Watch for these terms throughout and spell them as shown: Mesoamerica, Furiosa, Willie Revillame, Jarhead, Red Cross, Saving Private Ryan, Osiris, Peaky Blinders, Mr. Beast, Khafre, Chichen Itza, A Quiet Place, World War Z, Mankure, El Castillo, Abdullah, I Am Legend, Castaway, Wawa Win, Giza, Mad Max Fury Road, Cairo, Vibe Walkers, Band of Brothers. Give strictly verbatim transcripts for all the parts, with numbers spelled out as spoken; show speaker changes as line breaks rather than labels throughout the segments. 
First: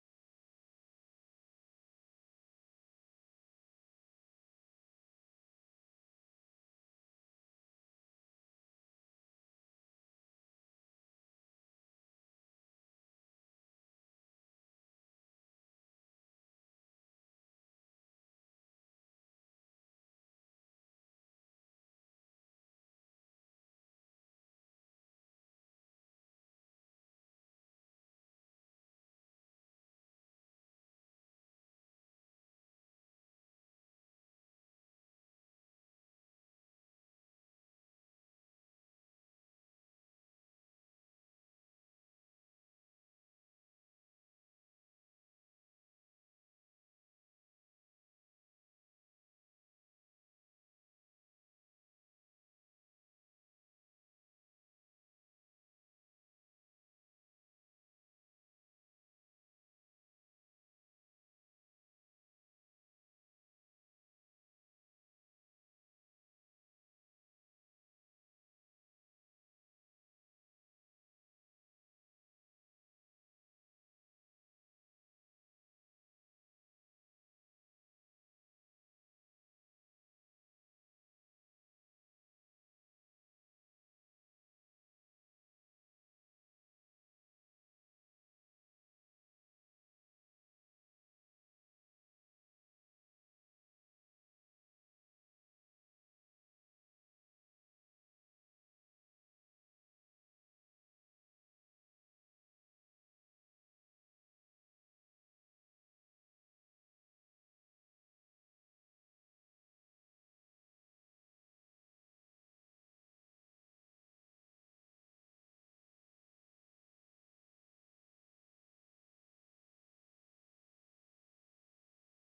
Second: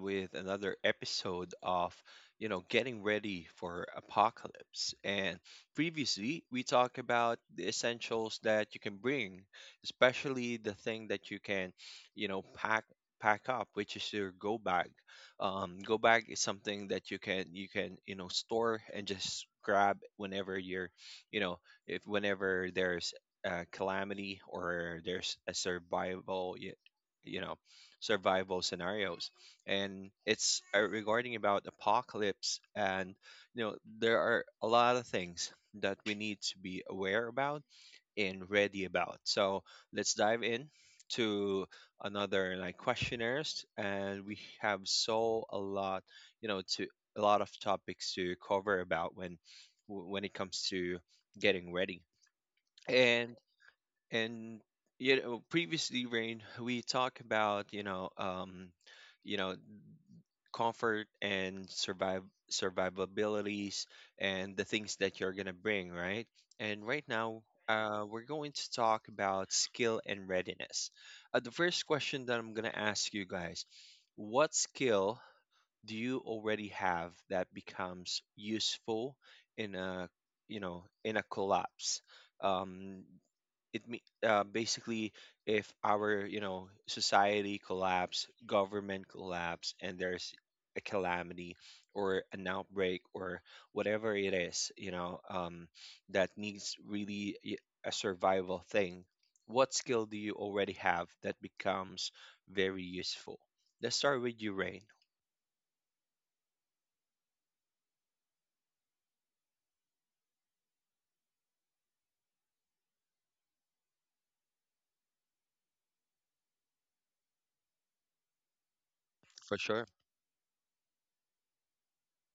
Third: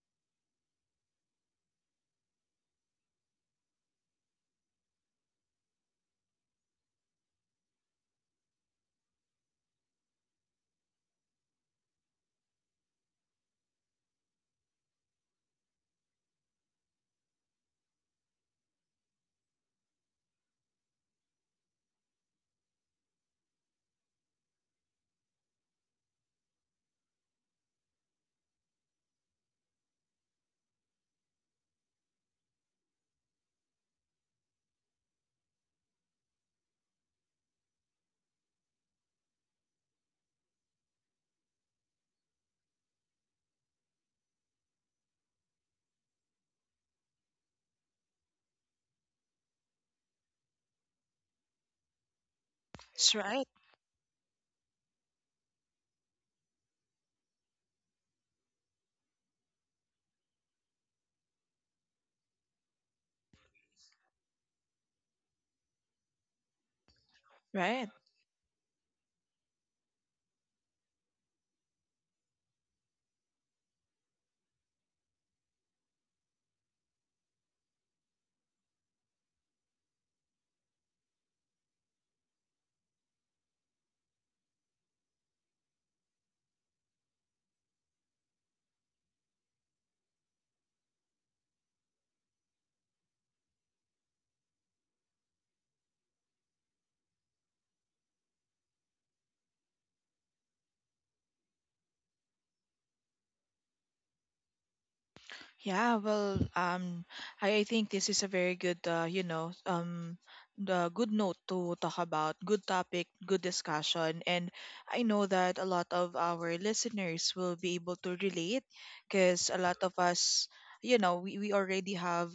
with another episode of, you know, getting ready for apocalypse. And previously, we talked about the essentials that you can bring, especially the thing that you can, you know, pack pack up, which is your go bag. Um, go bag is something that you can you can you know store and just grab whenever you're, you know, if whenever there's a calamity or there's a survival you know survival scenarios, and it's uh, regarding about apocalypse. And you know there are a lot of things that we need to be aware about and ready about, so let's dive in to another like questionnaires, and we have so a lot, you know to a lot of topics to cover about when when it comes to getting ready.
That's right,
And you know previously, Rain, we talked about you know um you know comfort and survive survivabilities and the things that you're gonna bring, right? And right now
right.
uh, we're going to talk about skill and readiness. Uh, the first question that I'm gonna ask you guys: what skill do you already have that becomes useful in a you know in a collapse? um it me- uh, Basically, if our you know society collapse, government collapse, and there's a calamity or an outbreak or whatever it is, you know um, that needs really y- a survival thing, what skill do you already have that becomes very useful? Let's start with you, Rain.
Yeah, well, um, I, I think this is a very good, uh, you know, um, the good note to talk about, good topic, good discussion, and I know that a lot of our listeners will be able to relate, because
For
a lot
sure.
of us, you know, we, we already have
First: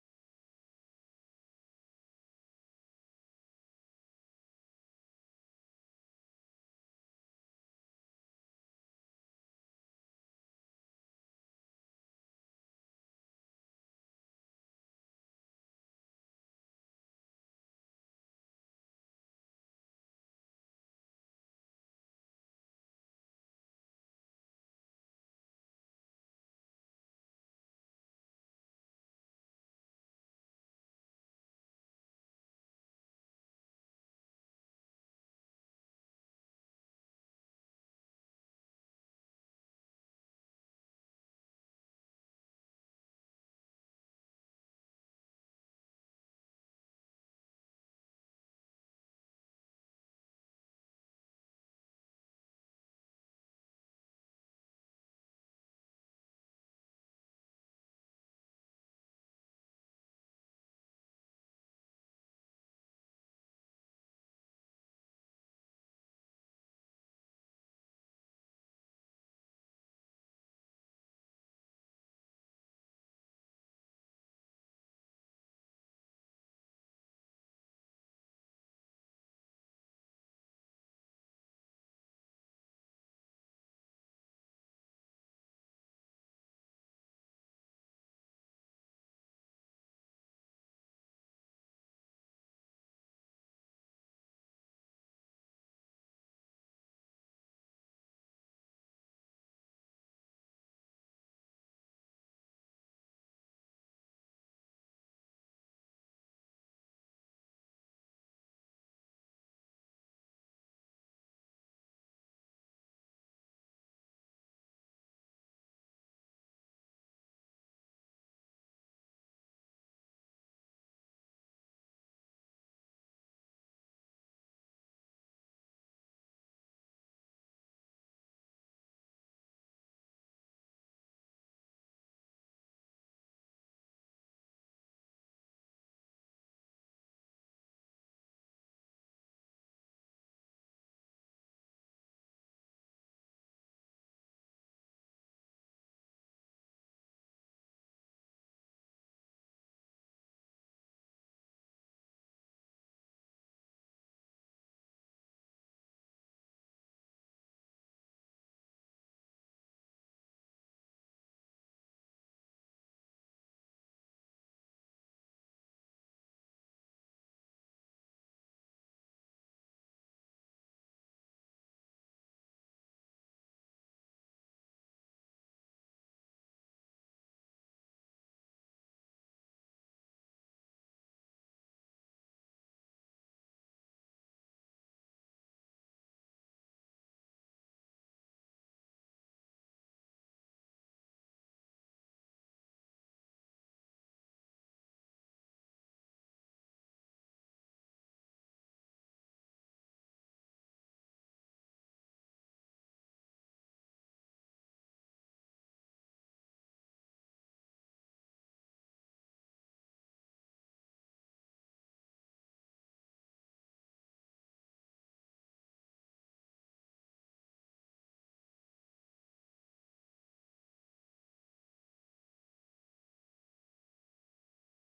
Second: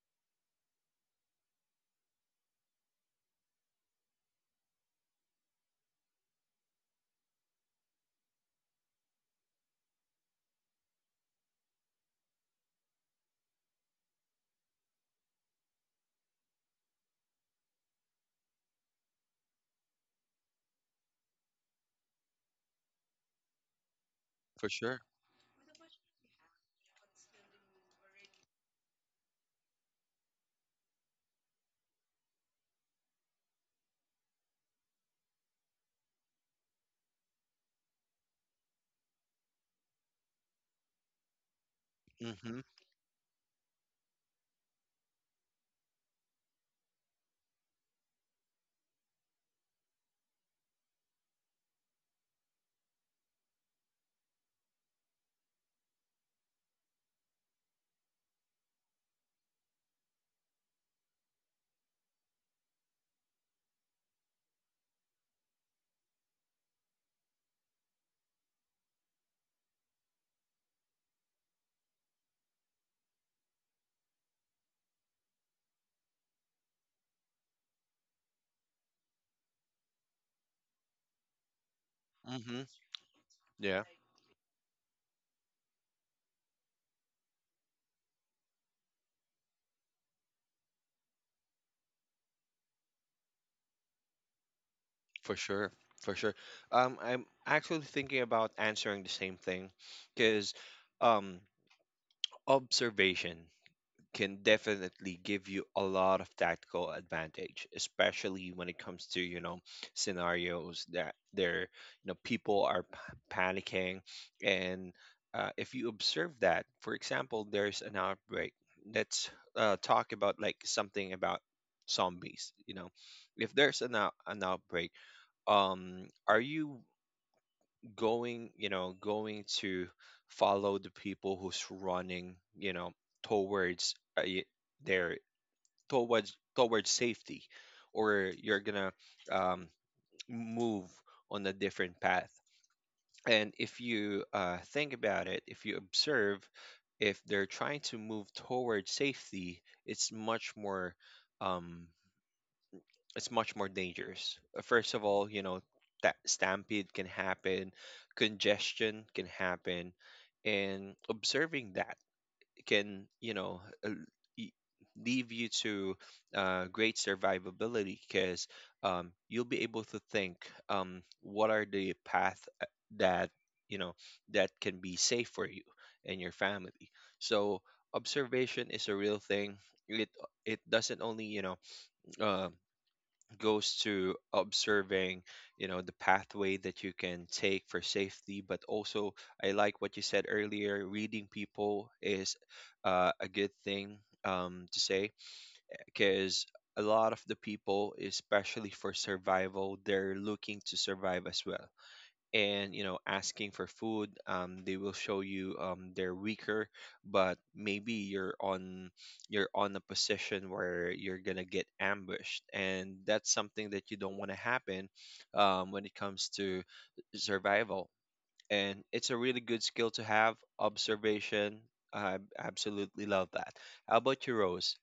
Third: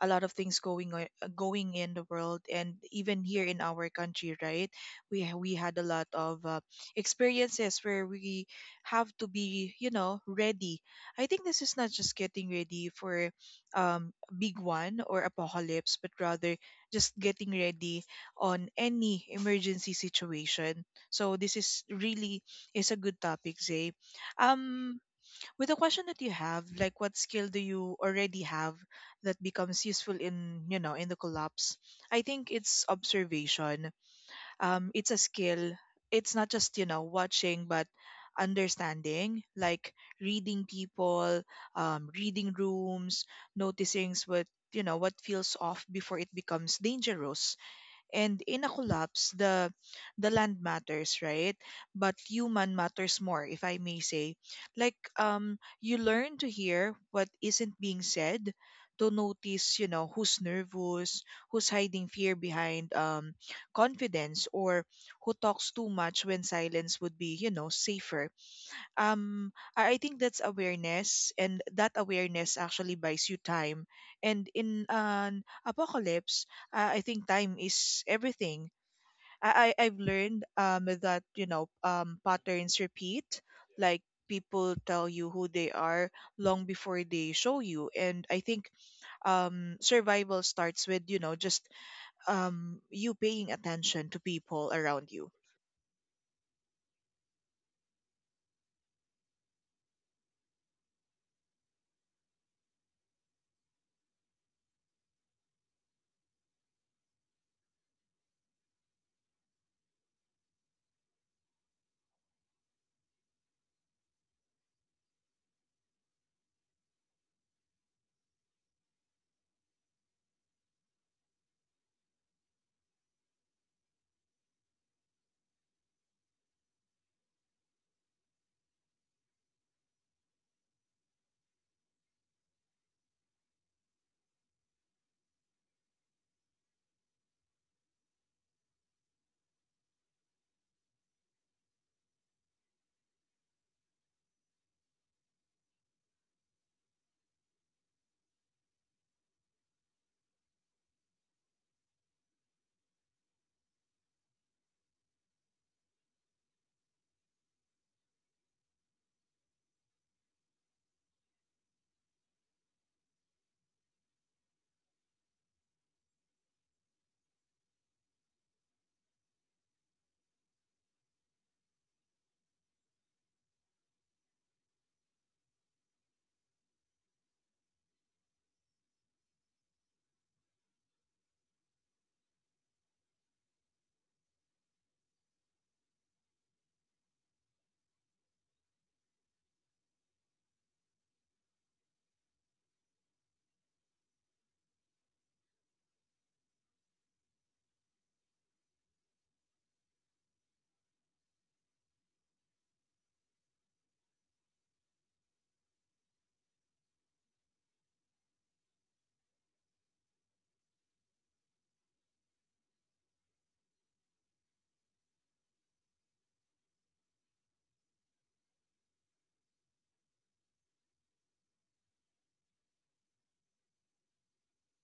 a lot of things going on, uh, going in the world, and even here in our country, right? We ha- we had a lot of uh, experiences where we have to be, you know, ready. I think this is not just getting ready for um, a big one or apocalypse, but rather just getting ready on any emergency situation. So this is really is a good topic, Zay.
For
Um,
sure.
with the question that you have, like what skill do you already have that becomes useful in, you know, in the collapse? I think it's observation, um, it's a skill. It's not just, you know, watching, but understanding, like reading people, um, reading
Mm-hmm.
rooms, noticing what, you know, what feels off before it becomes dangerous. And in a collapse, the the land matters, right, but human matters more, if I may say. Like, um, you learn to hear what isn't being said, to notice, you know, who's nervous, who's hiding fear behind, um, confidence, or who talks too much when silence would be, you know, safer. Um I I think that's awareness, and that awareness actually buys you time. And in an apocalypse, uh, I think time is everything. I, I I've learned, um, that, you know, um,
Mm-hmm.
patterns repeat,
Yeah.
like people tell you who they are long before they show you. And I think, um, survival starts with, you know, just, um, you paying attention to people around you.
For sure, for sure. Um, I'm actually thinking about answering the same thing, because um, observation can definitely give you a lot of tactical advantage, especially when it comes to you know scenarios that there you know people are p- panicking. And uh, if you observe that, for example, there's an outbreak. Let's uh, talk about like something about zombies. You know, if there's an out- an outbreak, um are you going you know going to follow the people who's running you know towards uh, y- their towards towards safety, or you're gonna um move on a different path? And if you uh, think about it, if you observe, if they're trying to move towards safety, it's much more um it's much more dangerous. Uh, First of all, you know, that stampede can happen, congestion can happen, and observing that can, you know, uh, y- leave you to uh, great survivability, because um, you'll be able to think um, what are the path uh, that you know that can be safe for you and your family. So observation is a real thing. It it doesn't only you know. Uh, Goes to observing you know the pathway that you can take for safety, but also I like what you said earlier, reading people is uh, a good thing um, to say, because a lot of the people, especially for survival, they're looking to survive as well, and you know asking for food, um, they will show you um, they're weaker, but maybe you're on you're on a position where you're gonna get ambushed, and that's something that you don't want to happen um, when it comes to survival. And it's a really good skill to have, observation. I absolutely love that. How about you, Rose?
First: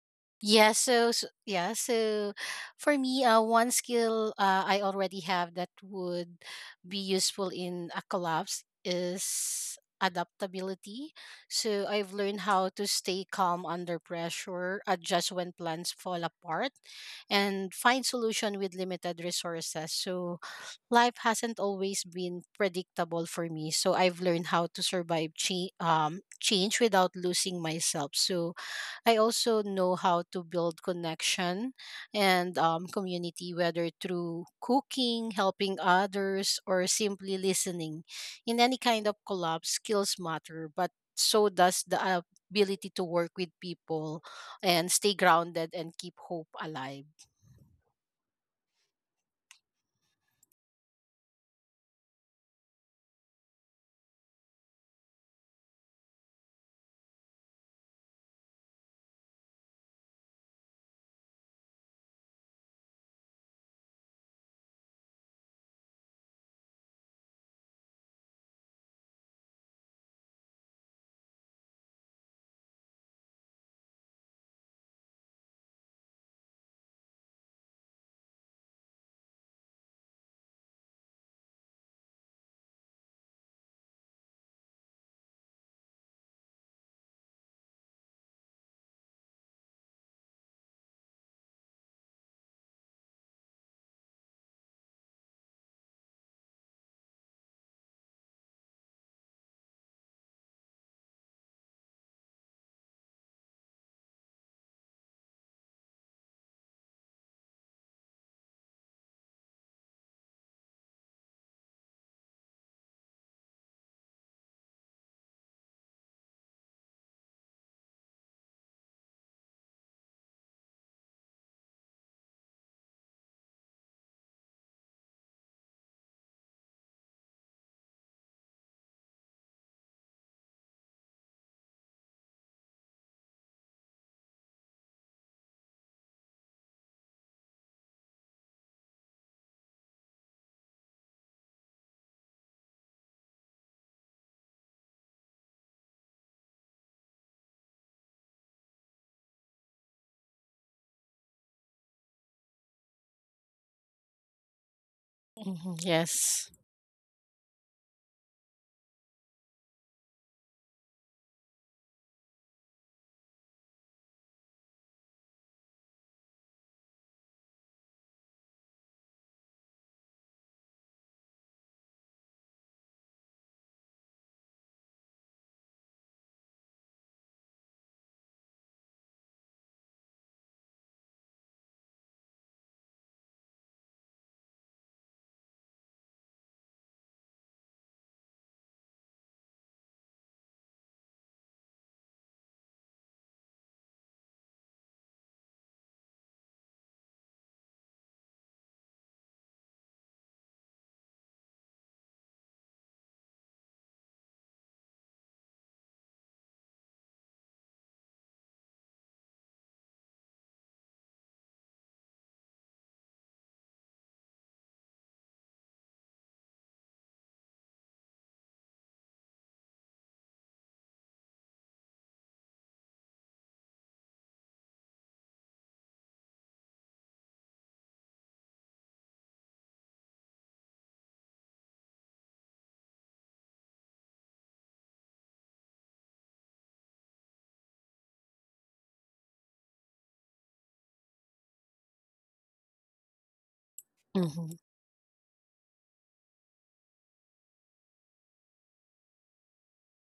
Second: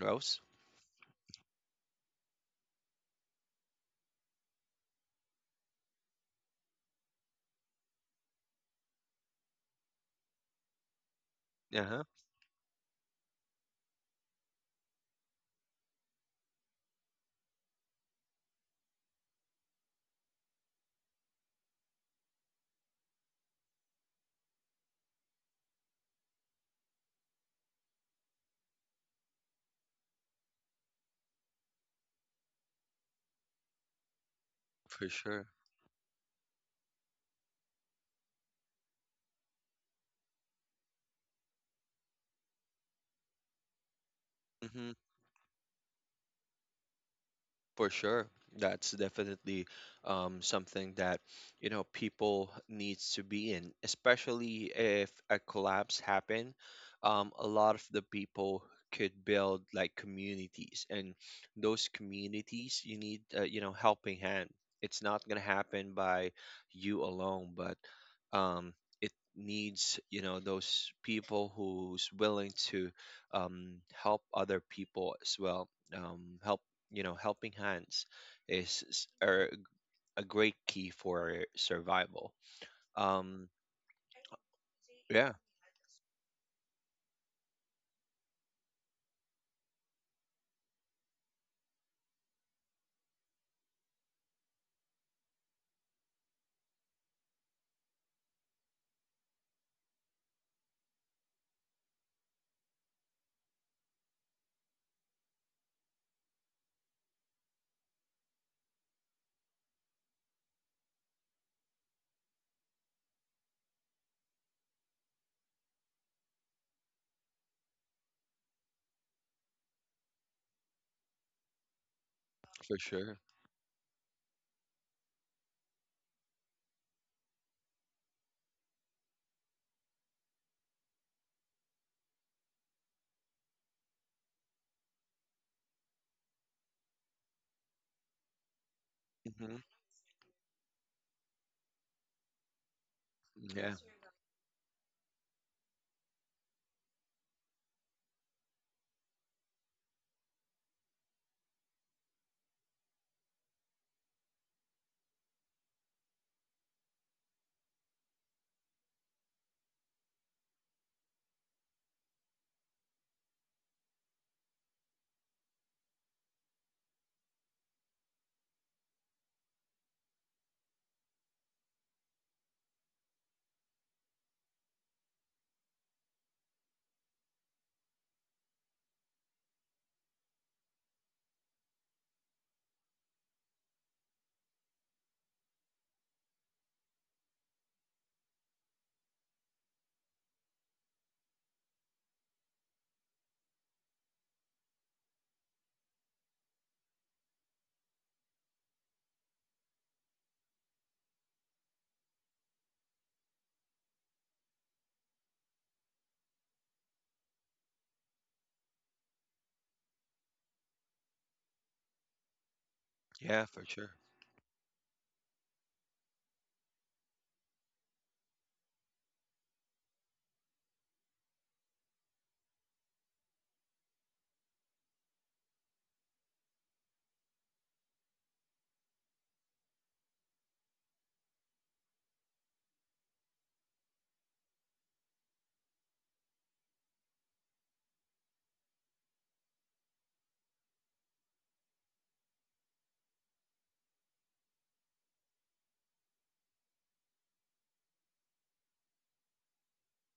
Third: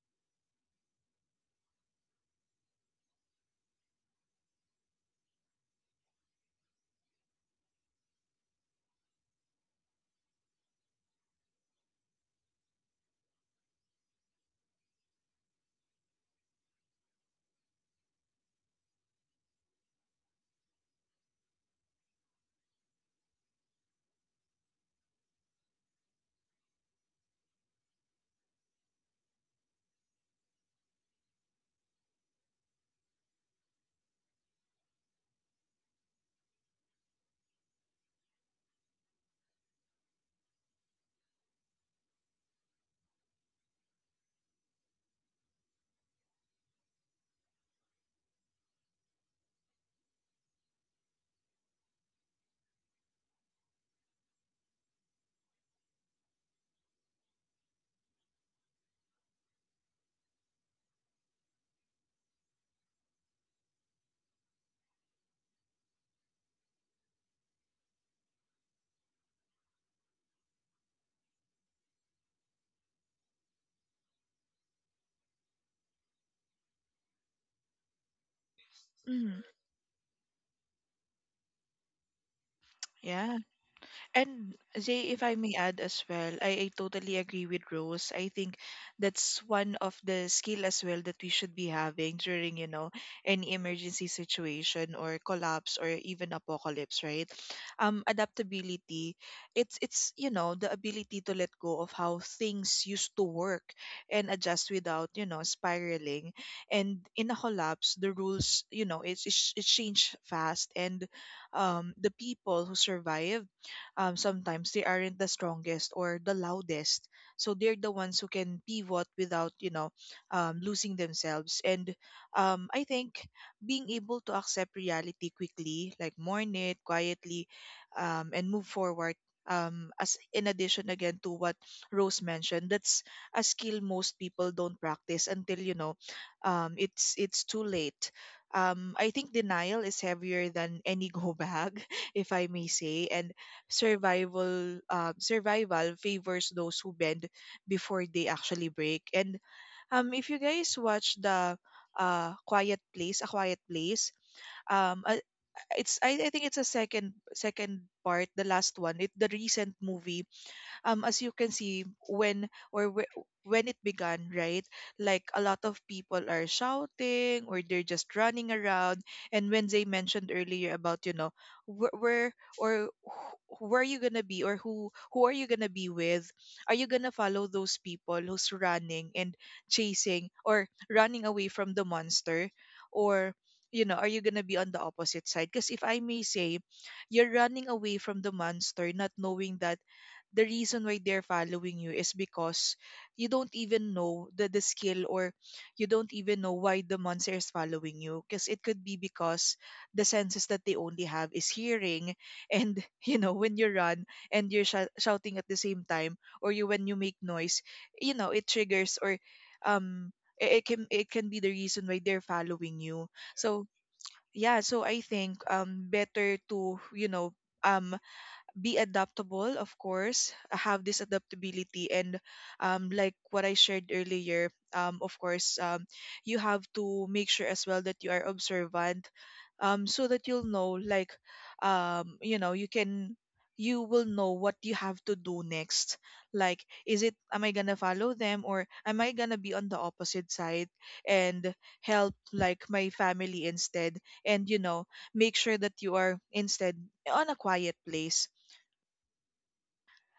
Rose?
Yeah, so, so yeah, so for me, uh, one skill uh, I already have that would be useful in a collapse is adaptability. So
Uh-huh.
I've learned how to stay calm under pressure, adjust when plans fall apart, and find solution with limited resources. So life hasn't always been predictable for me, so I've learned how to survive cha- um, change without losing myself. So I also know how to build connection and um, community, whether through
For
cooking,
sure.
helping others, or simply listening. In any kind of collab, skills matter, but so does the ability to work with people and stay grounded and keep hope alive.
For sure. That's definitely um, something that, you know, people needs to be in, especially if a collapse happen. Um, a lot of the people could build like communities, and those communities you need, uh, you know, helping hand. It's not gonna happen by you alone, but um, it needs, you know, those people who's willing to um, help other people as well. Um, help you know helping hands is s-
Mhm.
are a great key for survival.
Yeah.
um
And Zay, if I
yeah.
may add as well, I, I totally agree with Rose. I think that's one of the skill as well that we should be having during, you know, any emergency situation or collapse or even apocalypse, right? Um, adaptability. It's it's you know the ability to let go of how things used to work and adjust without, you know, spiraling. And in a collapse, the rules, you know, it's it's it change fast, and, um, the people who survive, um, sometimes they aren't the strongest or the loudest. So they're the ones who can pivot without, you know, um, losing themselves. And, um,
For
I
sure.
think being able to accept reality quickly, like mourn it quietly, um, and move forward. Um, as in addition again to what Rose mentioned, that's a skill most people don't practice until, you know, um, it's it's too late. Um, I think
Hmm.
denial is heavier than any go bag, if I may say, and
Yeah.
survival, um, survival favors those who bend before they actually break. And, um, if you guys watch the, uh Quiet Place, A Quiet Place, um uh,
Mhm,
it's, I, I think
yes.
it's a second second part, the last one, it the recent movie, um, as you can see, when or whe- when it began, right, like a lot of people are shouting or they're just running around. And when they mentioned earlier about, you know, where, where or wh- where are you gonna be, or who who are you gonna be with, are you gonna follow those people who's running and chasing or running away from the monster, or, you know, are you gonna be on the opposite side? Because if I may say, you're running away from the monster, not knowing that the reason why they're following you is because you don't even know the, the skill, or you don't even know why the monster is following you, because it could be because the senses that they only have is hearing. And you know, when you run and you're shou- shouting at the same time, or you when you make noise, you know, it triggers, or, um, it, it can it can be the reason why they're following you.
Yeah,
So
for sure.
yeah, so I think, um, better to, you know, um, be adaptable, of course, have this adaptability. And, um, like what I shared earlier, um, of course, um, you have to make sure as well that you are observant, um, so that you'll know, like, um, you know, you can, you will know what you have to do next, like, is it, am I gonna follow them or am I gonna be on the opposite side, and help like my family instead. And
Hmm.
you know, make sure that you are instead on a quiet place.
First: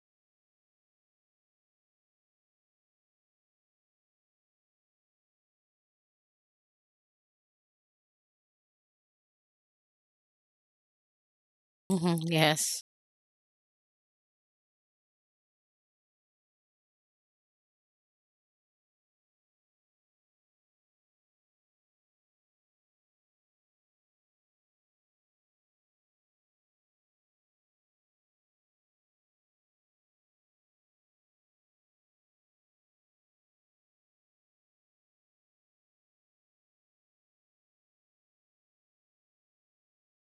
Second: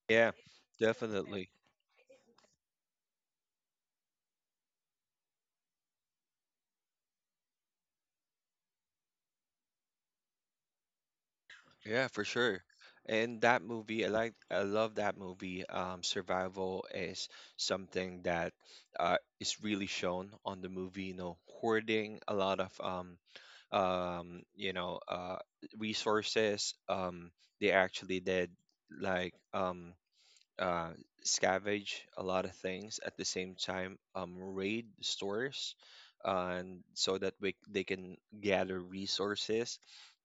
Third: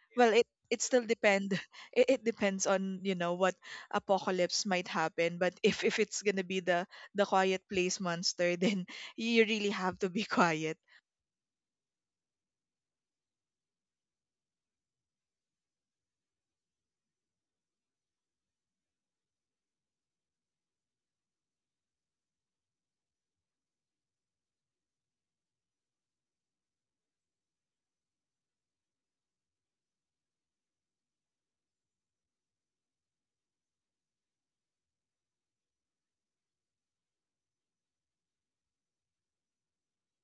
Yeah,
Well, it it still
definitely.
depend, it, it depends on, you know, what apocalypse might happen. But if if it's gonna be the the quiet place monster, then you really have to be quiet.
Yeah,
Hmm,
for sure.
yes.
And that movie, I like, I love that movie. Um survival is something that uh is really shown on the movie, you know, hoarding a lot of um um you know uh resources. Um they actually did like um uh, scavenge a lot of things at the same time, um, raid stores, uh, and so that we, they can gather resources.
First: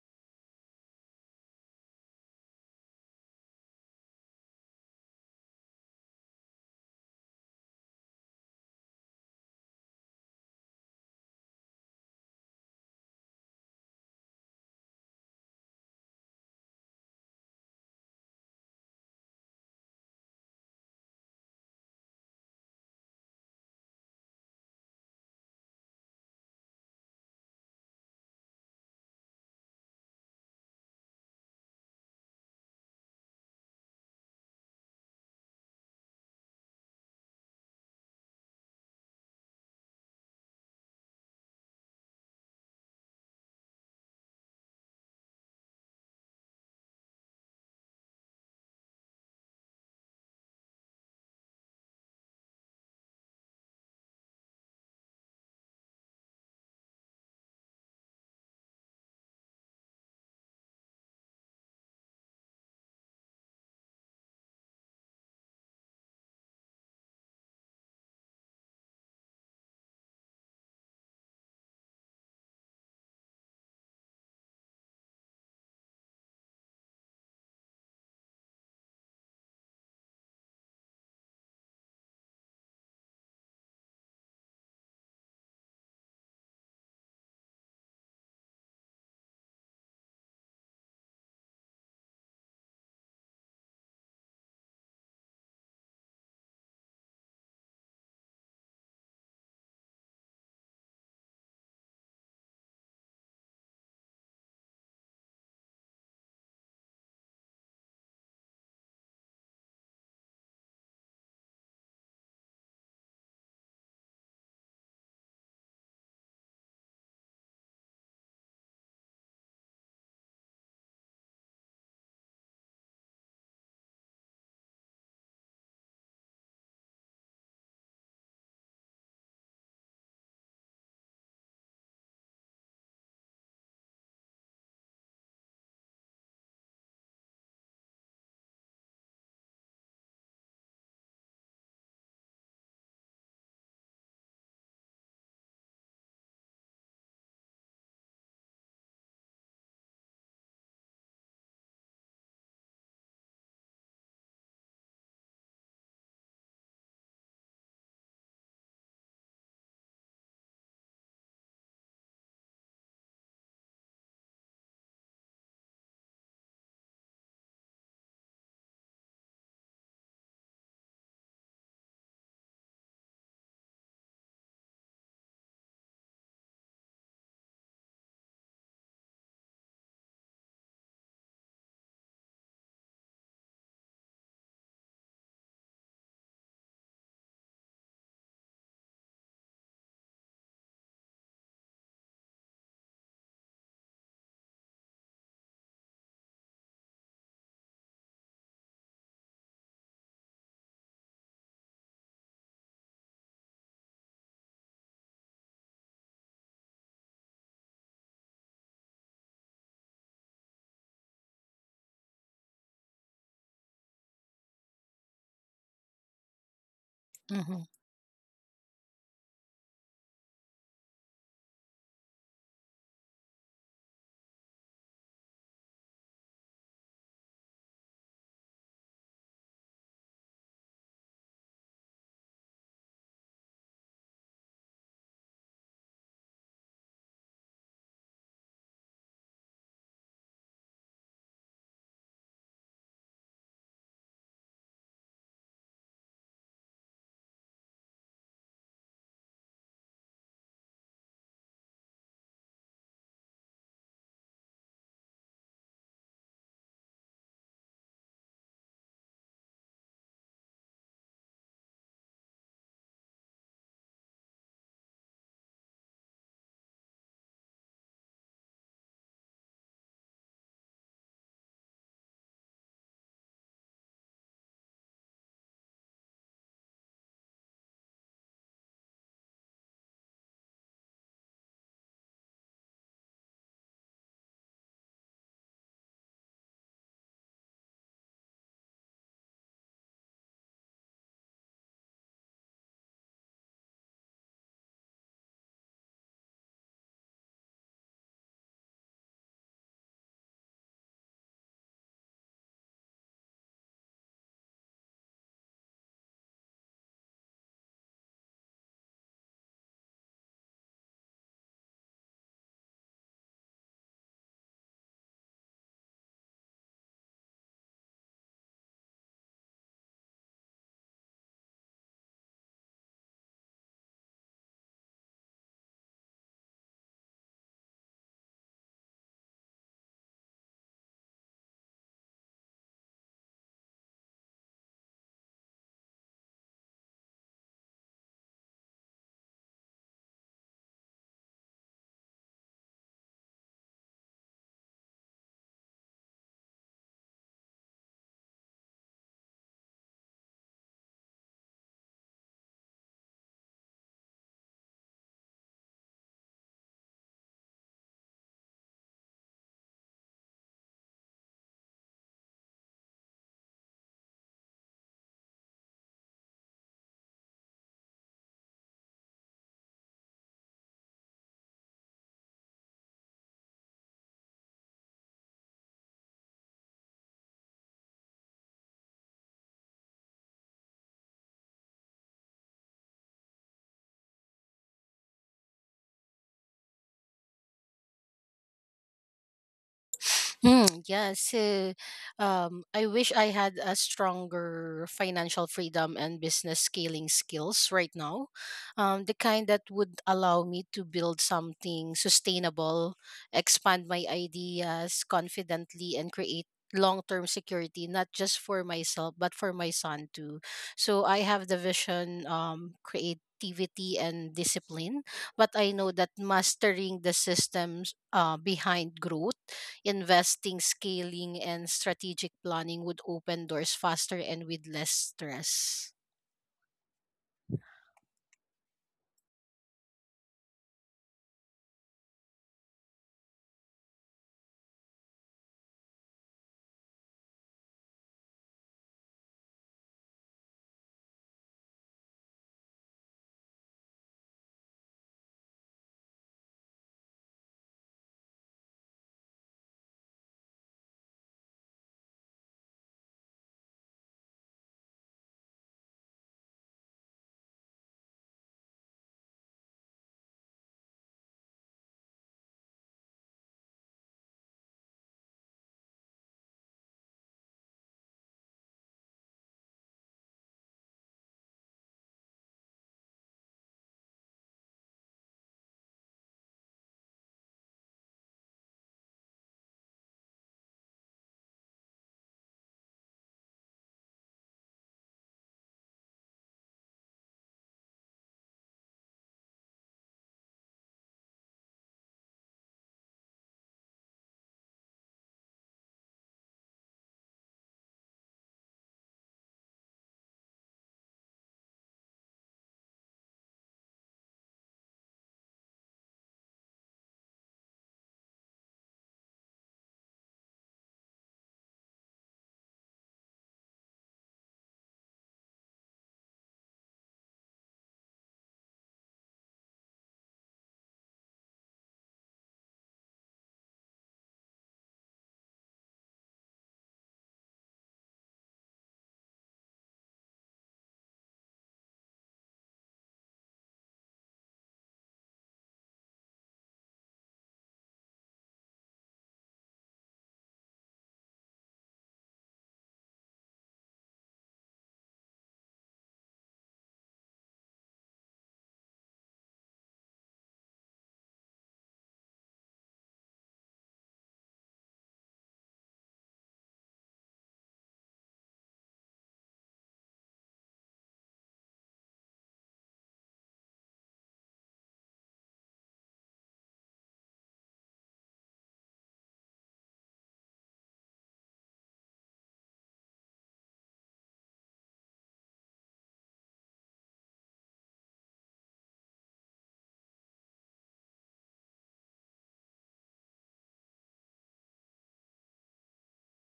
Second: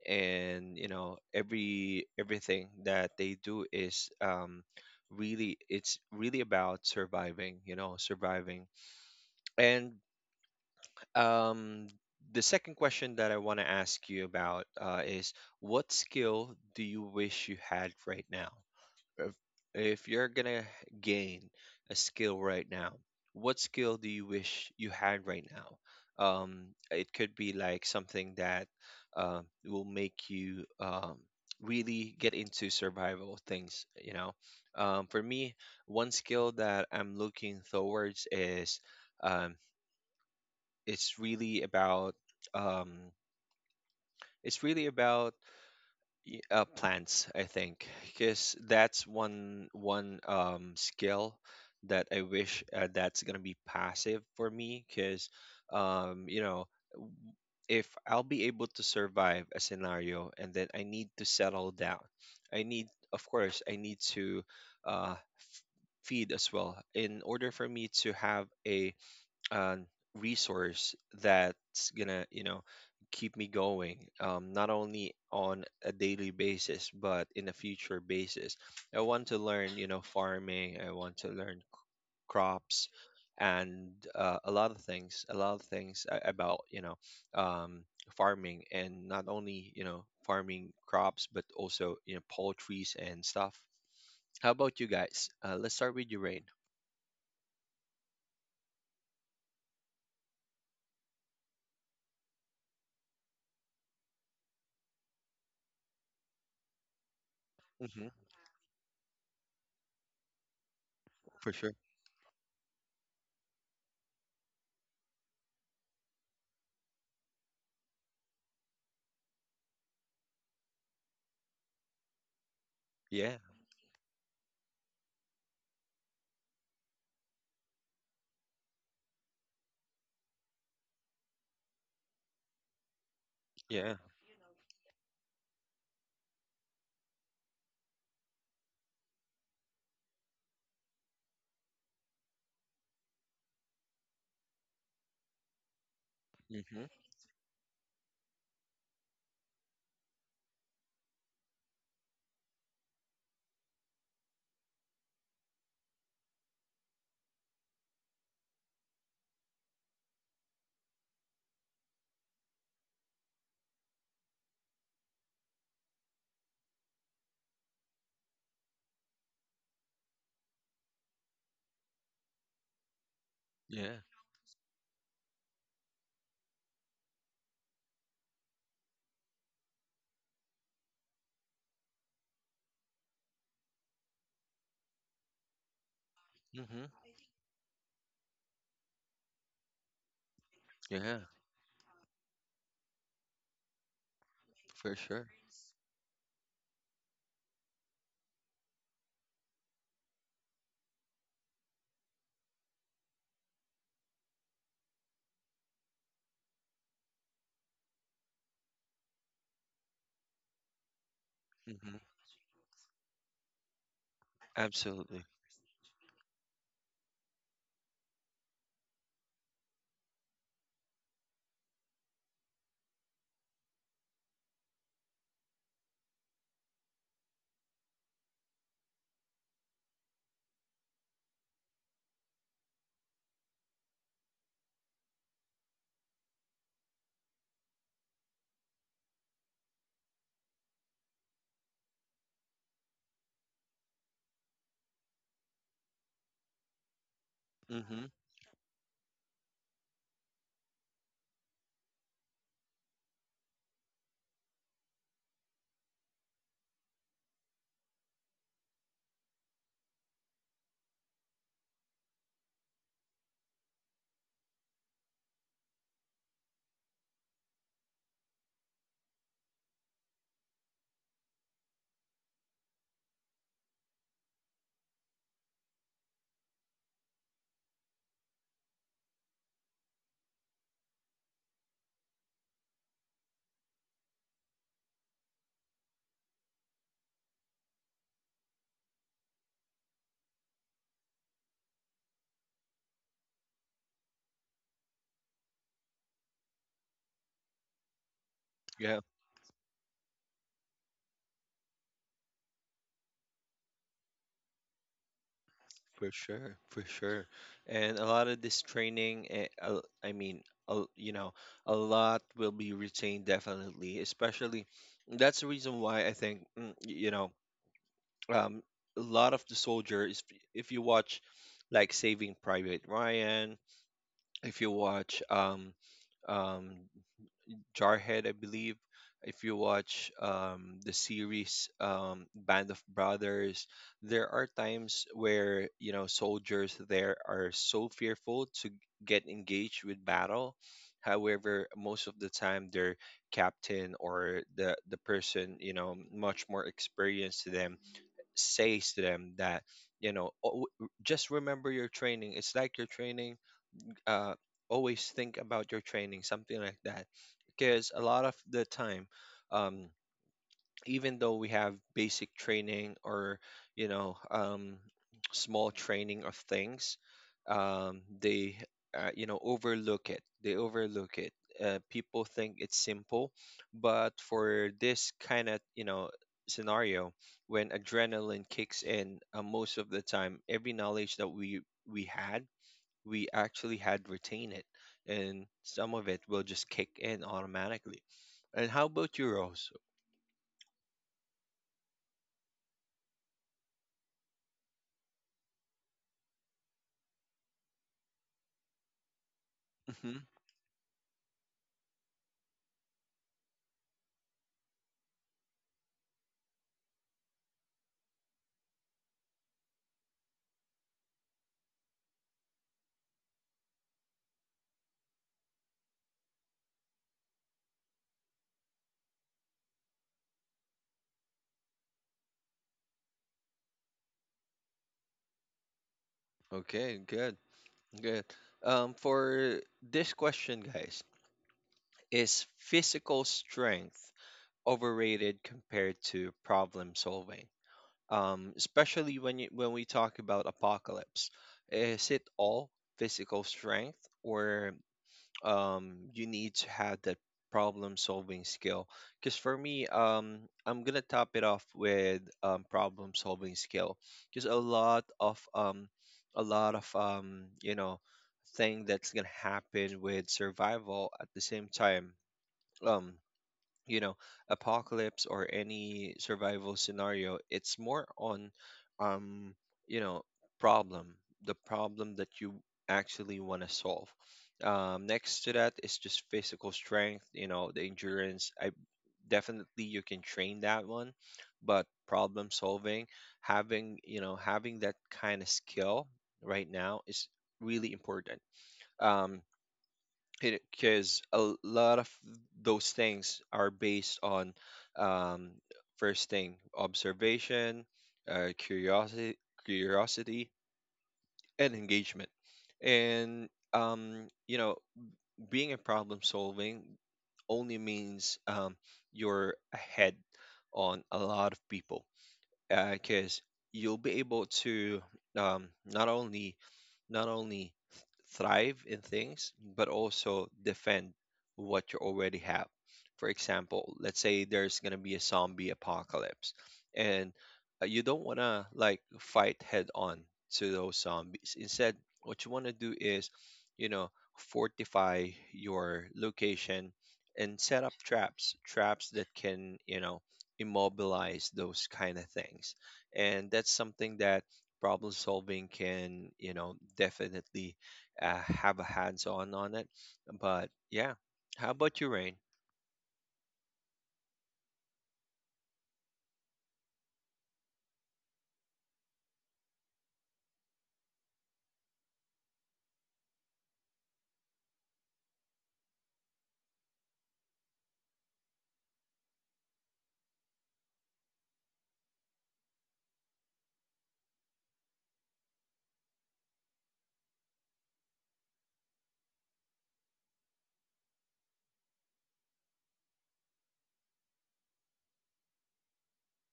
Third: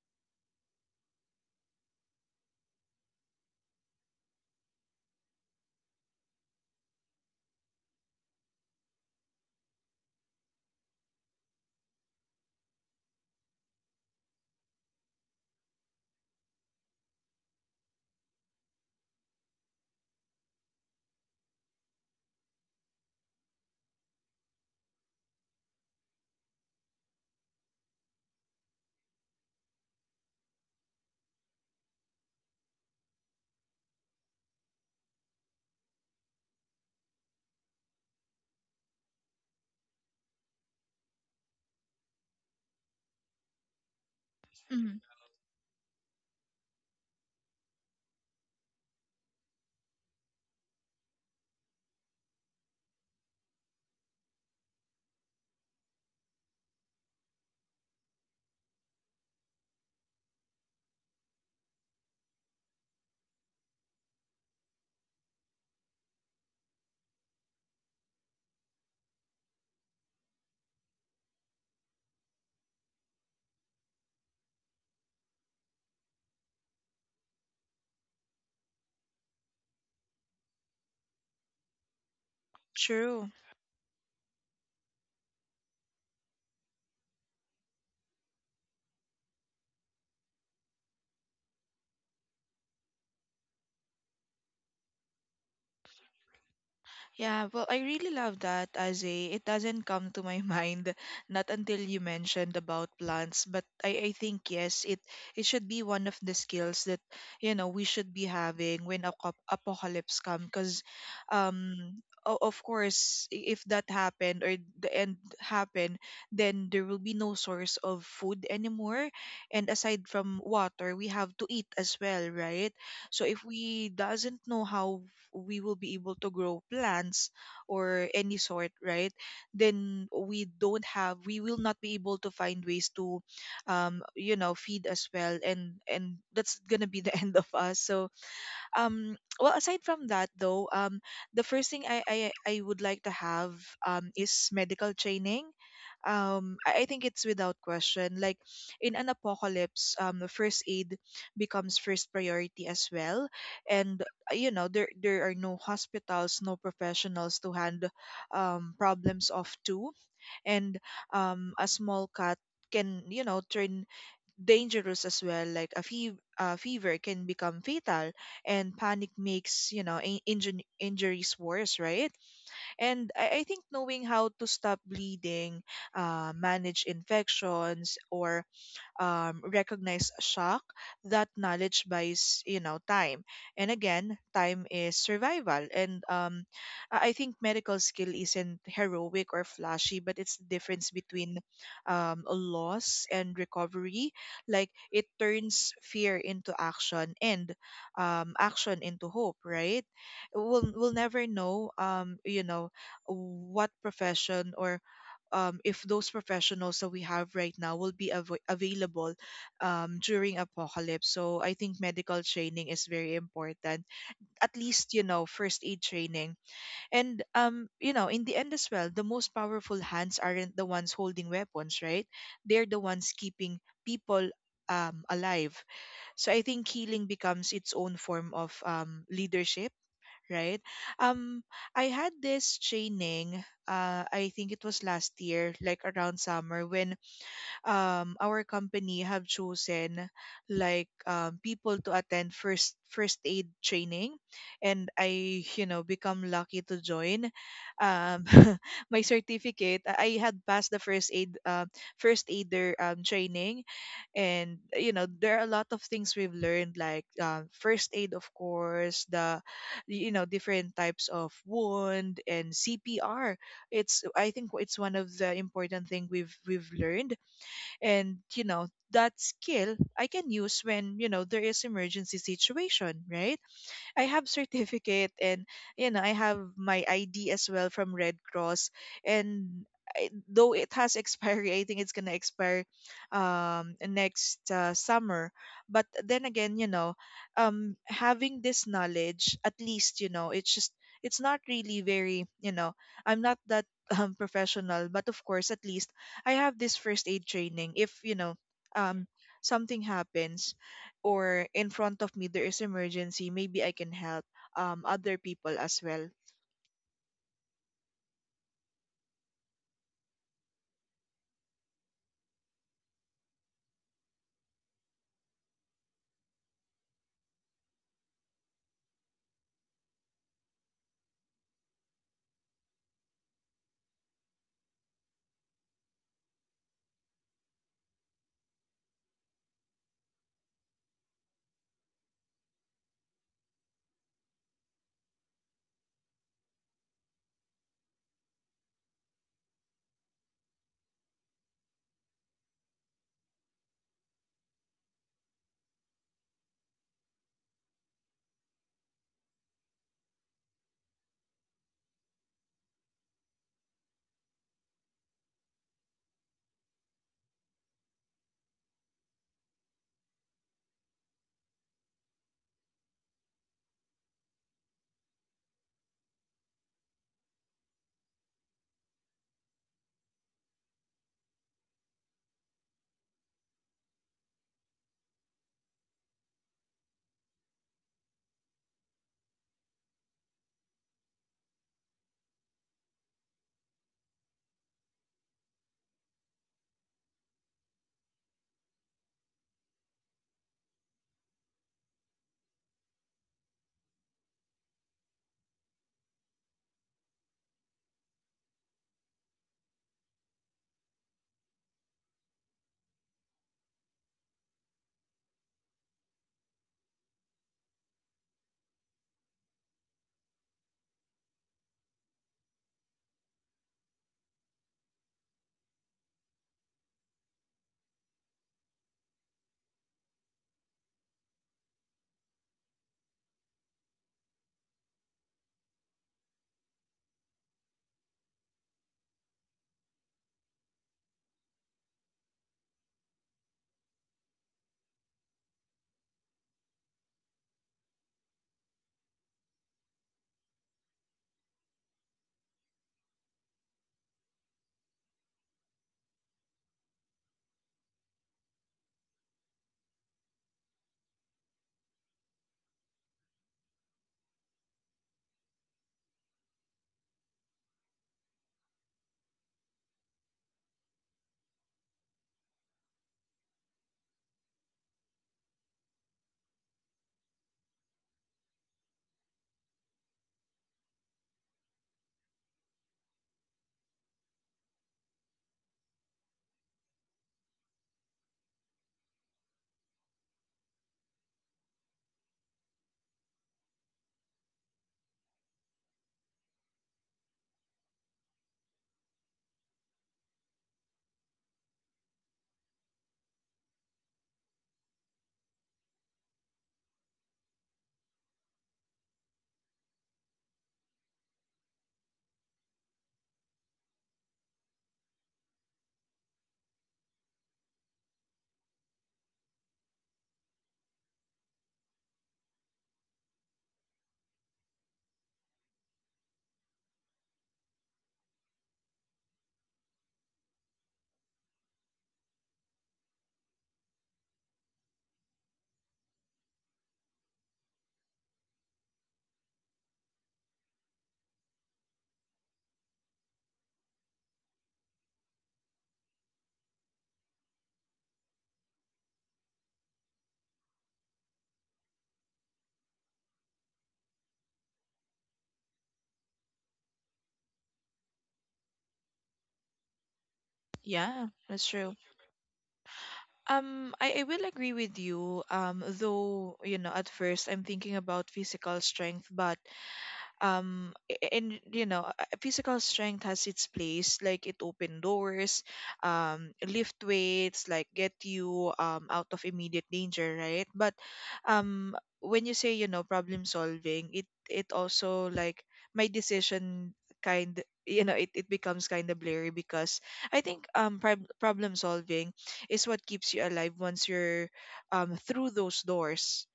And you know every everything that they do is um, really it's really about surviving, you know, surviving. And um, the second question that I want to ask you about uh, is what skill do you wish you had right now? If, if you're gonna gain a skill right now, what skill do you wish you had right now? Um, it could be like something that um, will make you um, really get into survival things, you know. Um, for me, one skill that I'm looking towards is um, it's really about um, it's really
Mhm.
about uh, plants, I think, because that's one one um, skill that I wish uh, that's going to be passive for me, because um, you know if I'll be able to survive a scenario and then I need to settle down, I need, of course I need to uh, f- feed as well in order for me to have a um, resource that's gonna you know keep me going um, not only on a daily basis but in a future basis. I want to learn you know farming, I want to learn crops
True.
and uh, a lot of things, a lot of things a- about you know um, farming, and not only you know farming crops but also you know poultries and stuff. How about you guys? Uh, let's start with you, Rain.
Yeah, well, I really love that, Aze. It doesn't come to my mind, not until you mentioned about plants. But I, I think yes, it it should be one of the skills that, you know, we
Hmm.
should be having when a cop- apocalypse come, because,
For sure.
um. o- Of course, i- if that happened or the end happened, then there will be no source of food anymore. And aside from water, we have to eat as well, right? So
Yeah.
if we doesn't know how we will be able to grow plants or any sort, right? Then we don't have, we will not be able to find ways to,
Yeah.
um, you know, feed as well, and and that's gonna be the end of us. So, um, well, aside from that though, um, the first thing i i, I would like to have, um, is medical training. um
Hmm.
I, I think it's without question, like in an apocalypse, um, the first aid becomes first priority as well. And, uh, you know, there there are no hospitals, no professionals to hand, um, problems off to. And, um, a small cut can, you know, turn dangerous as well, like a fev- uh, fever can become fatal, and panic makes, you know, in- injun injuries worse, right? And I-, I think
Yeah.
knowing how to stop bleeding, uh, manage infections, or, um, recognize shock, that knowledge buys, you know, time. And again, time is survival. And, um,
Mm-hmm.
i I think medical skill isn't heroic or flashy, but it's the difference
Yeah,
between, um, a loss and recovery. Like,
for
it
sure.
turns fear into action, and, um, action into hope, right? We'll, we'll never know, um, you know, what profession or, um, if those professionals that we have right now will be av- available, um, during apocalypse. So I think
Mm-hmm.
medical training is very important. At least, you know,
Absolutely.
first aid training. And, um, you know, in the end as well, the most powerful hands aren't the ones holding weapons, right? They're the ones keeping people, um, alive. So I think healing becomes its own form of, um, leadership, right? Um, I had this training. Uh, I think it was last year, like around summer, when, um, our company have chosen, like, um, people to attend first first aid training, and I you know become lucky to join.
Mm-hmm.
Um, my certificate, i I had passed the first aid, uh, first aider, um, training. And you know, there are a lot of things we've learned, like, um, first aid, of course, the, you know, different types of wound and CPR. It's, I think it's one of the important thing we've we've learned. And you know, that skill I can use when, you know, there is emergency situation, right? I have certificate, and you know, I have my I D as well from Red Cross. And I, though it has expiry, I think it's gonna expire um, next, uh, summer. But then again, you know, um, having this knowledge, at least, you know, it's just, it's not really very, you know, I'm not that um, professional, but of course, at least I have this first aid training. If you know,
Yeah,
um, something happens or in front of me there is emergency, maybe I can help, um, other people as well.
for sure, for sure. And a lot of this training, eh, uh, I mean, a- you know, a lot will be retained definitely, especially that's the reason why I think, mm, y- you know, um, a lot of the soldier is, if you watch like Saving Private Ryan, if you watch um, um, Jarhead, I believe. If you watch um, the series um, Band of Brothers, there are times where you know soldiers there are so fearful to get engaged with battle. However, most of the time their captain or the the person you know much more experienced to them says to them that you know, "Oh, w- just remember your training. It's like your training, uh, always think about your training," something like that. Because a lot of the time, um, even though we have basic training or, you know, um, small training of things, um, they, uh, you know, overlook it. They overlook it. Uh, people think it's simple, but for this kind of, you know, scenario, when adrenaline kicks in, uh, most of the time, every knowledge that we we had, we actually had retain it, and some of it will just kick in automatically. And how about you, Rose?
Hmm, yes. So, um, I wish I had a stronger financial freedom and business scaling skills right now, um, the kind that would
Hmm.
allow me to build something sustainable, expand my ideas confidently, and create long-term security, not just for myself but for my son too. So I have the vision, um, creativity, and discipline, but I know that mastering the systems uh, behind growth, investing, scaling, and strategic planning would open doors faster and with less stress.
Okay, good, good. Um, for this question, guys, is physical strength overrated compared to problem solving? Um, especially when you, when we talk about apocalypse, is it all physical strength, or um, you need to have that problem solving skill? Because for me, um, I'm gonna top it off with um, problem solving skill. Because a lot of um, a lot of um, you know, thing that's gonna happen with survival at the same time. Um, you know apocalypse or any survival scenario, it's more on um you know problem the problem that you actually want to solve. Um, next to that is just physical strength, you know, the endurance. I, definitely you can train that one, but problem solving, having you know having that kind of skill right now is really important, um, because a lot of those things are based on, um, first thing, observation, uh, curiosity curiosity and engagement. And um, you know being a problem solving only means um, you're ahead on a lot of people, because you'll be able to um, not only not only th- thrive in things but also defend what you already have. For example, let's say there's going to be a zombie apocalypse, and uh, you don't want to like fight head on to those zombies. Instead, what you want to do is you know fortify your location and set up traps, traps that can you know immobilize those kind of things. And that's something that problem solving can you know definitely uh, have a hands on on it. But yeah,
Yeah, that's
how
true.
about you, Rain?
Um I, I will agree with you, um, though, you know, at first I'm thinking about physical strength. But, um, a- and you know, uh, physical strength has its place, like it open doors, um, lift weights, like get you, um, out of immediate danger, right? But, um, when you say, you know, problem solving, it it also like my decision kind, you know, it, it becomes kind of blurry. Because I think, um, prob- problem solving is what keeps you alive once you're, um, through those doors.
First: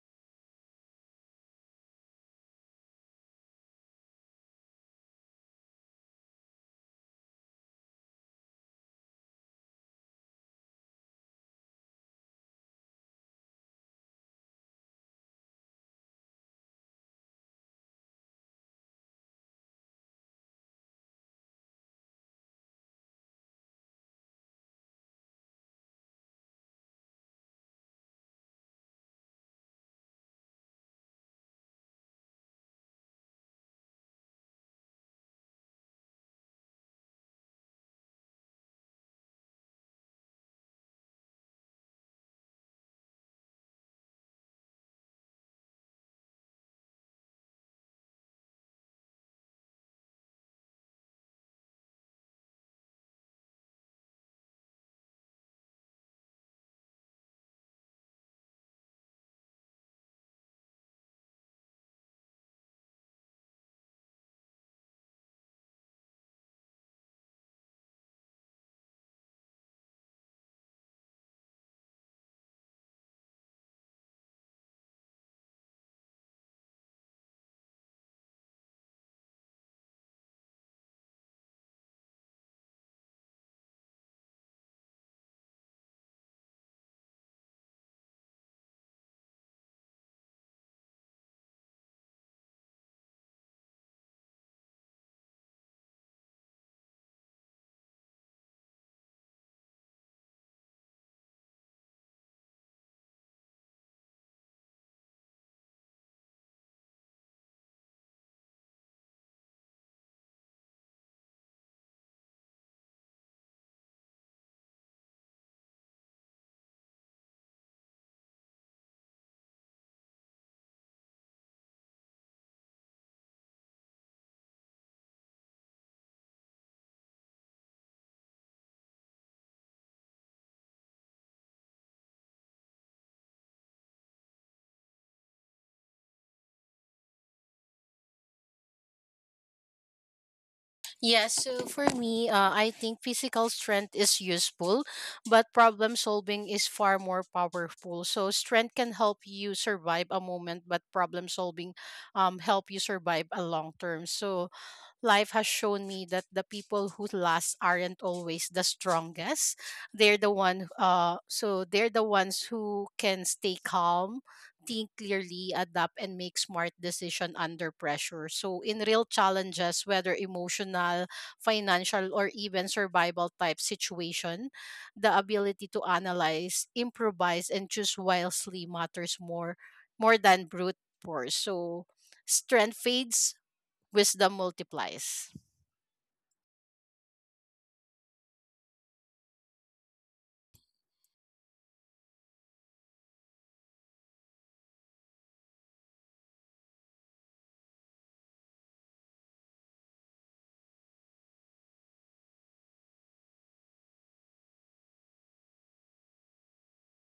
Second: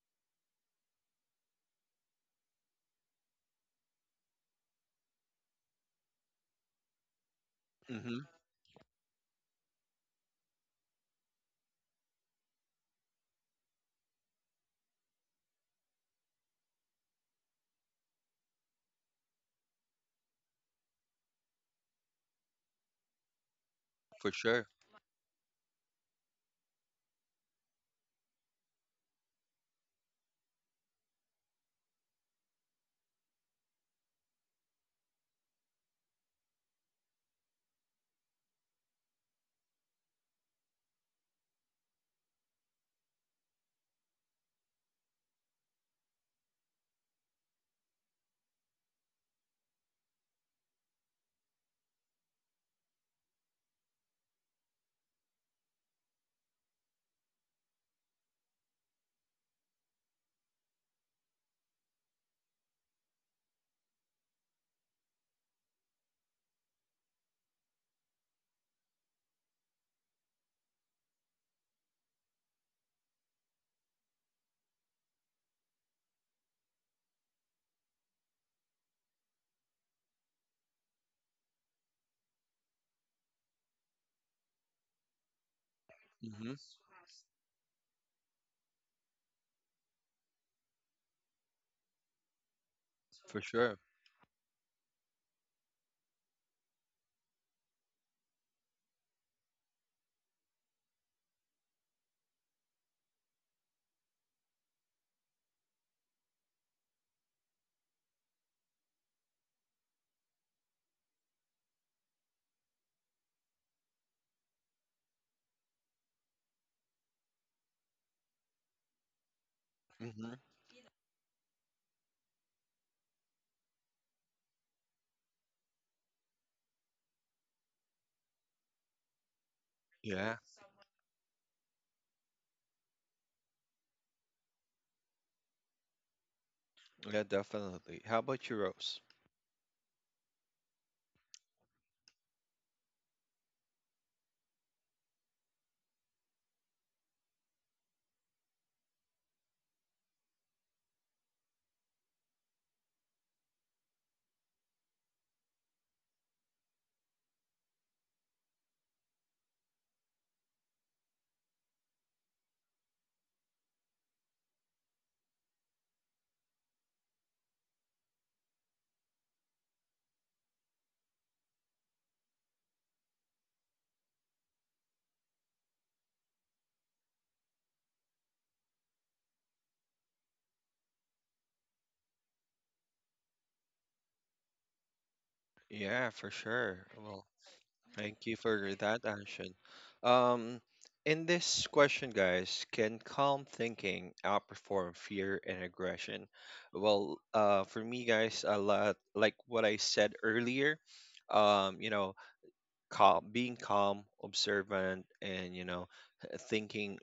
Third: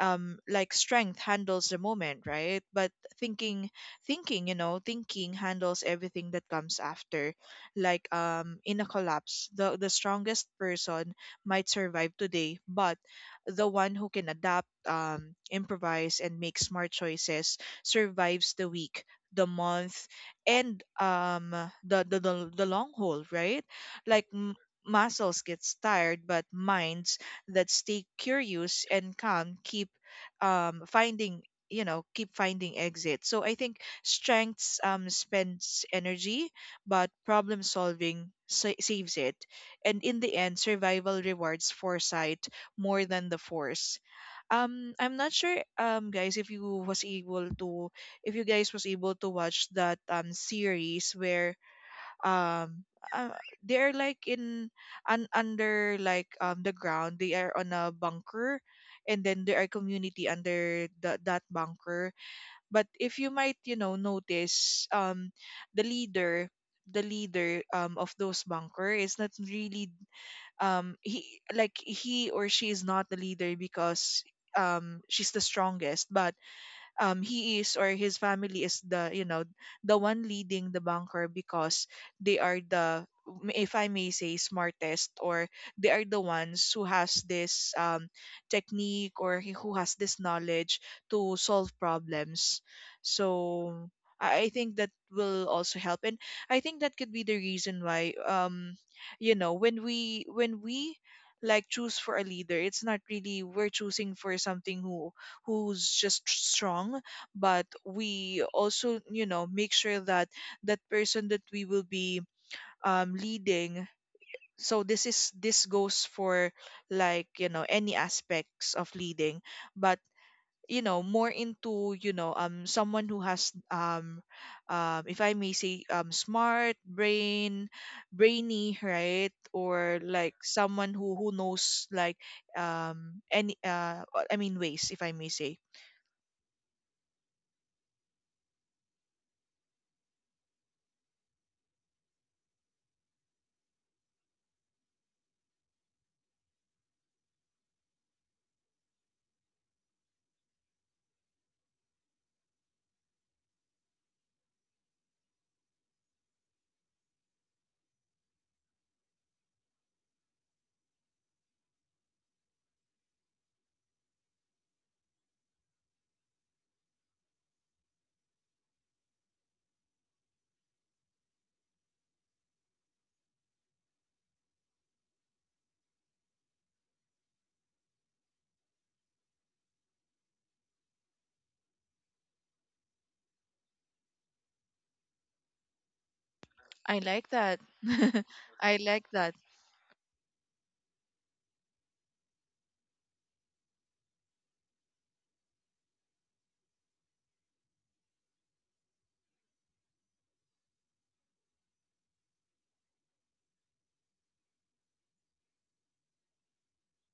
Um, like strength handles the moment, right, but thinking, thinking you know, thinking handles everything that comes after. Like,
Mm-hmm.
um, in a collapse, the the strongest person might survive today, but the one who can adapt, um, improvise, and make smart choices survives the week, the month, and, um, the the the, the long haul, right? Like
For
m-
sure.
Muscles gets tired, but minds that stay curious and calm keep um, finding, you know keep finding exits. So I think strengths um, spends energy, but problem solving sa- saves it. And in the end, survival rewards foresight more than the force. um I'm not sure, um guys, if you was able to if you guys was able to watch that um series where um uh, they're like in un, under, like, um the ground. They are on a bunker, and then there are community under the, that bunker. But if you might, you know, notice, um the leader the leader um of those bunker is not really, um he like, he or she is not the leader because, um she's the strongest. But um he is, or his family is the, you know, the one leading the banker because they are the, if I may say, smartest, or they are the
Mm-hmm.
ones who has this um, technique, or he- who has this knowledge to solve problems.
For sure.
So I I think that will also help, and I think that could be the reason why, um, you know, when we when we like choose for a leader, it's not really we're choosing for something who who's just strong. But we also, you know, make sure that that person that we will be um, leading. So this is this goes for, like, you know, any aspects of leading. But
Mm-hmm.
you know more into, you know, um someone who has um um if I may say, um smart brain, brainy, right? Or like
Yeah.
someone who who knows, like, um any uh I mean, ways, if I may say.
Yeah, definitely. How about you, Rose?
Yeah, so for me, uh, I think physical strength is useful, but problem solving is far more powerful. So strength can help you survive a moment, but problem solving um help you survive a long term. So life has shown me that the people who last aren't always the strongest. They're the one uh so they're the ones who can stay calm, think clearly, adapt, and make smart decision under pressure. So in real challenges, whether emotional, financial, or even survival type situation, the ability to analyze, improvise, and choose wisely matters more more than brute force. So strength fades, wisdom multiplies.
Yeah, for sure.
I
Well,
like that.
thank you for
I
that,
like that.
Anshin. Um, in this question, guys, can calm thinking outperform fear and aggression? Well, uh, for me, guys, a lot like what I said earlier. Um, you know, calm, being calm, observant, and you know, thinking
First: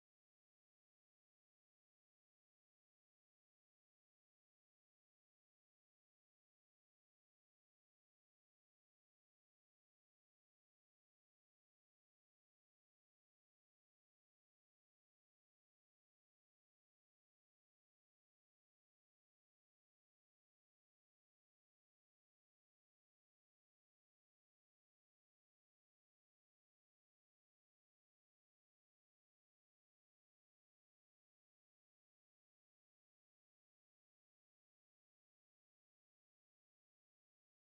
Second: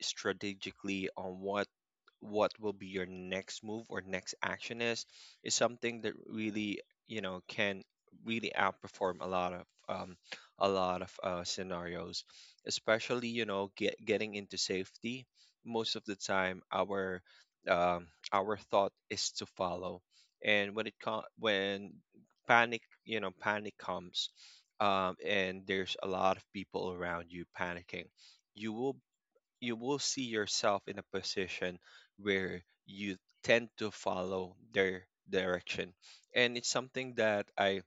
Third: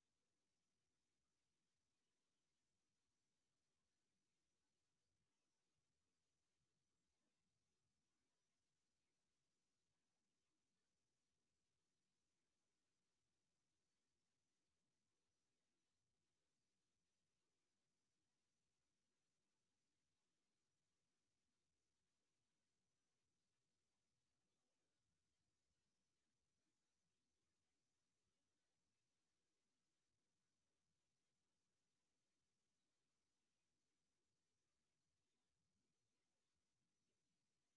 strategically on what what will be your next move or next action is is something that really you know can really outperform a lot of um, a lot of uh, scenarios, especially you know get, getting into safety. Most of the time our um, our thought is to follow, and when it co- when panic, you know panic comes, um, and there's a lot of people around you panicking. You will, you will see yourself in a position where you tend to follow their direction, and it's something that i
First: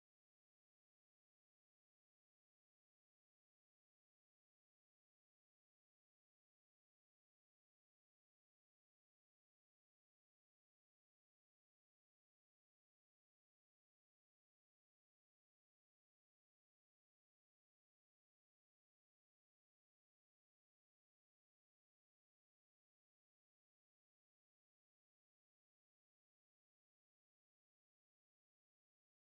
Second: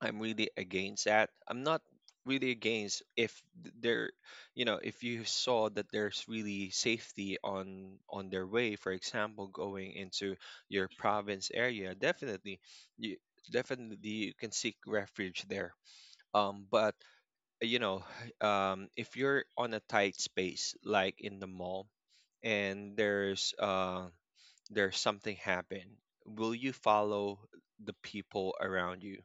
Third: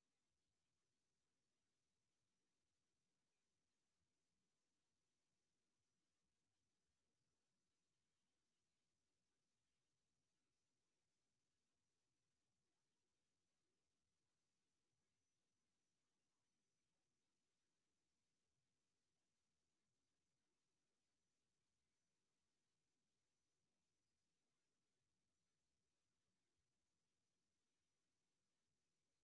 i'm really against that. I'm not really against if th- there, you know, if you saw that there's really safety on on their way, for example going into your province area. Definitely you, definitely you can seek refuge there. Um, but you know um if you're on a tight space like in the mall, and there's uh there's something happen, will you follow the people around you,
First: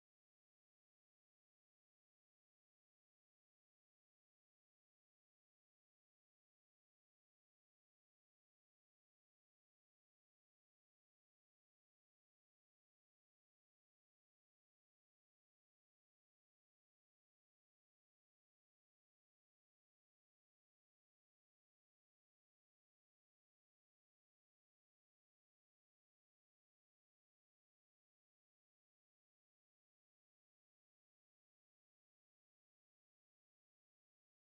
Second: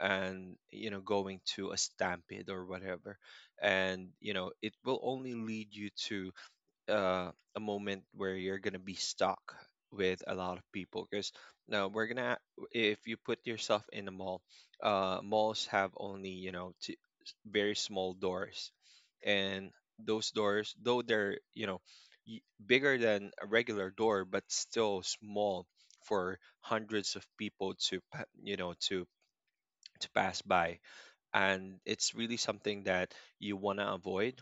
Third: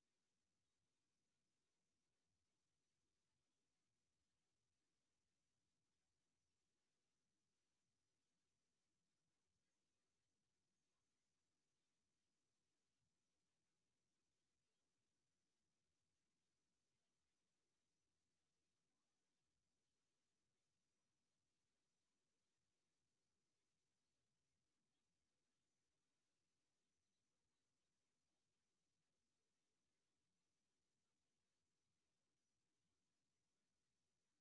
and you know, going to a stampede or whatever, and you know it will only lead you to uh, a moment where you're gonna be stuck with a lot of people because now we're gonna, if you put yourself in a mall, uh, malls have only you know two very small doors. And those doors, though they're you know, y- bigger than a regular door but still small for hundreds of people to pa- you know to to pass by, and it's really something that you want to avoid.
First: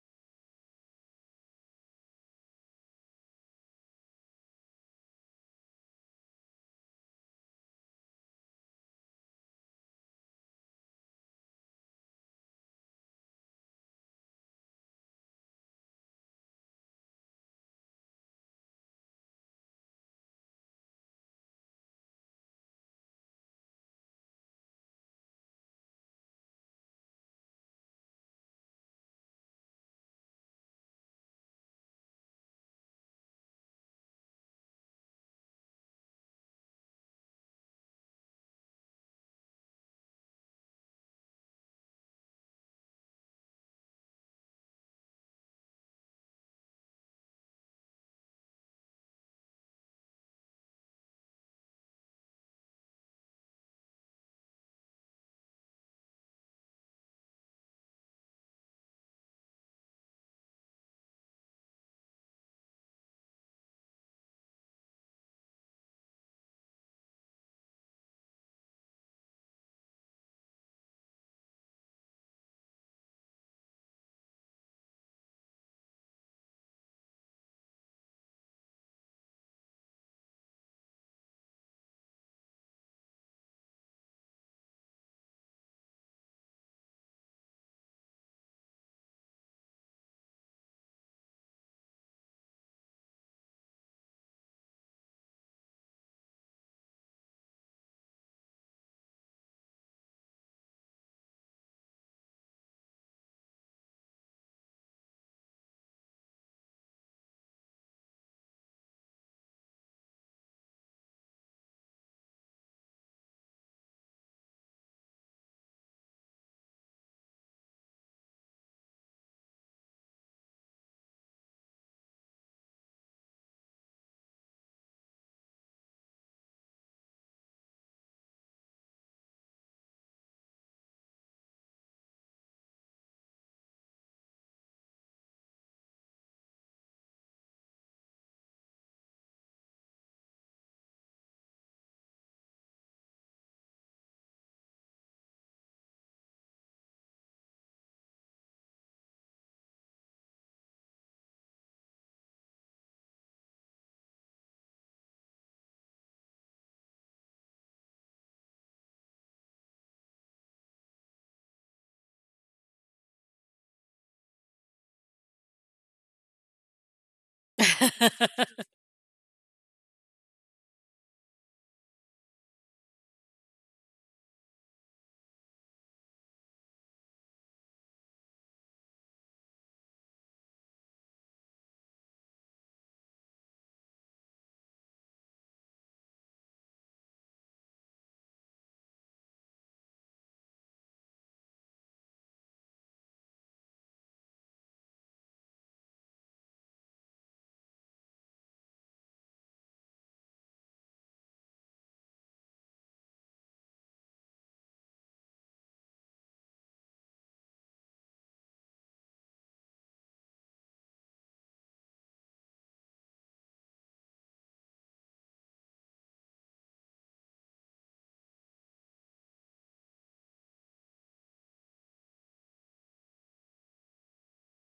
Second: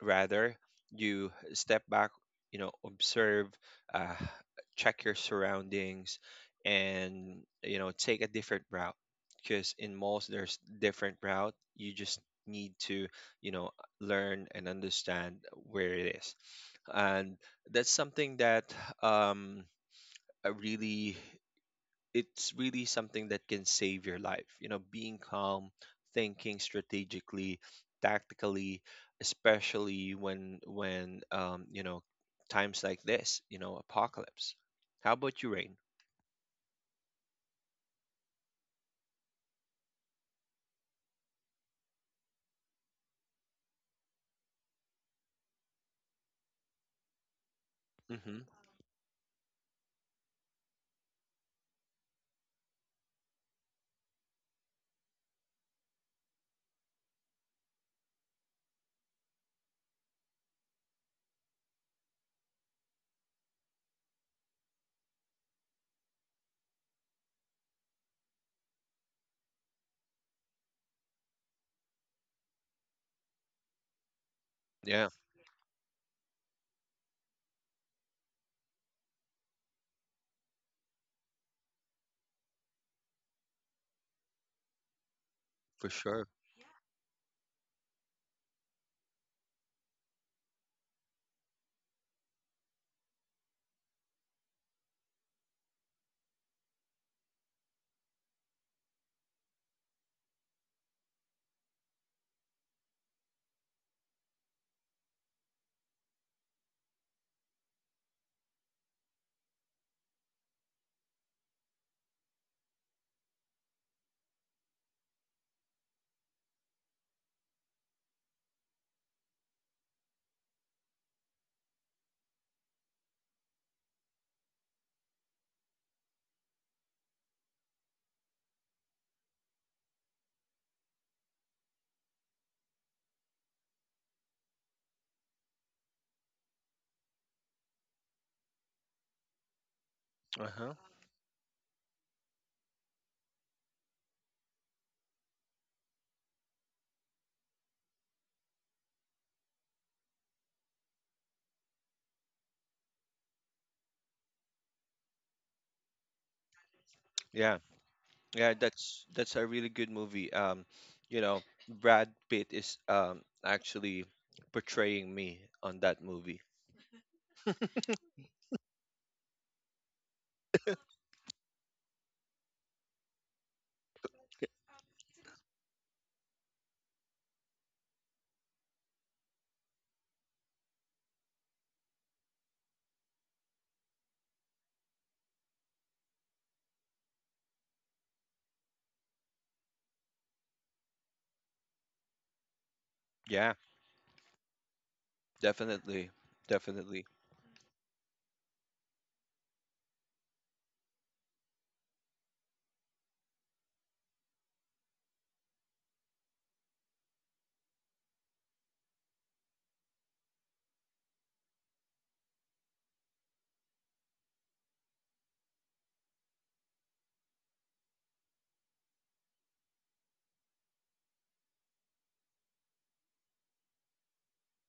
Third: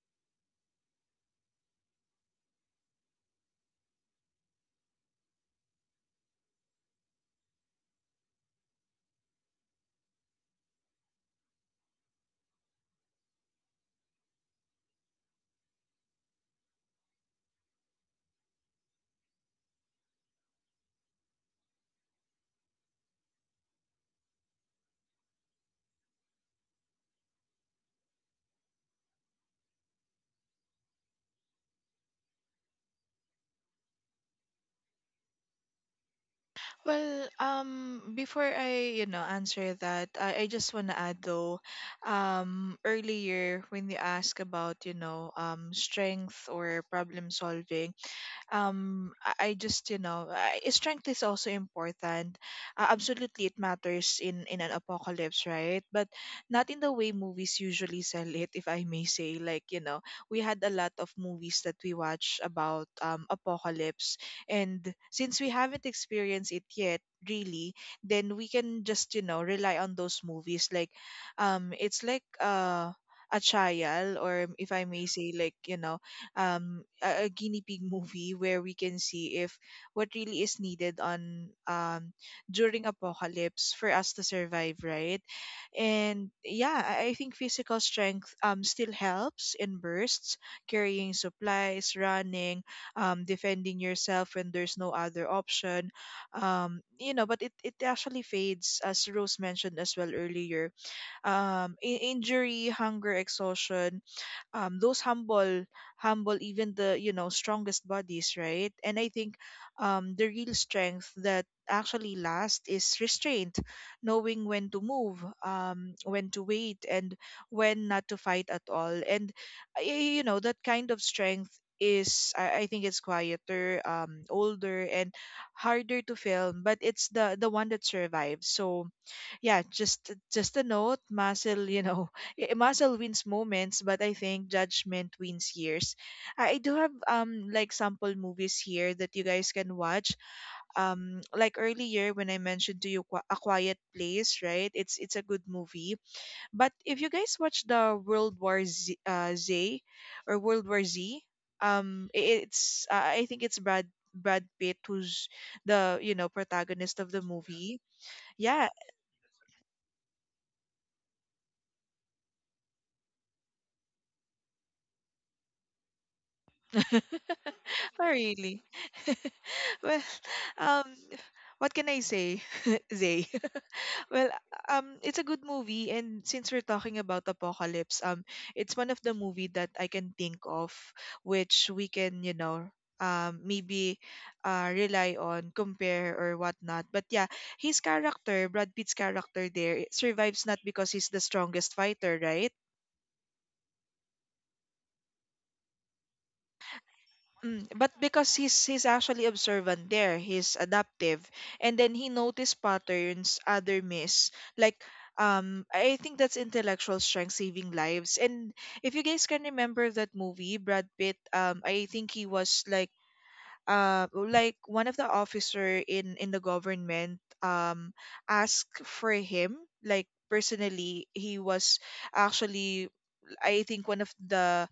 Rather, you step back, you know, observe, uh, check your surroundings, and you know, take a different route, because in malls there's different route. You just need to you know learn and understand where it is. And that's something that um uh, really, it's really something that can save your life. You know, being calm, thinking strategically, tactically, especially when when um, you know, times like this, you know, apocalypse. How about you, Rain?
Well, um, before I, you know, answer that, I, I just want to add though, um, earlier when you ask about, you know, um, strength or problem solving,
Mm-hmm.
um I, I just, you know, I, strength is also important. Uh, absolutely, it matters in in an apocalypse, right? But not in the way movies usually sell it, if I may say, like, you know, we had a lot of movies that we watch about um apocalypse. And since we haven't experienced it yet, really, then we can just, you know, rely on those movies, like um it's like, uh a trial, or if I may
Yeah,
say, like, you know, um a, a guinea pig movie where we can see if what really is needed on um during apocalypse for us to survive, right?
for sure.
And yeah, i I think physical strength um still helps in bursts: carrying supplies, running, um defending yourself when there's no other option. Um you know, but it, it actually fades, as Rose mentioned as well earlier. Um in- injury, hunger, exhaustion, um, those humble humble even the, you know, strongest bodies, right? And I think, um, the real strength that actually lasts is restraint, knowing when to move, um, when to wait, and when not to fight at all. And uh, y- you know, that kind of strength is, I, I think, it's quieter, um older and harder to film, but it's the the one that survives. So yeah, just just a note, muscle, you know, i- muscle wins moments, but I think judgment wins years. I I do have, um like, sample movies here that you guys can watch.
Uh-huh.
Um, like earlier when I mentioned to you Qui- A Quiet Place, right? It's it's a good movie. But if you guys watch the World War Z, uh, Z or World War Z, um, i- it's, uh, I think it's Brad Brad Pitt who's the, you know, protagonist of the
Yeah,
movie.
yeah.
Yeah,
That's that's a really good movie. Um, you know, Brad Pitt is um actually portraying me on that movie.
Not really. Well, um, what can I say, Zay? Well, um, it's a good movie, and since we're talking about apocalypse, um, it's one of the movie that I can think of, which we can, you know, um, maybe, uh, rely on, compare or whatnot. But yeah, his character, Brad Pitt's character there, it survives not because he's the strongest fighter, right?
Yeah, definitely, definitely.
Mm, but because he's he's actually observant there, he's adaptive, and then he noticed patterns other miss. Like, um, I think that's intellectual strength saving lives. And if you guys can remember that movie, Brad Pitt, um, I think he was, like, uh like, one of the officer in in the government, um asked for him, like, personally. He was actually, I think, one of the,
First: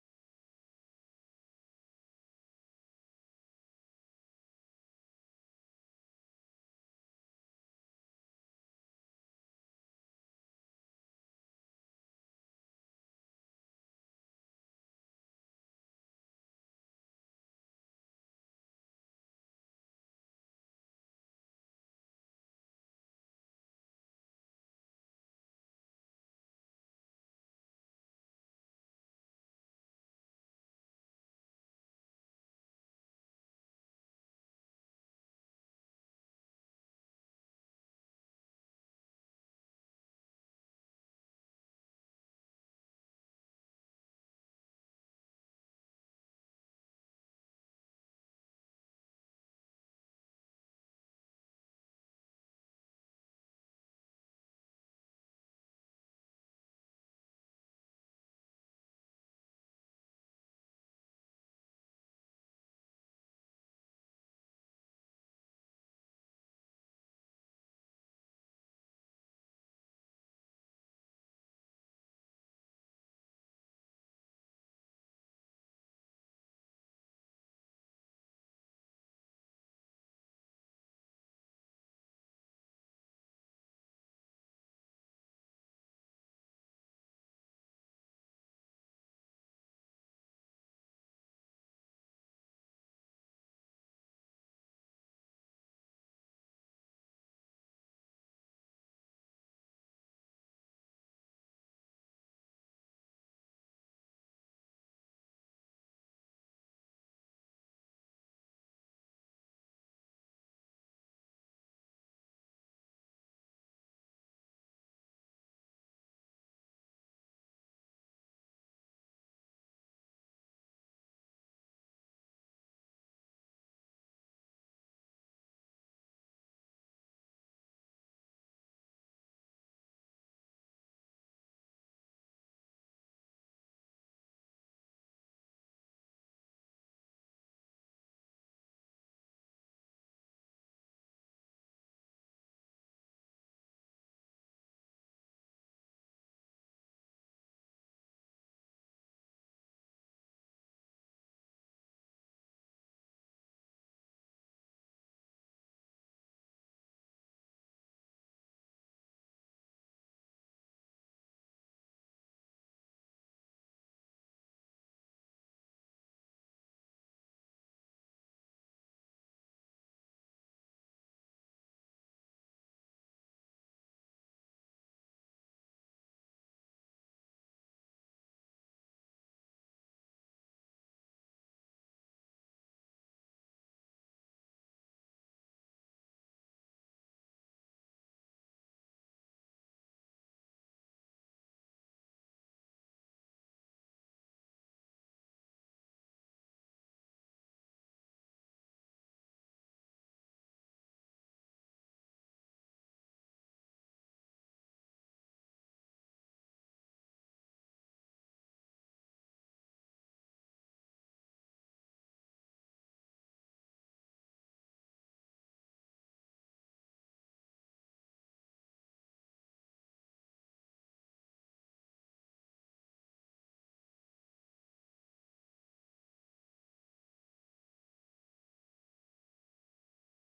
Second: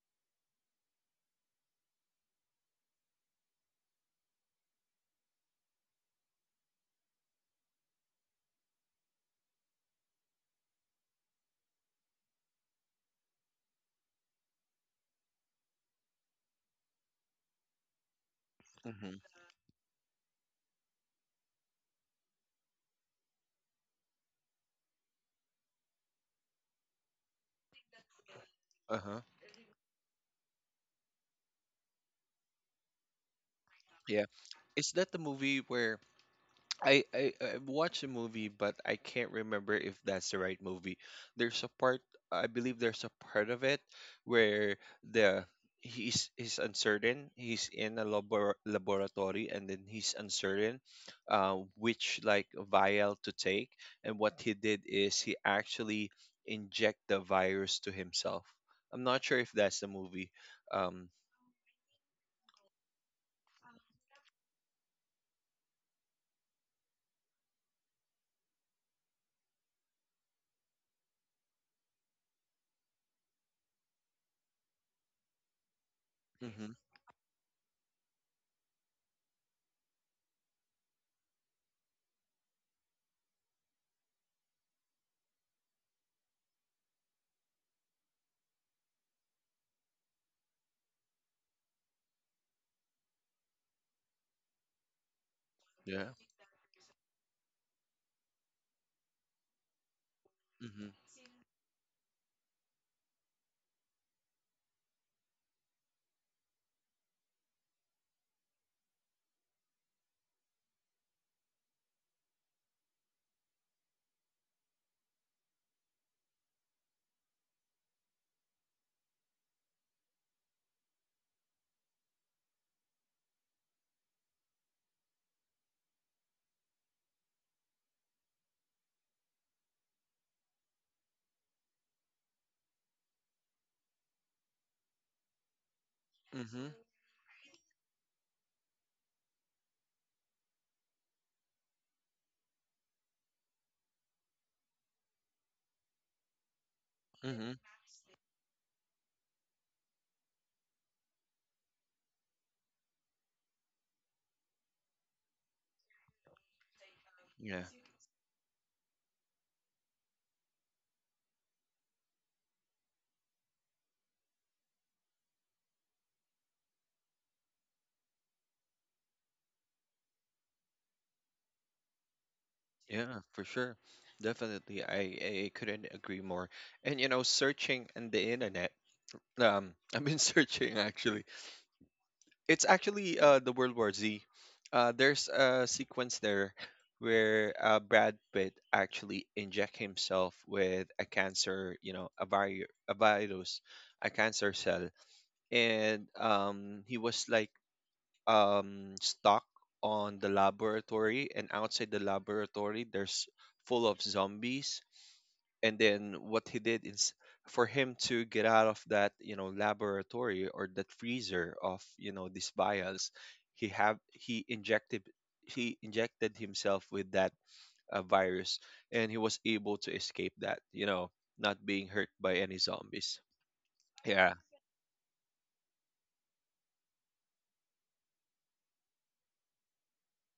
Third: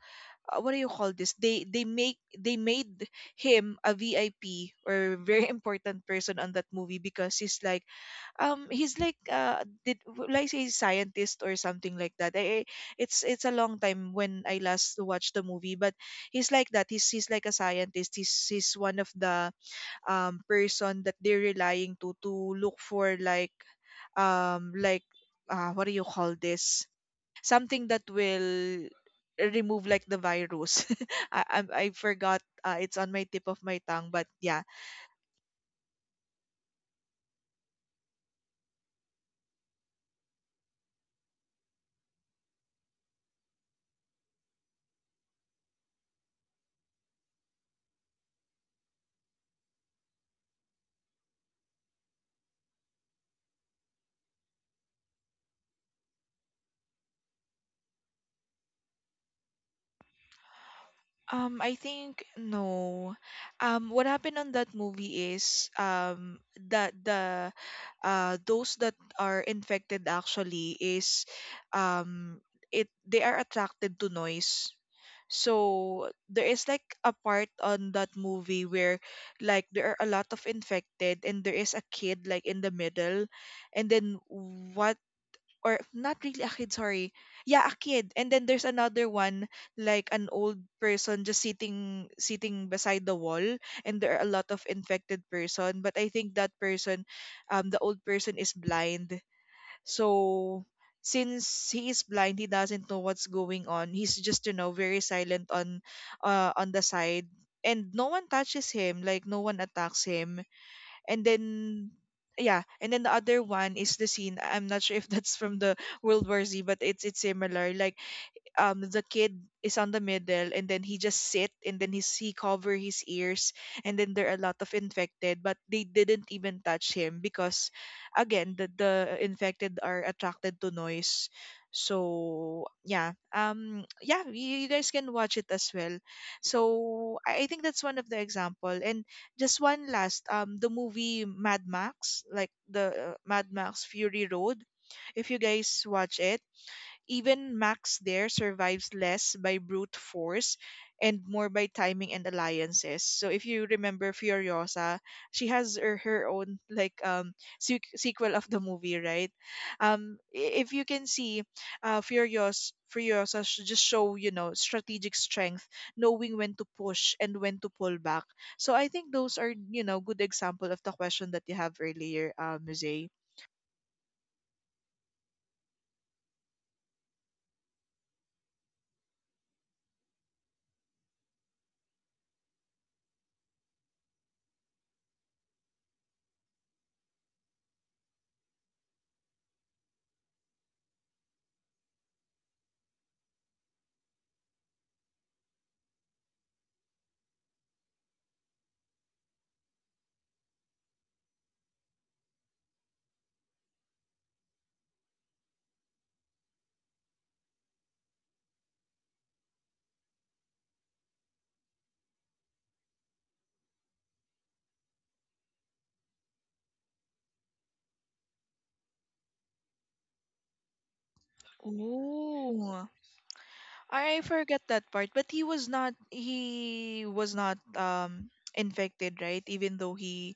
uh, what do you call this, they they make they made him a VIP or, very important person on that movie because he's like um he's like uh did, like, say, scientist or something like that. I, I- it's it's a long time when I last watched the movie, but he's like that, he's he's like a scientist. He's he's one of
Mm-hmm.
the um person that they're relying to to look for, like, um like, uh, what do you call this, something that will
Uh-huh.
remove, like, the virus. I, I I forgot. Uh, it's on my tip of my tongue, but
Yeah.
yeah,
Is that the movie where I, I I watched a movie, but I can't remember if that's the right movie. There's a part, I believe there's a part of it where the he's he's uncertain. He's in a labor laboratory, and then he's uncertain, uh, which like vial to take. And what he did is he actually inject the virus to himself. I'm not sure if that's the movie. Um.
Um, I think no. Um, what happened on that movie is, um that the, uh those that are infected actually is, um it they are attracted to noise. So there is,
Hmm.
like, a part on that movie where, like, there are a lot of infected, and there is a kid, like, in the middle, and then what, or not really a kid, sorry. Yeah, a kid. And then there's another one, like, an old person just sitting sitting beside the wall, and there are a lot of infected person, but I
Yeah.
think that person, um the old person, is blind. So
Hmm.
since he is blind, he doesn't know what's going on. He's just, you know, very silent on, uh on the side, and no one touches him, like, no one attacks him. And then, yeah, and then the other one is the scene. I'm not sure if that's from the World War Z, but it's it's similar. Like, um the kid is on the middle, and then he just sit, and then he he cover his ears, and then there are a lot of infected, but they didn't even touch him because, again, the, the infected are attracted to noise. So yeah, um yeah, you, you guys can watch it as well.
Hmm.
So I, I think that's one of the example, and just one last, um the movie Mad Max, like the, uh, Mad Max Fury Road, if you guys watch it,
Hmm.
even Max there survives less by brute force and more by timing and alliances. So if you remember Furiosa, she has her, her own, like, um
Yeah,
sequ- sequel of the movie, right? Um i- if you can see, uh Furios Furiosa sh- just show, you know, strategic strength, knowing when to push and when to pull back. So I think those are, you know, good example of the question that you have earlier, uh, Musée.
yeah, for sure. Definitely. I, I couldn't agree more. And you know, searching in the internet, um, I've been searching actually. It's actually uh the World War Z. Uh there's a sequence there where uh Brad Pitt actually inject himself with a cancer, you know, a vi a virus, a cancer cell. And um he was like um, stuck on the laboratory, and outside the laboratory, there's full of zombies. And then what he did is for him to get out of that, you know, laboratory or that freezer of, you know, these vials, he have he injected he injected himself with that uh, virus, and he was able to escape that, you know, not being hurt by any
Ooh.
zombies.
I
Yeah,
forget that part, but he was not he was not um infected, right? Even though he,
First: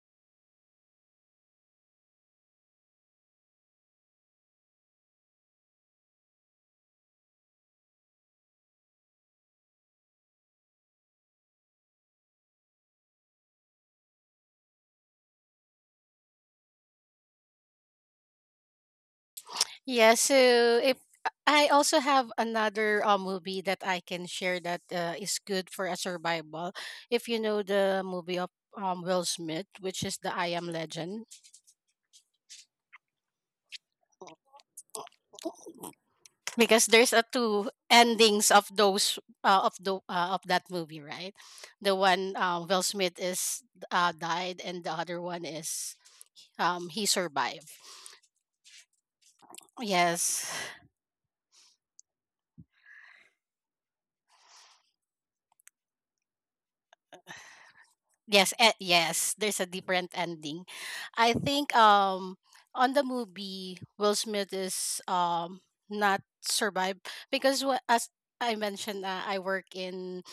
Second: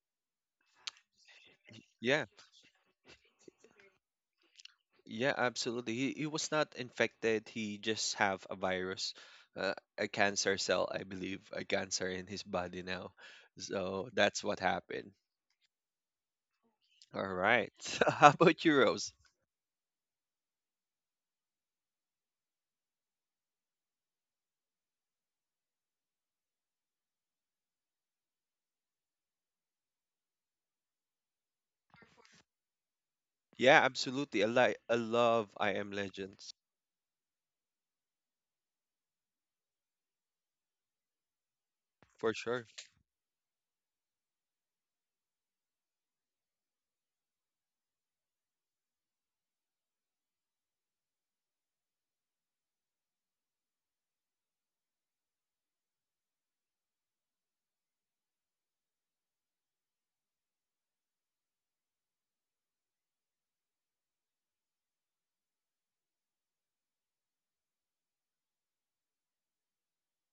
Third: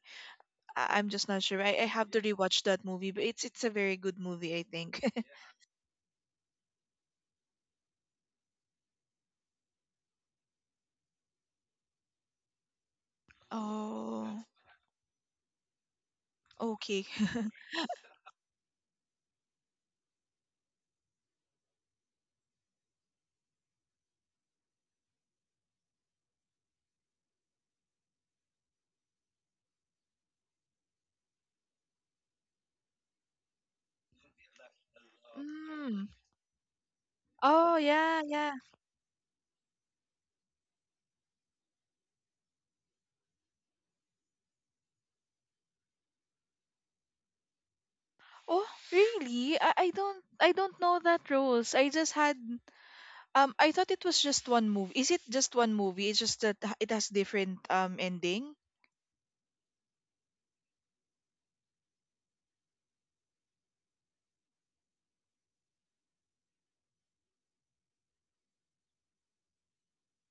I- I'm just not sure. I, I have to
yeah.
rewatch that movie, but it's it's a very good movie, I think.
Yeah, absolutely. He, he was not infected. He just have a virus, uh, a cancer cell, I believe, a cancer in his body now. So that's
Oh,
what happened.
okay.
All right. So how about you, Rose?
Yeah, so if I also have another uh, movie that I can share that uh, is good for a survival. If you know the movie of um, Will Smith, which is the I Am Legend,
Yeah, absolutely. I like I love I Am
Mm.
Legends
because there's a two
Oh yeah, yeah.
endings of those uh, of the uh, of that movie, right? The
for
one, uh,
sure.
Will Smith is, uh, died, and the other one is, um, he survived.
Oh, really? I, I don't I
Yes.
don't know that, Rose. I just had, um I thought it was just one movie. Is it just one movie? It's just that h- it has different um
Yes,
ending.
eh, yes, there's a different ending. I think, um, on the movie Will Smith is, um, not survive because wha- as I mentioned, uh, I work in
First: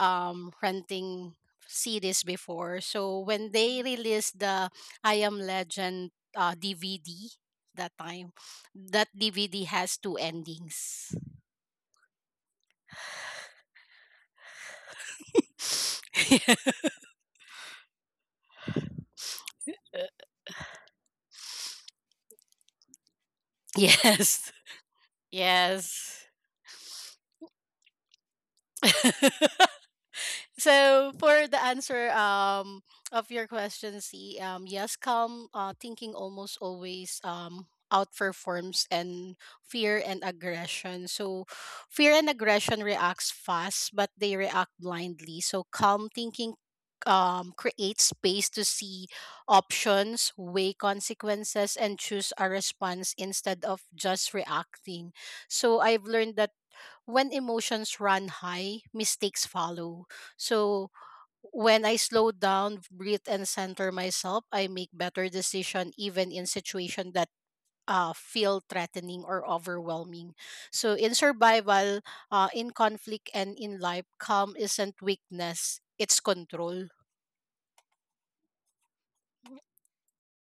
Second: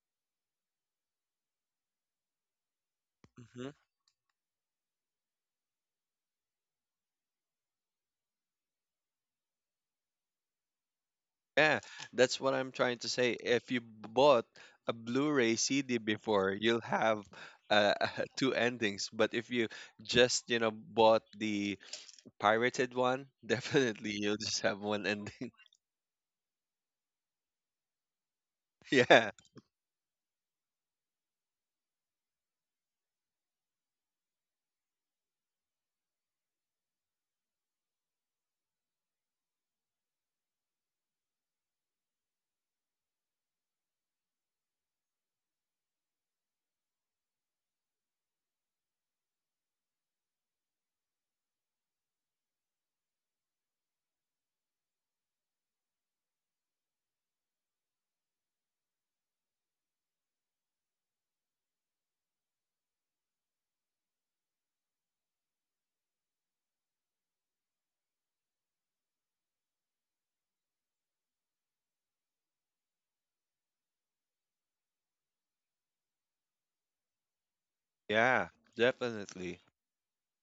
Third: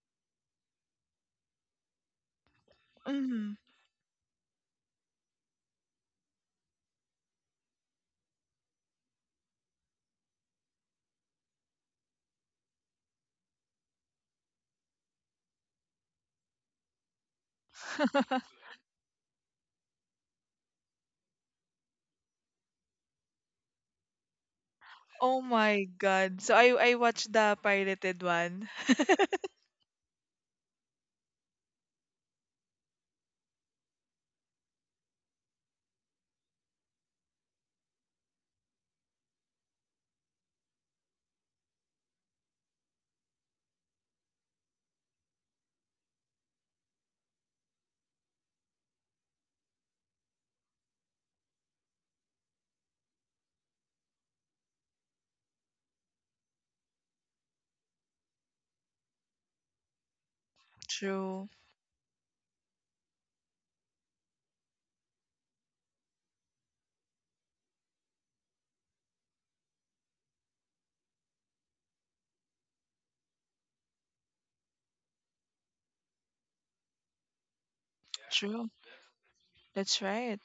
um renting series before. So when
Mm.
Mm-hmm.
they released the I Am Legend uh, D V D that time, that D V D has two endings.
Yeah, that's what I'm trying to say. If you bought a Blu-ray C D before, you'll have uh, two endings. But if you just, you know, bought the pirated one, definitely you'll
Yes.
just have one
Oh
ending.
my
Yes.
God. So I I watched the pirated one.
Yeah,
So for the answer, um, of your question C, um, yes, calm uh thinking almost always um outperforms and fear and aggression. So fear and aggression reacts fast, but they react blindly. So calm thinking, um, creates space to see options, weigh consequences, and choose a response instead of just reacting. So I've learned that when emotions run high, mistakes follow. So
True.
when I slow down, breathe, and center myself, I make better decision even in situation that uh, feel threatening or overwhelming. So in survival, uh, in conflict, and in life, calm isn't weakness; it's control.
yeah,
True.
definitely.
That's right.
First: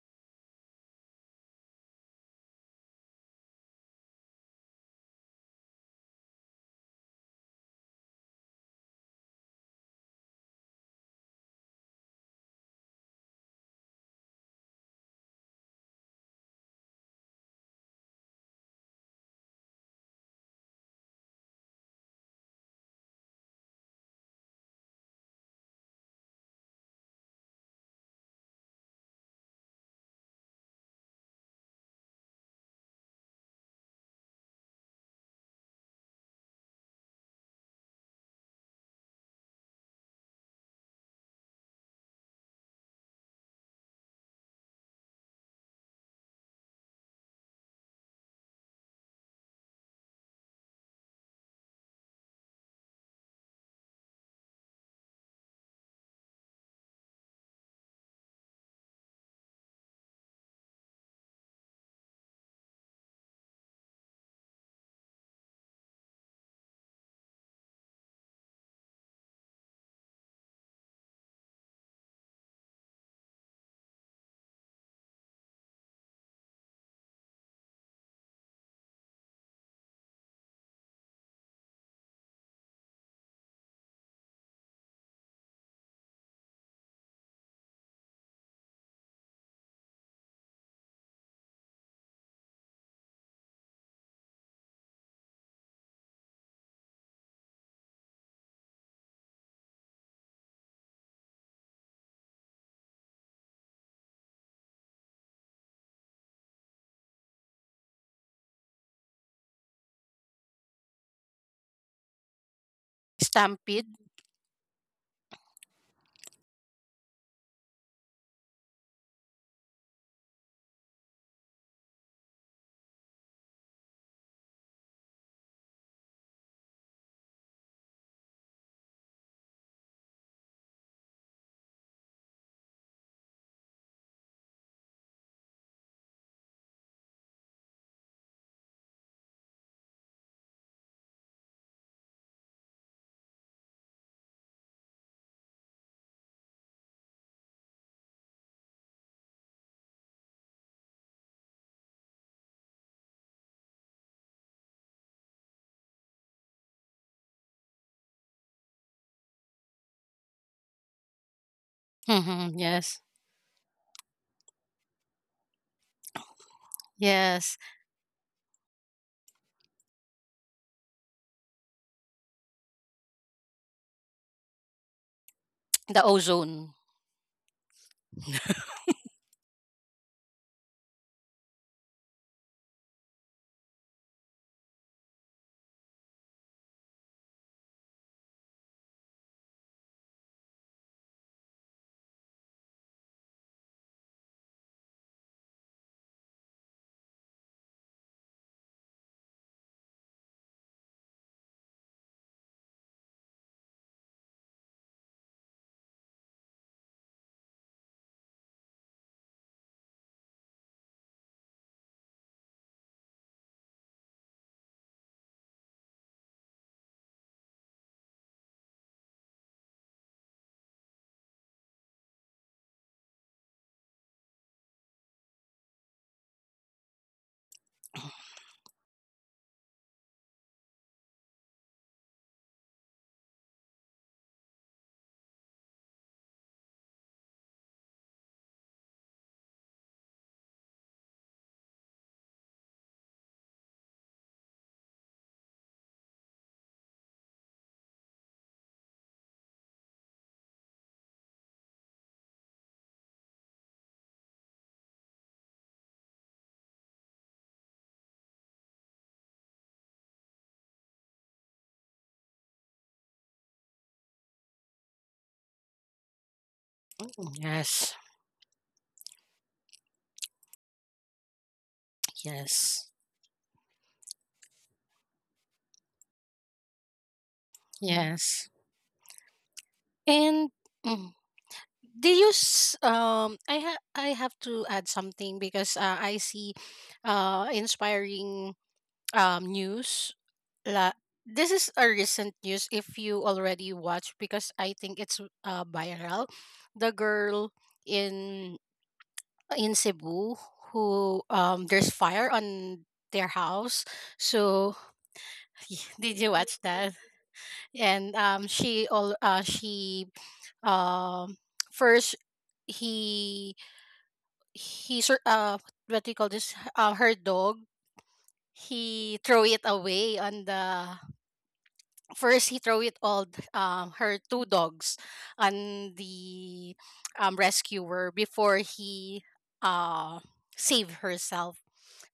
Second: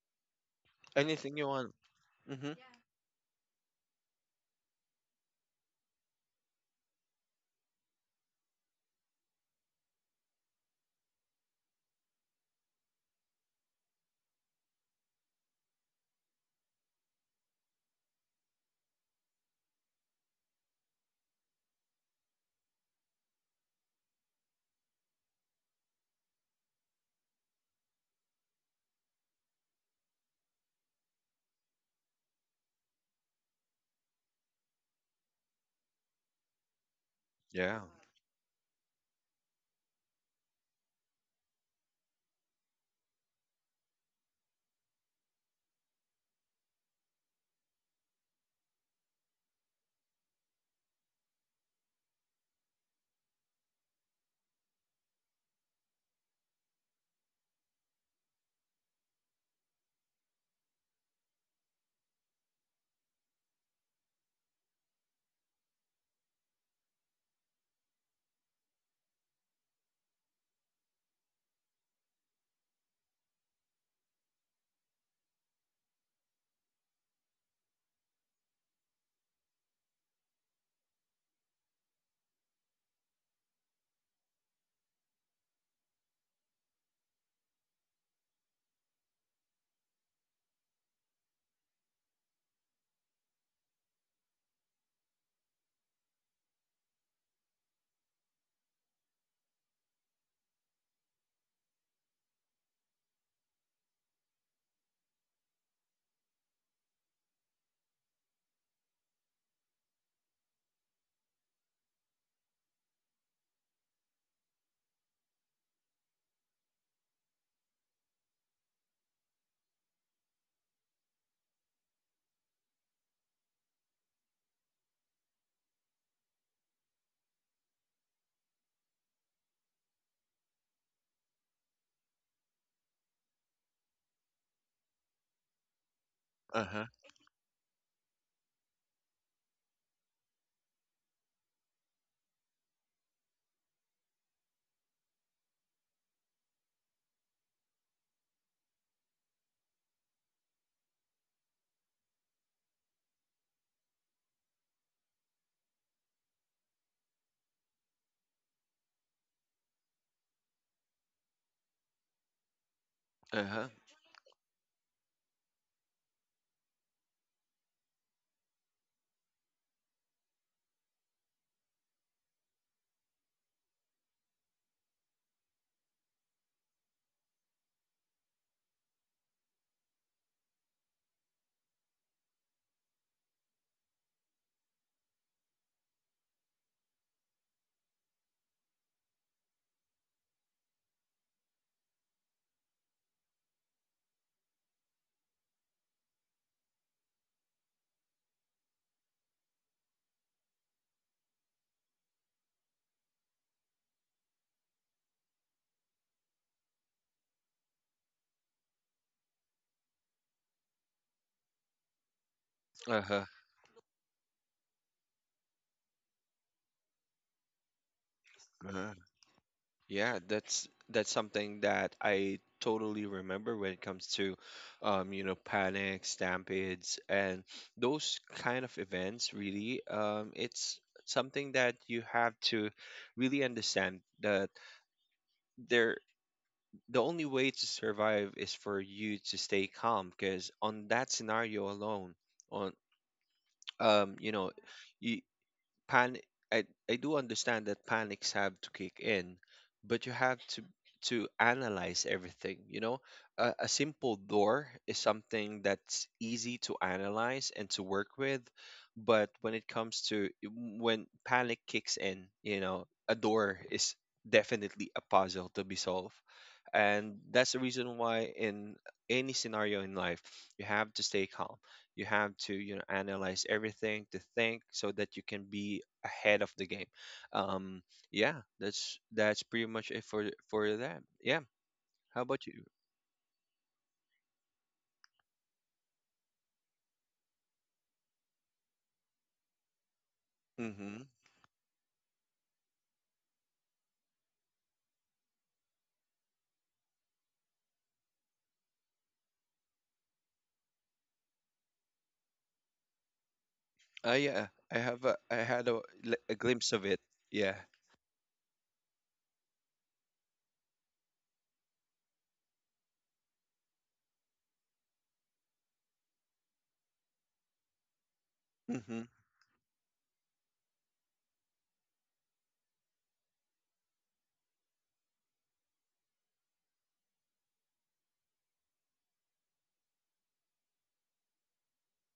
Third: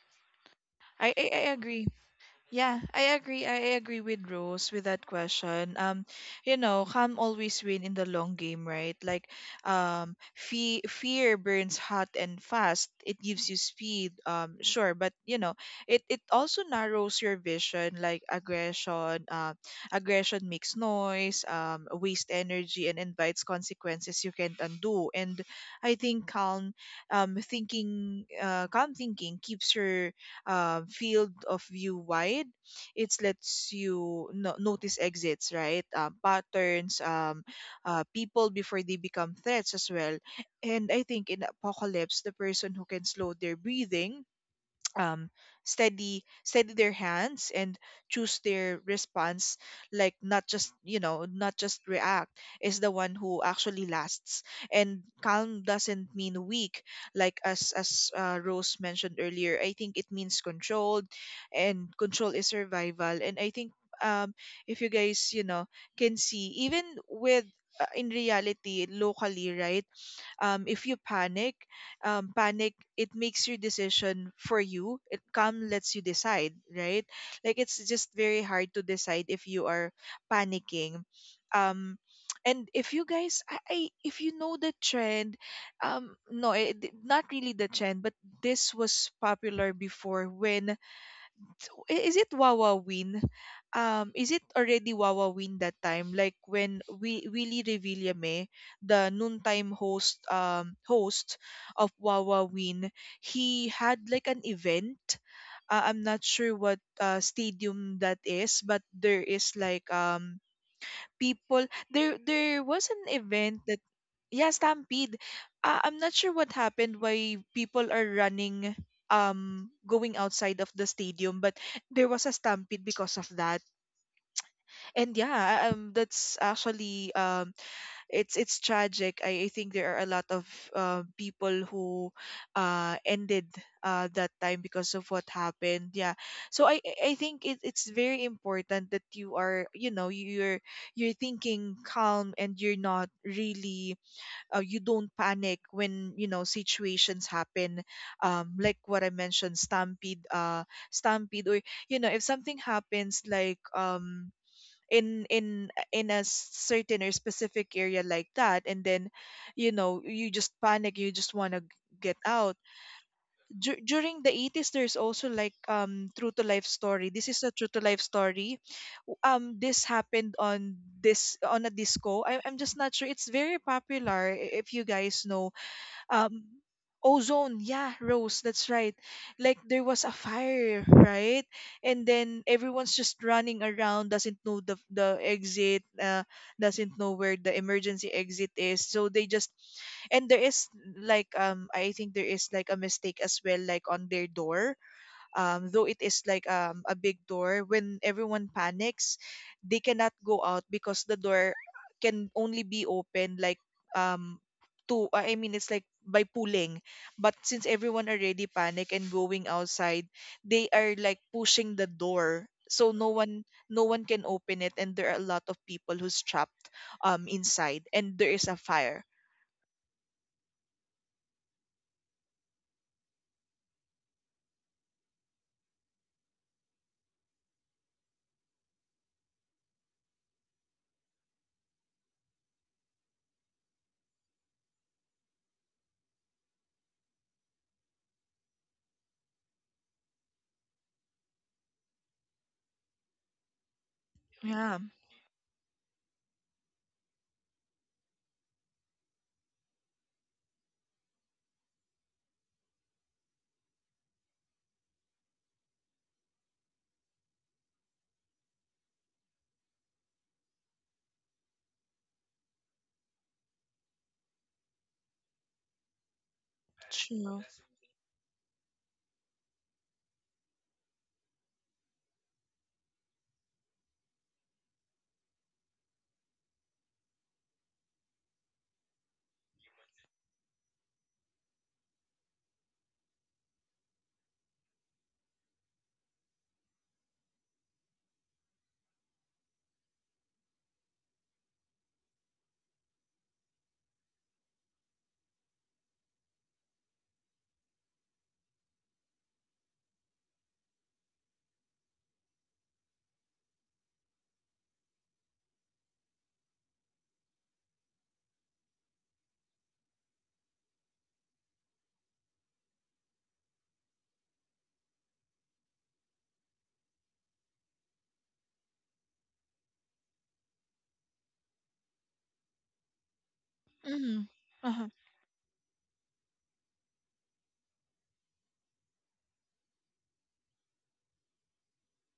I I,
Anything
I
you want.
agree.
Mm-hmm.
Yeah, I agree. I agree with Rose with that question. Um, you know, calm always win in the long game, right? Like, um, fe fear burns hot and fast. It gives you speed, um, sure, but, you know, it it also narrows your vision. Like aggression, uh, aggression makes noise, um, waste energy, and invites consequences you can't undo. And I think calm, um, thinking, uh, calm thinking keeps your um, field of view wide. It lets you no- notice exits, right? Um, patterns, um,
Yeah.
uh, people before they become threats as well. And I think in apocalypse, the person who can slow their breathing, um, steady steady their hands, and choose their response, like, not just, you know, not just react, is the one who actually lasts. And calm doesn't mean weak. Like, as as uh, Rose mentioned earlier, I think it means controlled. And control is survival. And I think, um if you guys, you know, can see even with, uh, in reality locally, right? Um, if you panic, um, panic, it makes your decision for you. It calm lets you decide, right? Like, it's just very hard to decide if you are panicking. um and if you guys, I, I if you know the trend, um no, it, not really the trend, but this was popular before, when, so, i- is it Wawa Win? Um, is it already Wawa Win that time? Like when we Willie Revillame, the noontime host, um, host of Wawa Win, he had like an event. Uh, I'm not sure what uh, stadium that is, but there is like um people. There there was an event that.
Stampede.
Yeah, stampede. uh, I'm not sure what happened, why people are running um going outside of the stadium, but there was a stampede because of that. And yeah, um that's actually, um it's it's tragic. I, I think there are a lot of uh, people who uh ended uh that time because of what happened. Yeah. so i
Uh-huh.
i I think it, it's very important that you are, you know, you're you're thinking calm, and you're not really, uh, you don't panic when, you know, situations happen. Um like what I mentioned, stampede uh stampede or you know, if something happens, like, um in in in a certain or specific area like that, and then you know, you just panic, you just want to get out.
Mm-hmm. Yes.
Uh-huh.
Dur- during the eighties there's also like um true to life story. This is a
Yes.
true to life story. W- um this happened on this, on a disco. I- I'm just not sure, it's very popular. I- if you guys know,
The
um
ozone.
ozone, yeah. Rose, that's right. Like there was a fire, right? And then everyone's just running around, doesn't know the the exit, uh, doesn't know where the emergency exit is, so they just. And there is, like, um I think there is like a mistake as well, like, on their door. Um, though it is like, um, a big door, when everyone panics they cannot go out because the door can only be opened, like, um to, I mean, it's like by pulling. But since everyone already panic and going outside, they are like pushing the door, so no
Uh-huh.
one no one can open it, and there are a lot of people who's trapped, um inside, and there is a
Uh-huh.
fire.
Yeah, that's that's something that I totally remember when it comes to, um, you know, panic, stampedes, and those kind of events. Really, um, it's something that you have to really understand that there the only way to survive is for you to stay calm because on that scenario alone, on um, you know,
Yeah,
you panic, I, I do understand that panics have to kick in, but you have to to analyze everything. You know, a, a simple door is something that's easy to analyze and to work with, but when it comes to, when panic kicks in, you know, a door is definitely a puzzle to be solved. And
true.
that's the
Yes.
reason why in any scenario in life you have to stay calm. You have to, you know,
Yes.
analyze everything to think so that you can be ahead of the game. Um, yeah,
Yes.
that's that's pretty much it for
And.
for that.
Mm,
Yeah.
they
How about you?
use um I ha- I have to add something because uh, I see uh inspiring um news la-
Mm-hmm.
this is a recent news if you already watched because I think it's uh viral. The girl in in Cebu who, um, there's fire on their house.
Uh, yeah,
So
I have a I had a,
did
li-
you
a
watch
glimpse of
that?
it. Yeah.
And um she all uh she, um, first, he he sur- uh what do you call this, uh, her dog,
Mm-hmm.
he throw it away on the, first he throw it all th- um, her
Mm.
two
Uh-huh.
dogs on the, um, rescuer before he, uh save herself.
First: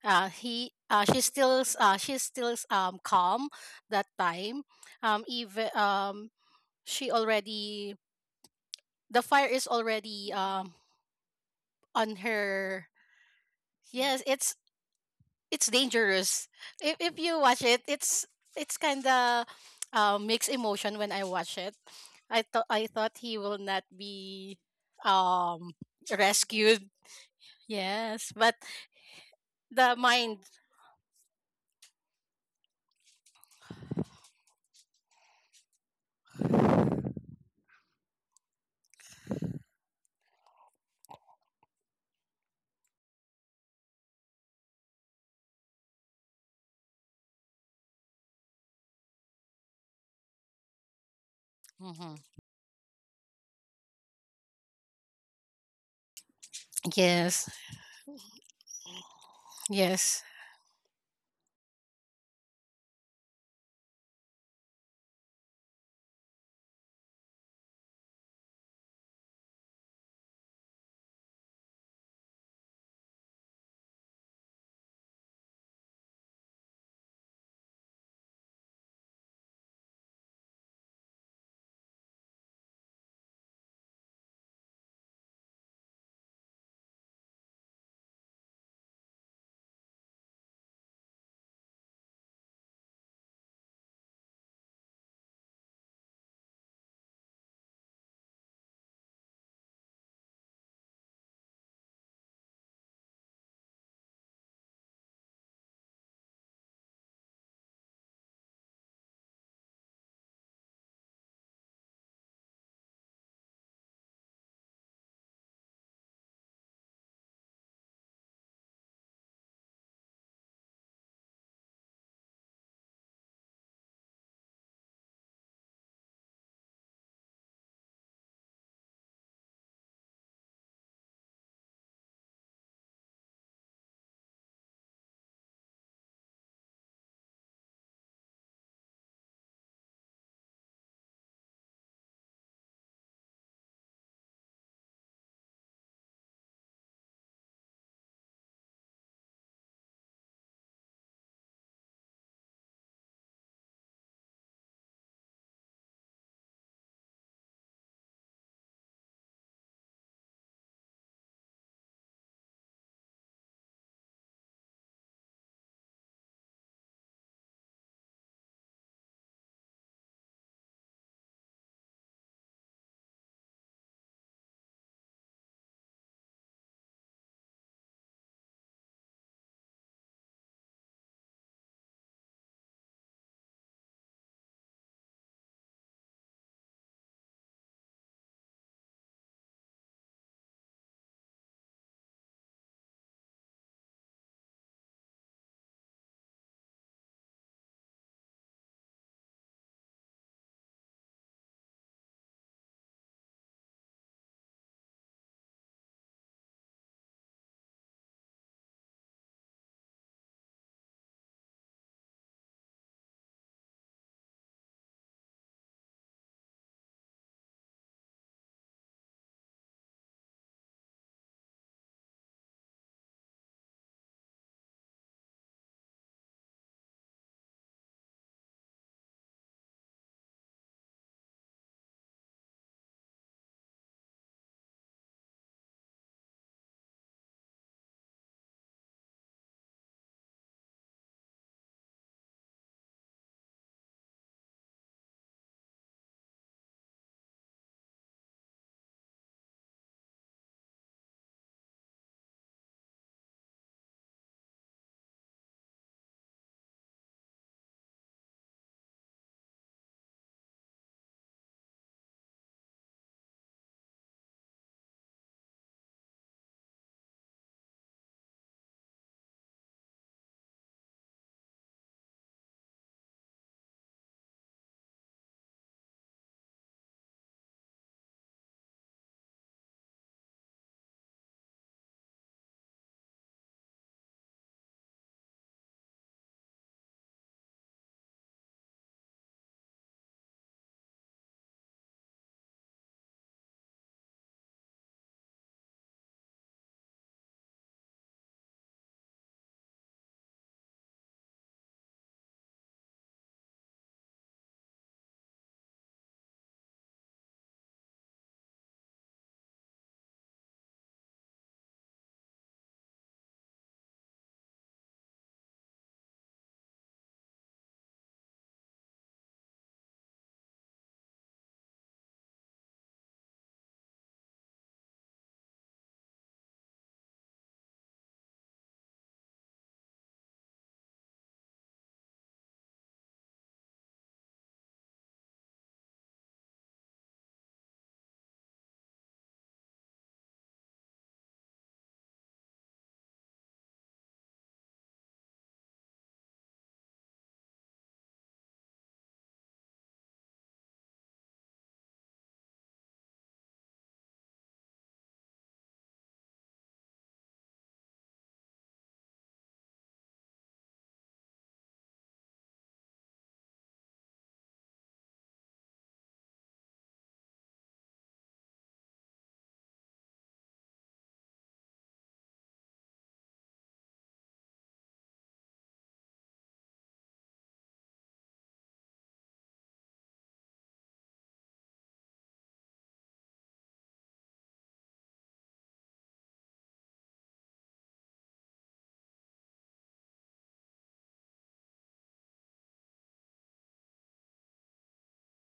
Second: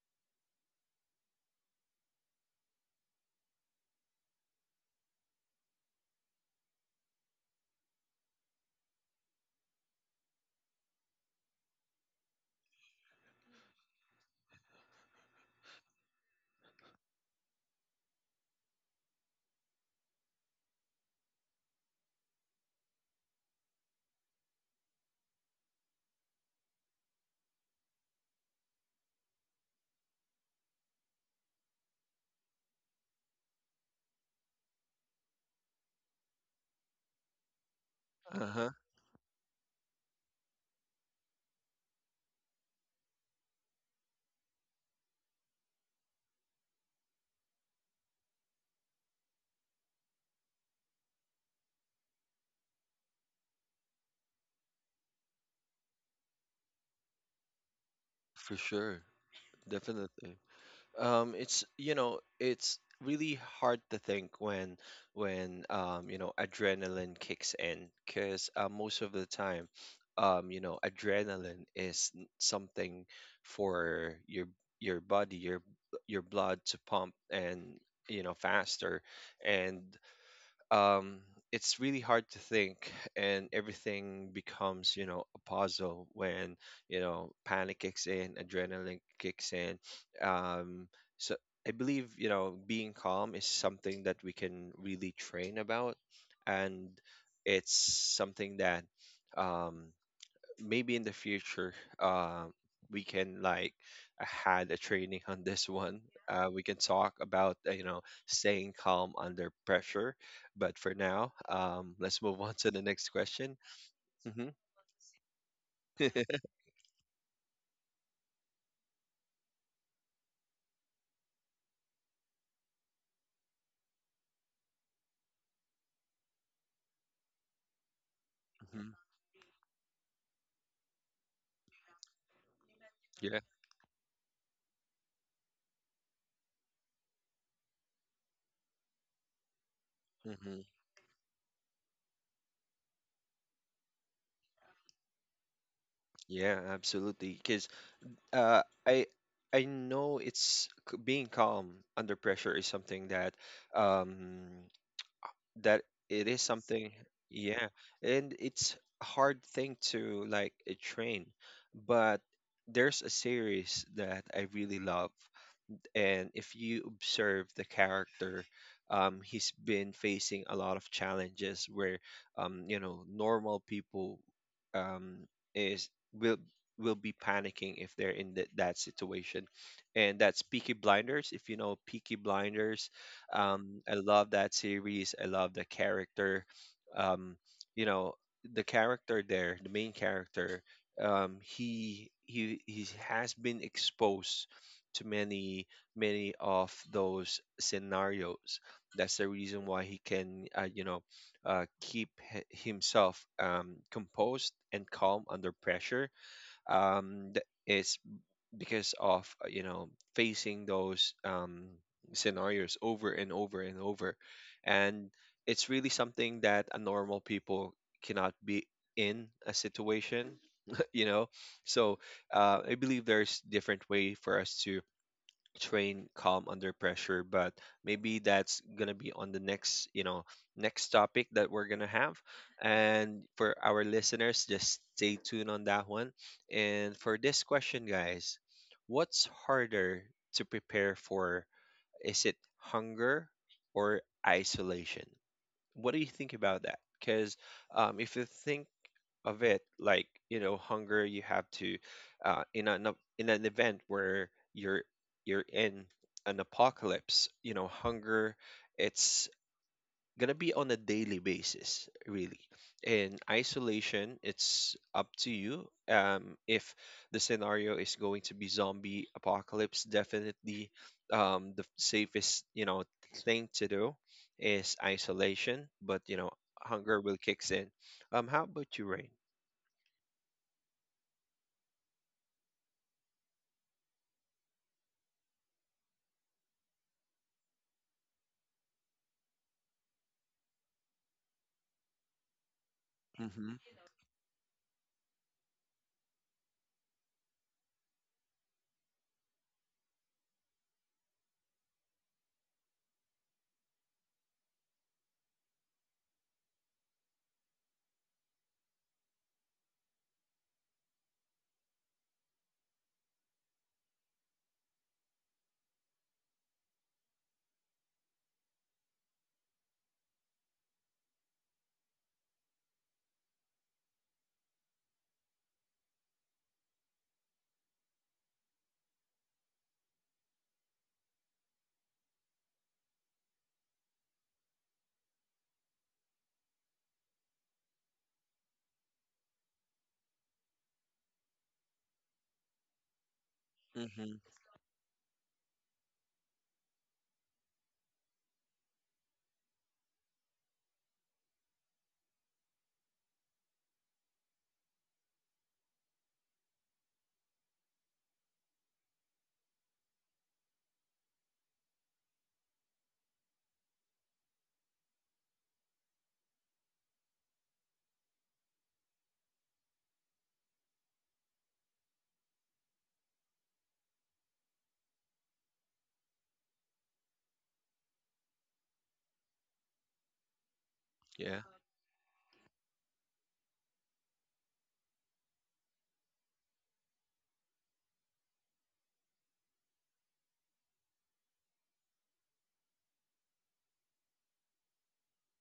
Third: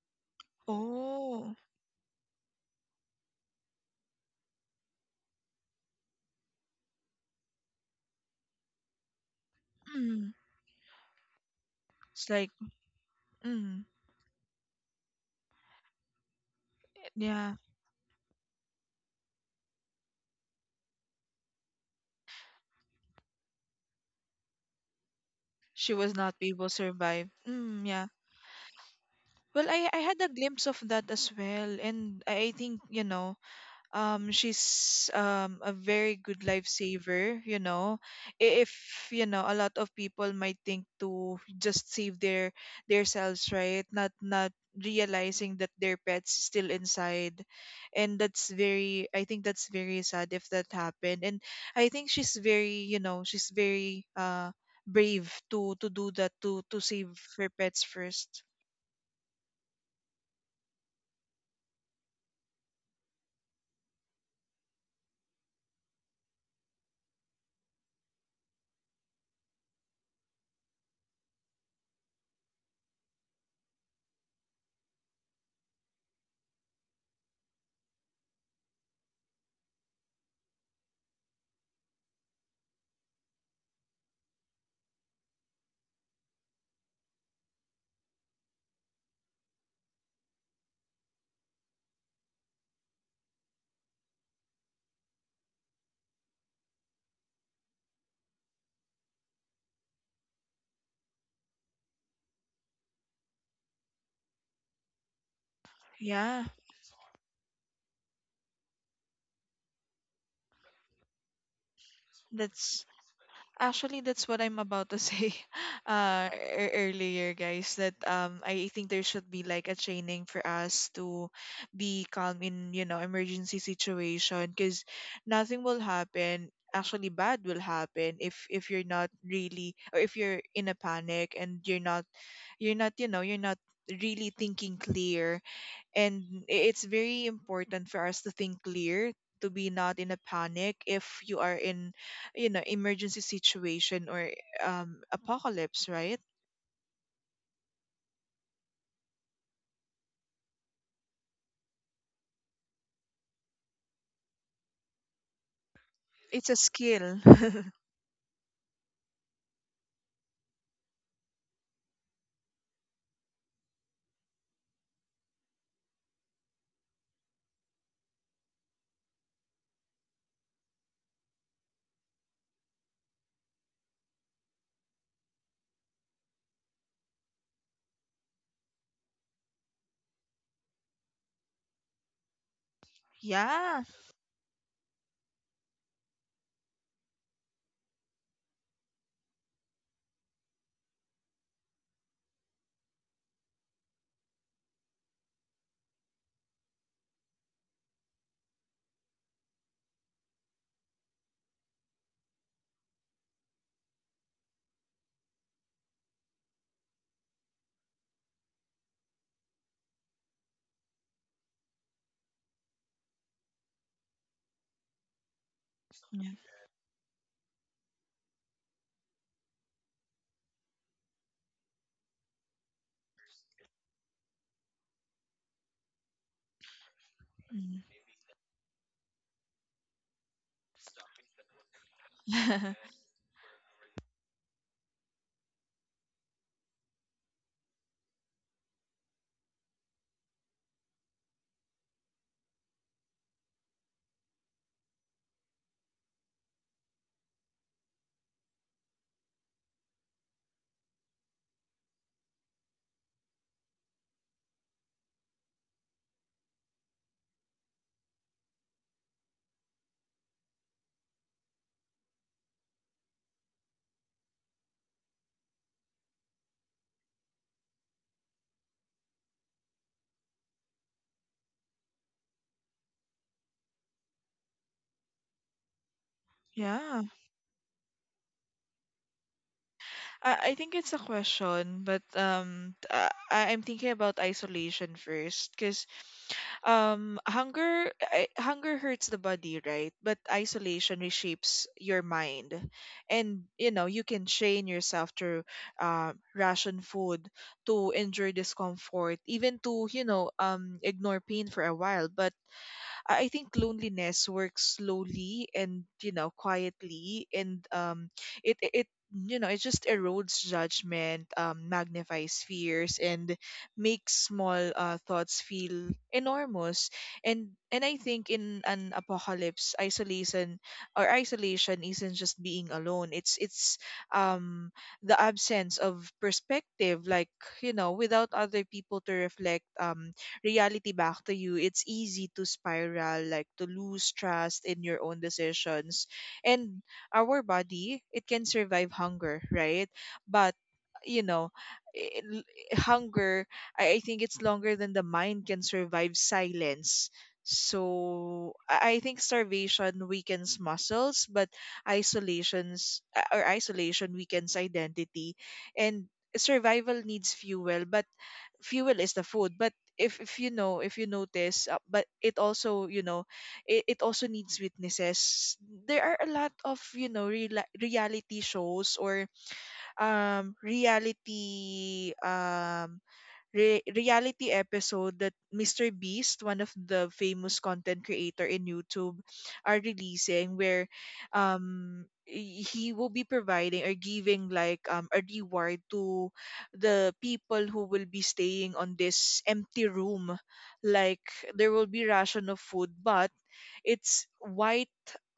Uh he uh She's
Oh.
still s- uh she's still s- um calm that time, um, even, um, she already, the fire is already,
Mm.
um, on
It's like.
her.
Mm.
Yes, it's it's dangerous. If if you
Yeah,
watch it, it's it's kind of, uh, mixed emotion when I watch it. I thought I thought he will not be, um,
she was not able to
rescued.
survive. Mm, yeah.
Yes, but
Well, I,
the
I had a
mind.
glimpse of that as well. And I I think, you know, um she's um a very good lifesaver. You know I- if
Uh-huh.
you know, a lot of people might think to just save their their selves, right? Not not realizing that their pet's still inside. And that's very, I think that's very sad if that happened. And I think
Hmm.
she's very, you know, she's very, uh brave to to do that, to to save her
Yes,
pets first.
For sure.
yes.
Definitely. Um, it's you know it's really hard to think when when um you know adrenaline kicks in, because uh, most of the time um you know adrenaline is n- something for your your body, your your blood to pump and you know faster, and um, it's really hard to think, and everything becomes you know a puzzle when you know panic kicks in, adrenaline kicks in, um, so I believe you know being calm is something that we can really train about. And it's something that um, maybe in the future um we can like had a training on this one,
Yeah,
uh, we can talk about uh, you know, staying calm under pressure. But for now um, let's move on to the
that's.
next question.
Actually, that's what
Hmm.
I'm about to say uh, ear- earlier, guys. That, um, I think there should be like a training for us to be calm in, you know, emergency situation, because nothing will happen. Actually, bad will happen if if you're
Hmm.
not really, or if you're in a panic and you're not you're not, you know, you're
Yeah.
not really thinking clear. And i- it's very important for us to think clear, to be not in a
Hmm.
panic if you are in, you know, emergency situation or um apocalypse, right?
Yeah, absolutely, because uh, I I know it's c- being calm under pressure is something that um, that it is
It's a
something.
skill.
Yeah, and it's a hard thing to like uh, train. But there's a series that I really love, and if you observe the character, um, he's been facing a lot of challenges where, um, you know, normal people um, is will will be panicking if they're in th- that situation, and that's Peaky Blinders. If you know Peaky Blinders, um,
Yeah.
I love that series. I love the character. Um, you know, the character there, the main character um, he he he has been exposed to many many of those scenarios. That's the reason why he can, uh, you know, uh, keep h- himself um, composed and calm under pressure. Um, th- is because of uh, you know, facing those um, scenarios over and over and over, and it's really
Yeah.
something that a normal people cannot be in a situation. You know, so uh, I believe there's different way for us to train calm under pressure, but
Mm.
maybe that's going to be on the next you know next topic that we're going to have. And for our listeners just stay tuned on that one. And for this question, guys, what's harder to prepare for? Is it hunger or isolation? What do you think about that? Because um, if you think of it like you know hunger, you have to uh, in an ap- in an event where you're you're in an apocalypse, you know hunger, it's gonna be on a daily basis really. In isolation, it's up to you. Um, if the scenario is going to be zombie apocalypse, definitely um, the safest you know thing to do is isolation. But you know hunger
Yeah.
will kicks in. Um, how about you, Rain?
I, I think it's a question, but um, t- uh, I, I'm thinking about isolation first, because, um, hunger, I, hunger hurts the body, right? But isolation reshapes your mind, and
Mm-hmm.
you know you can train yourself to uh, ration food, to endure discomfort, even to, you know, um ignore pain for a while. But I I think loneliness works slowly and, you know, quietly, and, um, it it it, you know, it just erodes judgment, um, magnifies fears, and makes small, uh, thoughts feel enormous. And and I think in an apocalypse, isolation, or isolation isn't just being alone. It's it's um the absence of perspective, like, you know, without other people to reflect. Um, reality back to you, it's easy to spiral, like to lose trust in your own decisions. And our body, it can survive hunger, right? But you know, i- l- hunger, I, I
Mm-hmm.
think it's longer than the mind can survive silence. So I I think starvation weakens muscles, but isolations, uh, or isolation weakens identity, and survival needs fuel. But fuel is the food, but if if you know, if you notice, uh, but it also, you know, it, it also needs witnesses. There are a lot of, you know, real, reality shows, or um reality, um re- reality episode that mister Beast, one of the famous content creator in YouTube, are releasing, where
Yeah.
um y- he will be providing or giving, like, um a reward to the people who will be staying on this empty room. Like, there will be ration of food, but it's white,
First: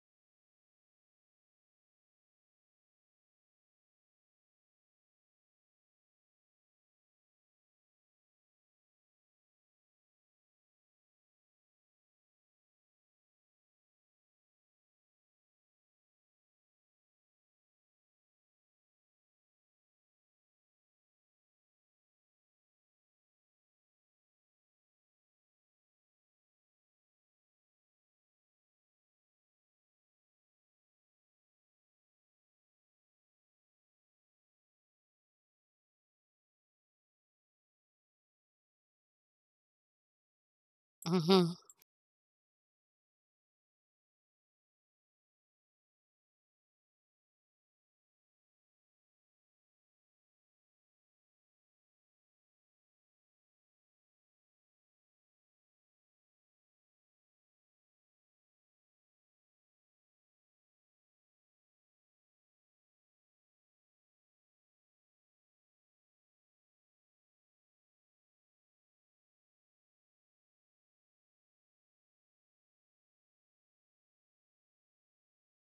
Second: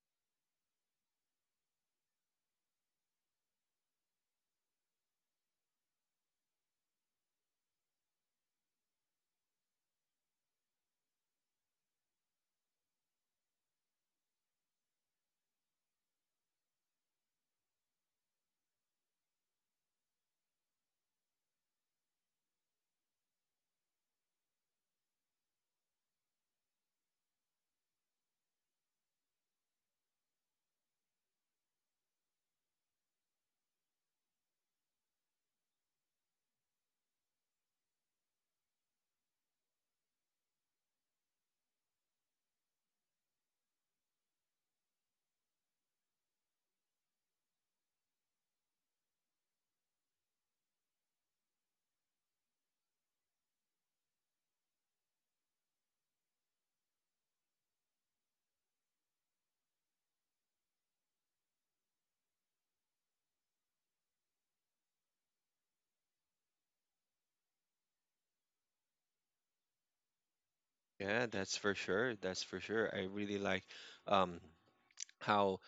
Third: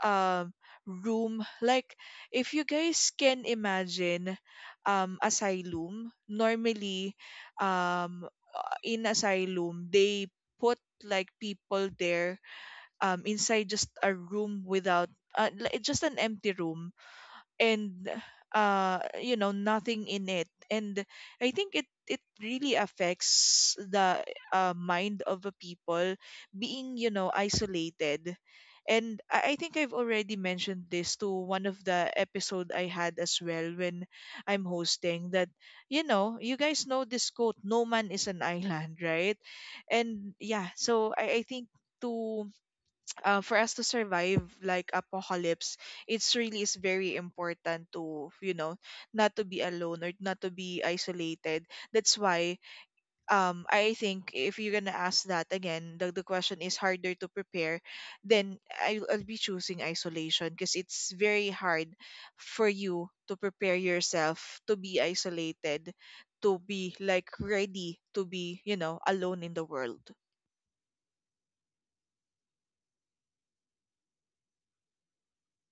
um room, like, if you guys can imagine, um asylum. Normally, um in asylum, they put, like, people there, um inside, just a room without, uh, li- just an empty room. And uh you know, nothing in it, and I think it it really affects the, uh, mind of a people being, you know, isolated. And I, I think I've already mentioned this to one of the episode I had as well, when I'm hosting that. You know, you guys know this quote, no man is an island, right? And yeah, so i, I
Mm-hmm.
think to, uh, for us to survive, like, apocalypse, it's really is very important to, you know, not to be alone or not to be isolated. That's why, um I think if you're gonna ask that again, the, the question is harder to prepare, then I'll, I'll be choosing isolation, because it's very hard for you to prepare yourself to be isolated, to be, like, ready to be, you know, alone in the world.
Yeah, that's for sure. That's for sure. I really like um how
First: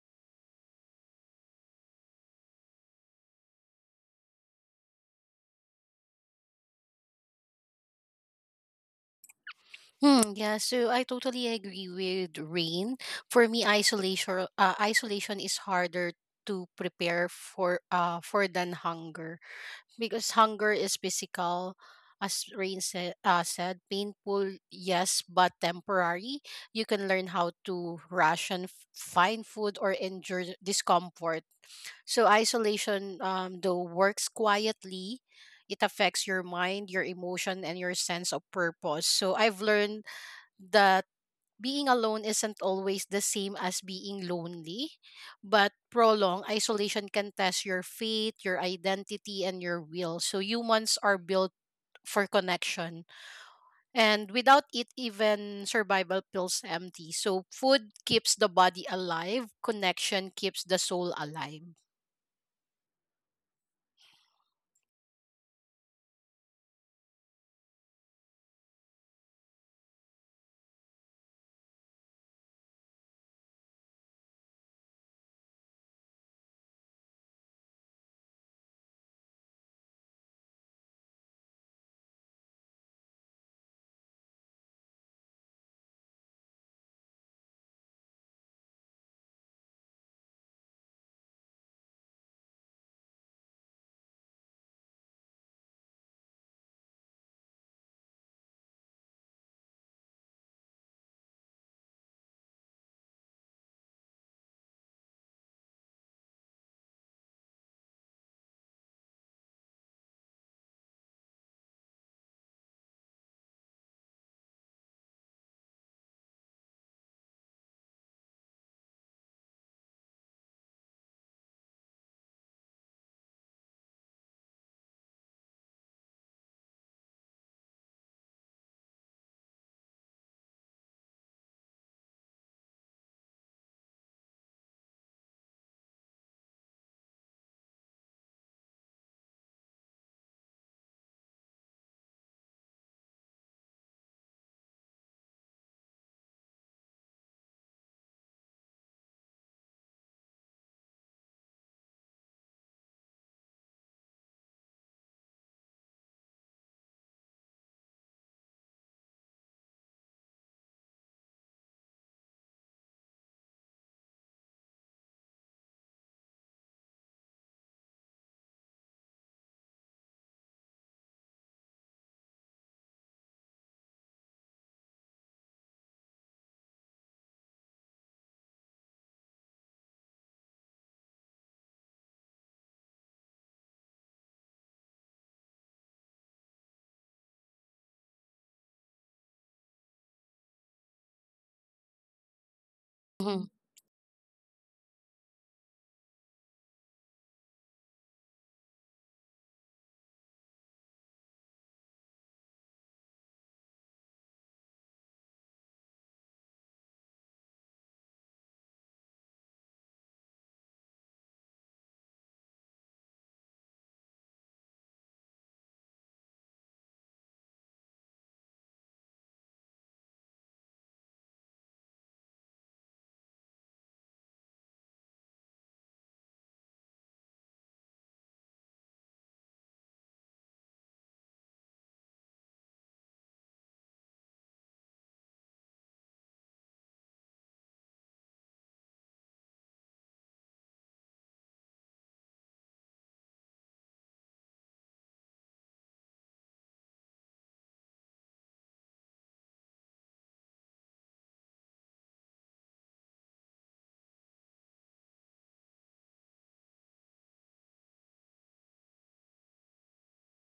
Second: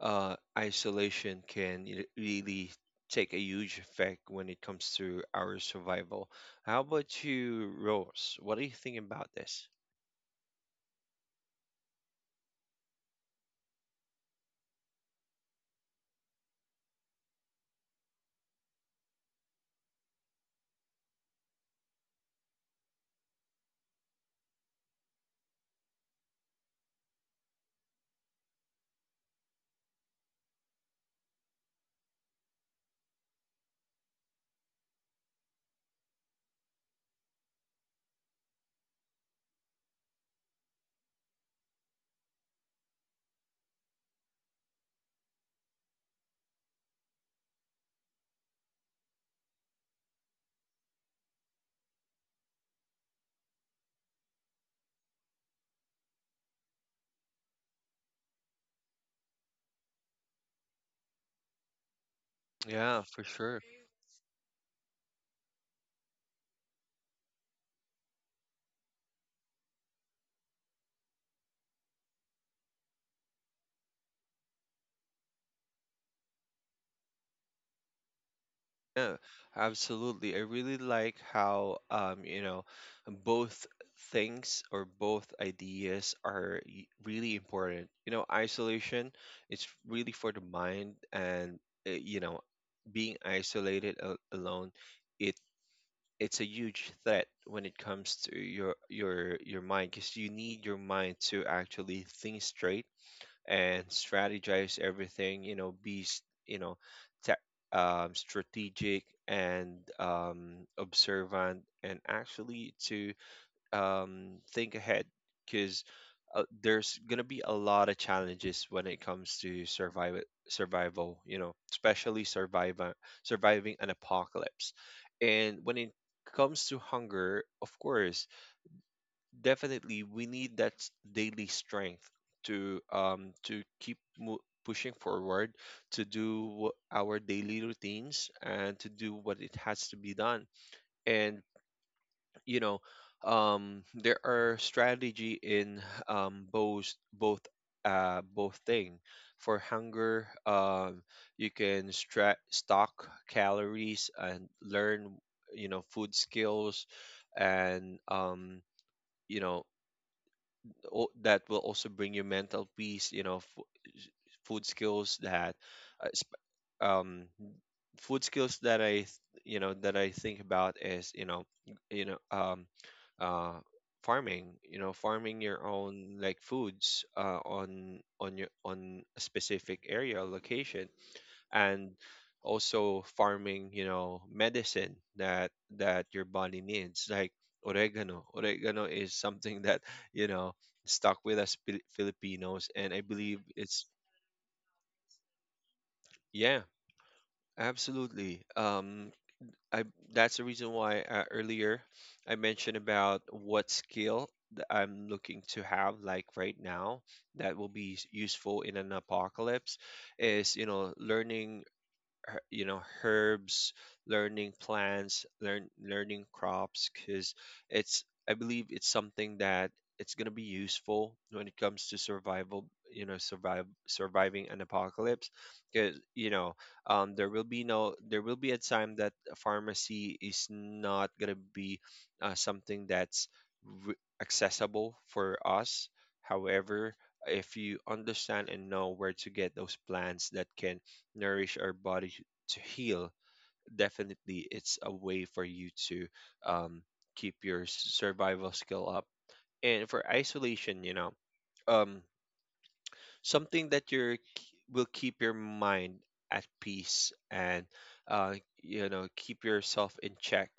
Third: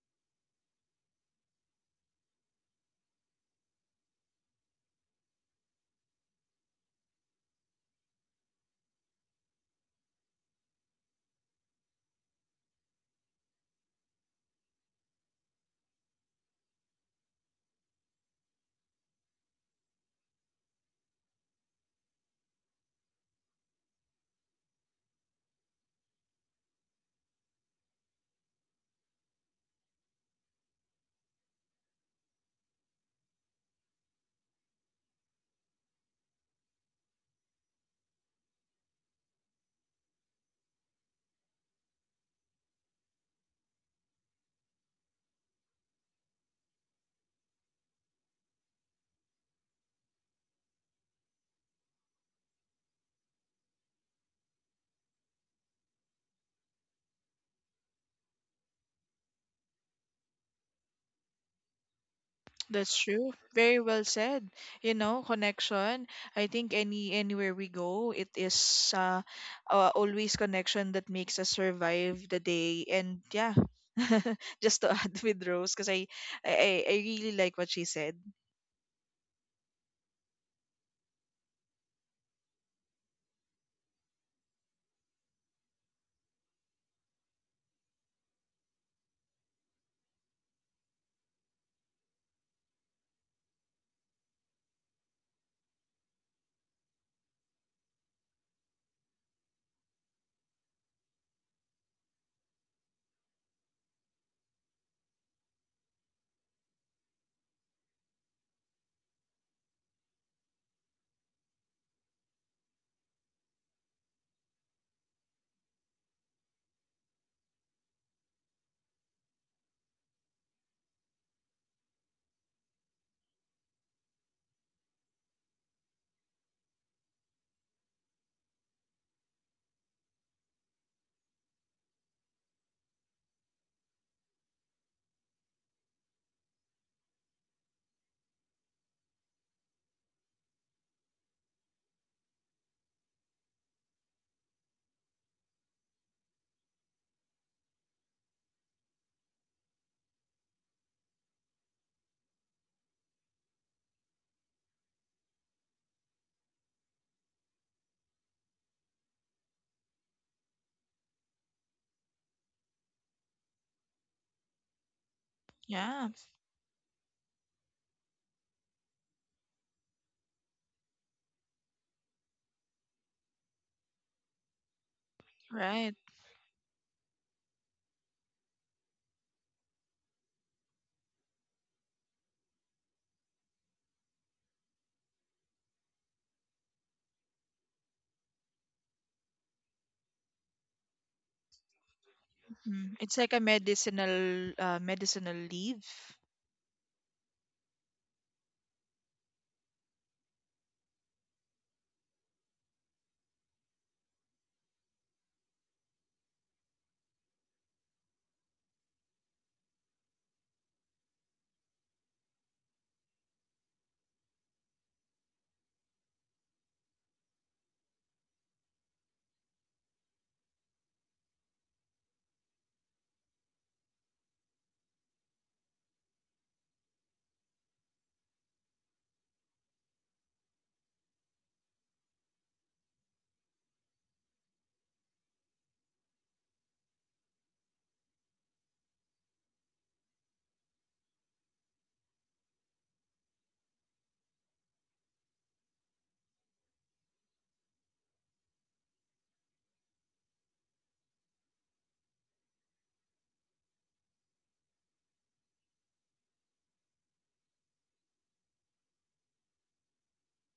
uh isolation can y- really take a huge effect when it comes to our survival. How about you, Rose? What do you think about this?
Hmm, yeah, so I totally agree with Rain. For me, isolation uh, isolation is harder to prepare for uh for than hunger. Because hunger is physical, as Rain said, uh, said painful, yes, but temporary. You can learn how to ration, f- find food, or endure discomfort. So isolation, um, though works quietly, it affects your mind, your emotion, and your sense of purpose. So I've learned that being alone isn't always the same as being lonely, but prolonged isolation can test your faith, your identity, and your will. So humans are built for connection. And without it, even survival feels empty. So food keeps the body alive, connection keeps the soul alive.
That's
Yeah, for
true.
sure.
Very well said. You know, connection. I think any anywhere we go, it is, uh, uh, always connection that makes us survive the day. And yeah, just to add with Rose, because I, I I I really like what she said.
Yeah, absolutely. I really like how um, you know, both things or both ideas are y- really important. You know, isolation, it's really for the mind and uh, you know, being isolated a- alone, it it's a huge threat when it comes to your your your mind because you need your mind to actually think straight and strategize everything, you know, be s- you know ta um, strategic and um, observant, and actually to um, think ahead because uh, there's gonna be a lot of challenges when it comes to survival survival, you know, especially survival surviving an apocalypse. And when it comes to hunger, of course, definitely we need that s- daily strength to um to keep mo- pushing forward to do wh- our daily routines and to do what it has to be done. And you know, um there are strategy in um both both uh both thing. For hunger, um you can stra- stock calories and learn, you know, food skills. And um you know o- that will also bring you mental peace, you know, f- food skills that uh,
Yeah,
sp- um food skills that i th- you know that I think about is, you know you know um uh farming, you know, farming your
right.
own like foods uh on on your on a specific area or location. And also farming, you know, medicine that that your body needs, like oregano. Oregano is something that, you know, stuck with us Fili- filipinos, and
Mm.
I
It's like
believe
a
Mm-hmm.
it's
medicinal, uh, medicinal leaf.
yeah, absolutely. Um I That's the reason why, uh, earlier, I mentioned about what skill that I'm looking to have like right now, that will be s- useful in an apocalypse is, you know, learning, her- you know herbs, learning plants, learn learning crops, because it's, I believe it's something that it's going to be useful when it comes to survival, you know, survive surviving an apocalypse. Because you know, um there will be no there will be a time that a pharmacy is not going to be uh, something that's re- accessible for us. However, if you understand and know where to get those plants that can nourish our body to heal, definitely it's a way for you to um, keep your s- survival skill up. And for isolation, you know, um, something that you're will keep your mind at peace, and uh, you know, keep yourself in check,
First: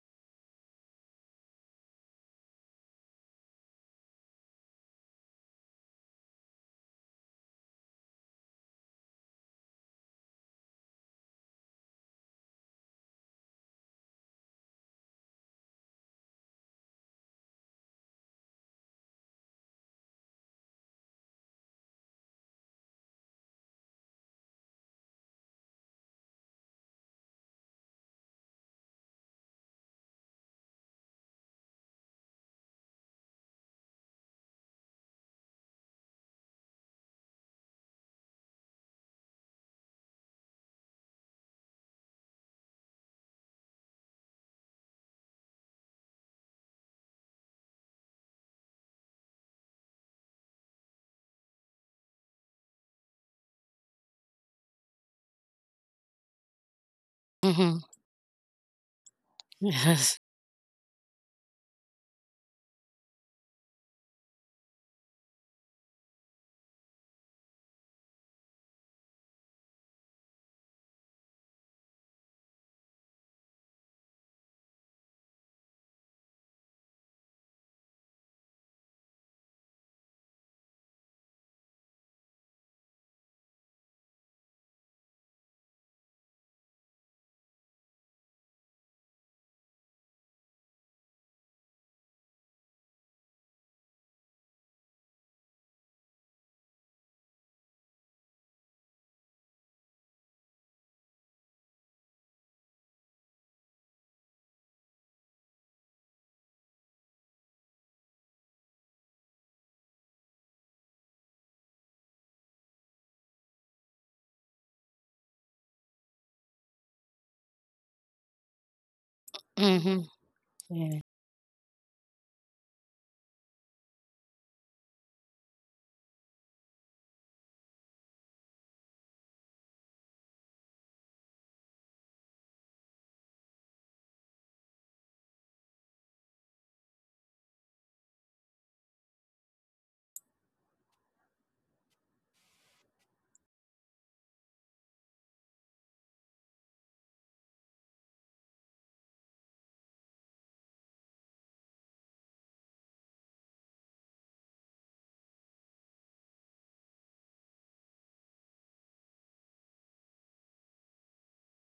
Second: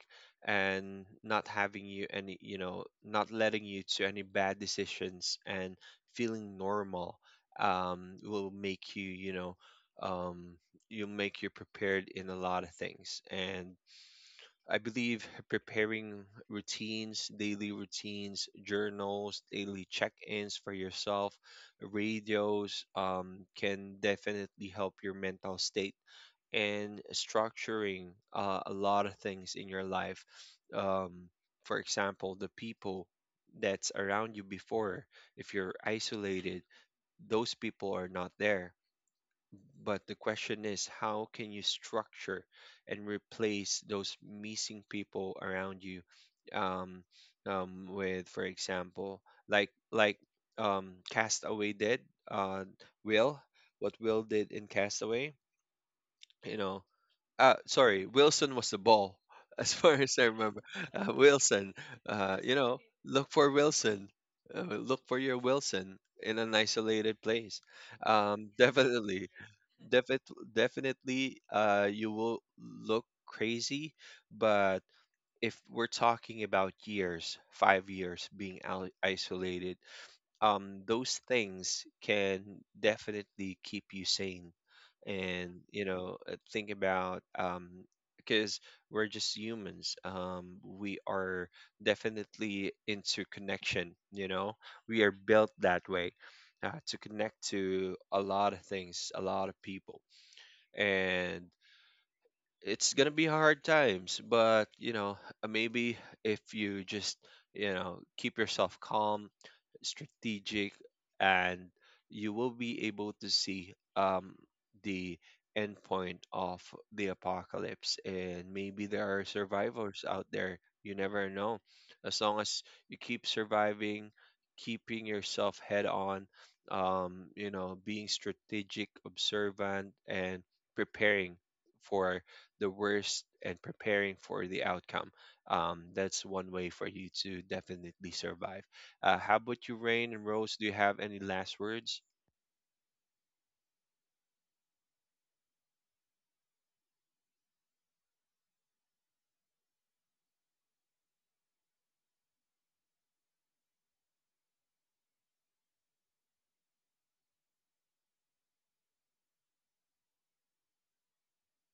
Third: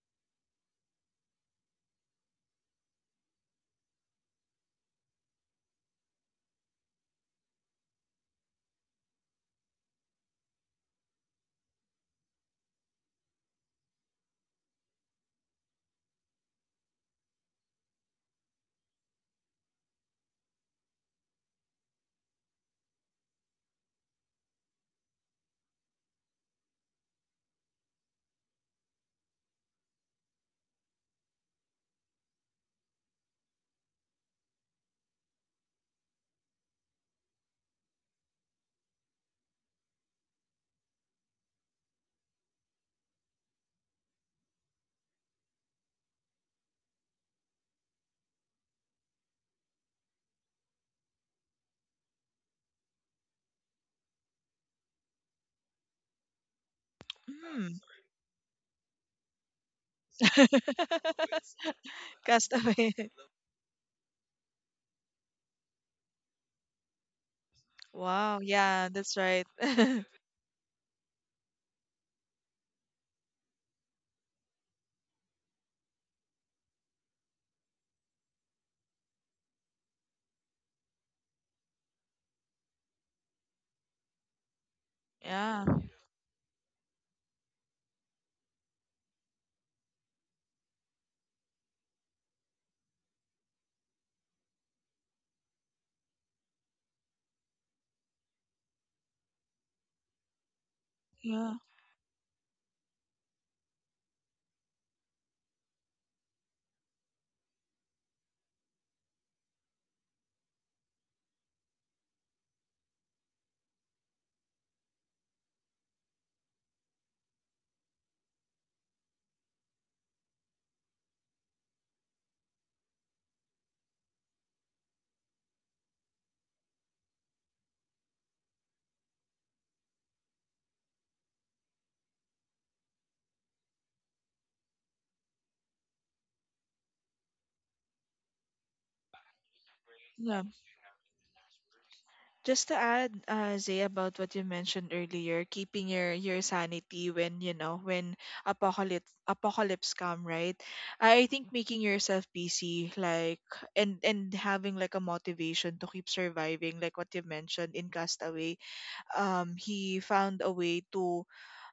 and not having you any, you know, not letting you to any bad decisions, and feeling normal um, will make you, you know, um, you'll make you prepared in a lot of things. And I believe preparing routines, daily routines, journals, daily check ins for yourself, radios um, can definitely help your mental state and structuring uh, a lot of things in your life. Um, for example, the people that's around you before, if you're isolated, those people are not there, but the question is, how can you structure and replace those missing people around you, um, um, with, for example, like like um, Castaway did, uh, Will, what Will did in Castaway, you know. Uh,
Mm.
Mm-hmm.
sorry, Wilson was the ball, as far as
Yes.
I remember. Uh, Wilson, uh, you know,
Castaway.
look for Wilson. Uh, look for your Wilson in an isolated place.
Wow.
Um,
Yeah, that's
definitely,
right.
Defi- definitely, uh, you will look crazy, but if we're talking about years, five years being al- isolated, um, those things can definitely keep you sane. And
Yeah.
you know, uh, think about, um, because we're just humans. Um, we are definitely into connection, you know, we are built that way. Uh, to connect to a lot of things, a lot of people. And
Yeah.
it's gonna be hard times, but you know, uh, maybe if you just, you know, keep yourself calm, strategic, and you will be able to see um, the end point of the apocalypse. And maybe there are
Mm-hmm.
survivors out there. You
Yeah.
never know. As long as you keep surviving, keeping yourself head on, um, you know, being strategic, observant, and preparing for the worst and preparing for the outcome, um, that's one way for you to definitely survive. Uh, how about you, Rain and Rose? Do you have any last words?
Just to add, uh, Zay, about what you mentioned earlier, keeping your your sanity when, you know, when apocalypse apocalypse come, right? I I think making yourself busy, like, and and having, like, a motivation to keep surviving, like what you mentioned in Castaway. Um, he found a way to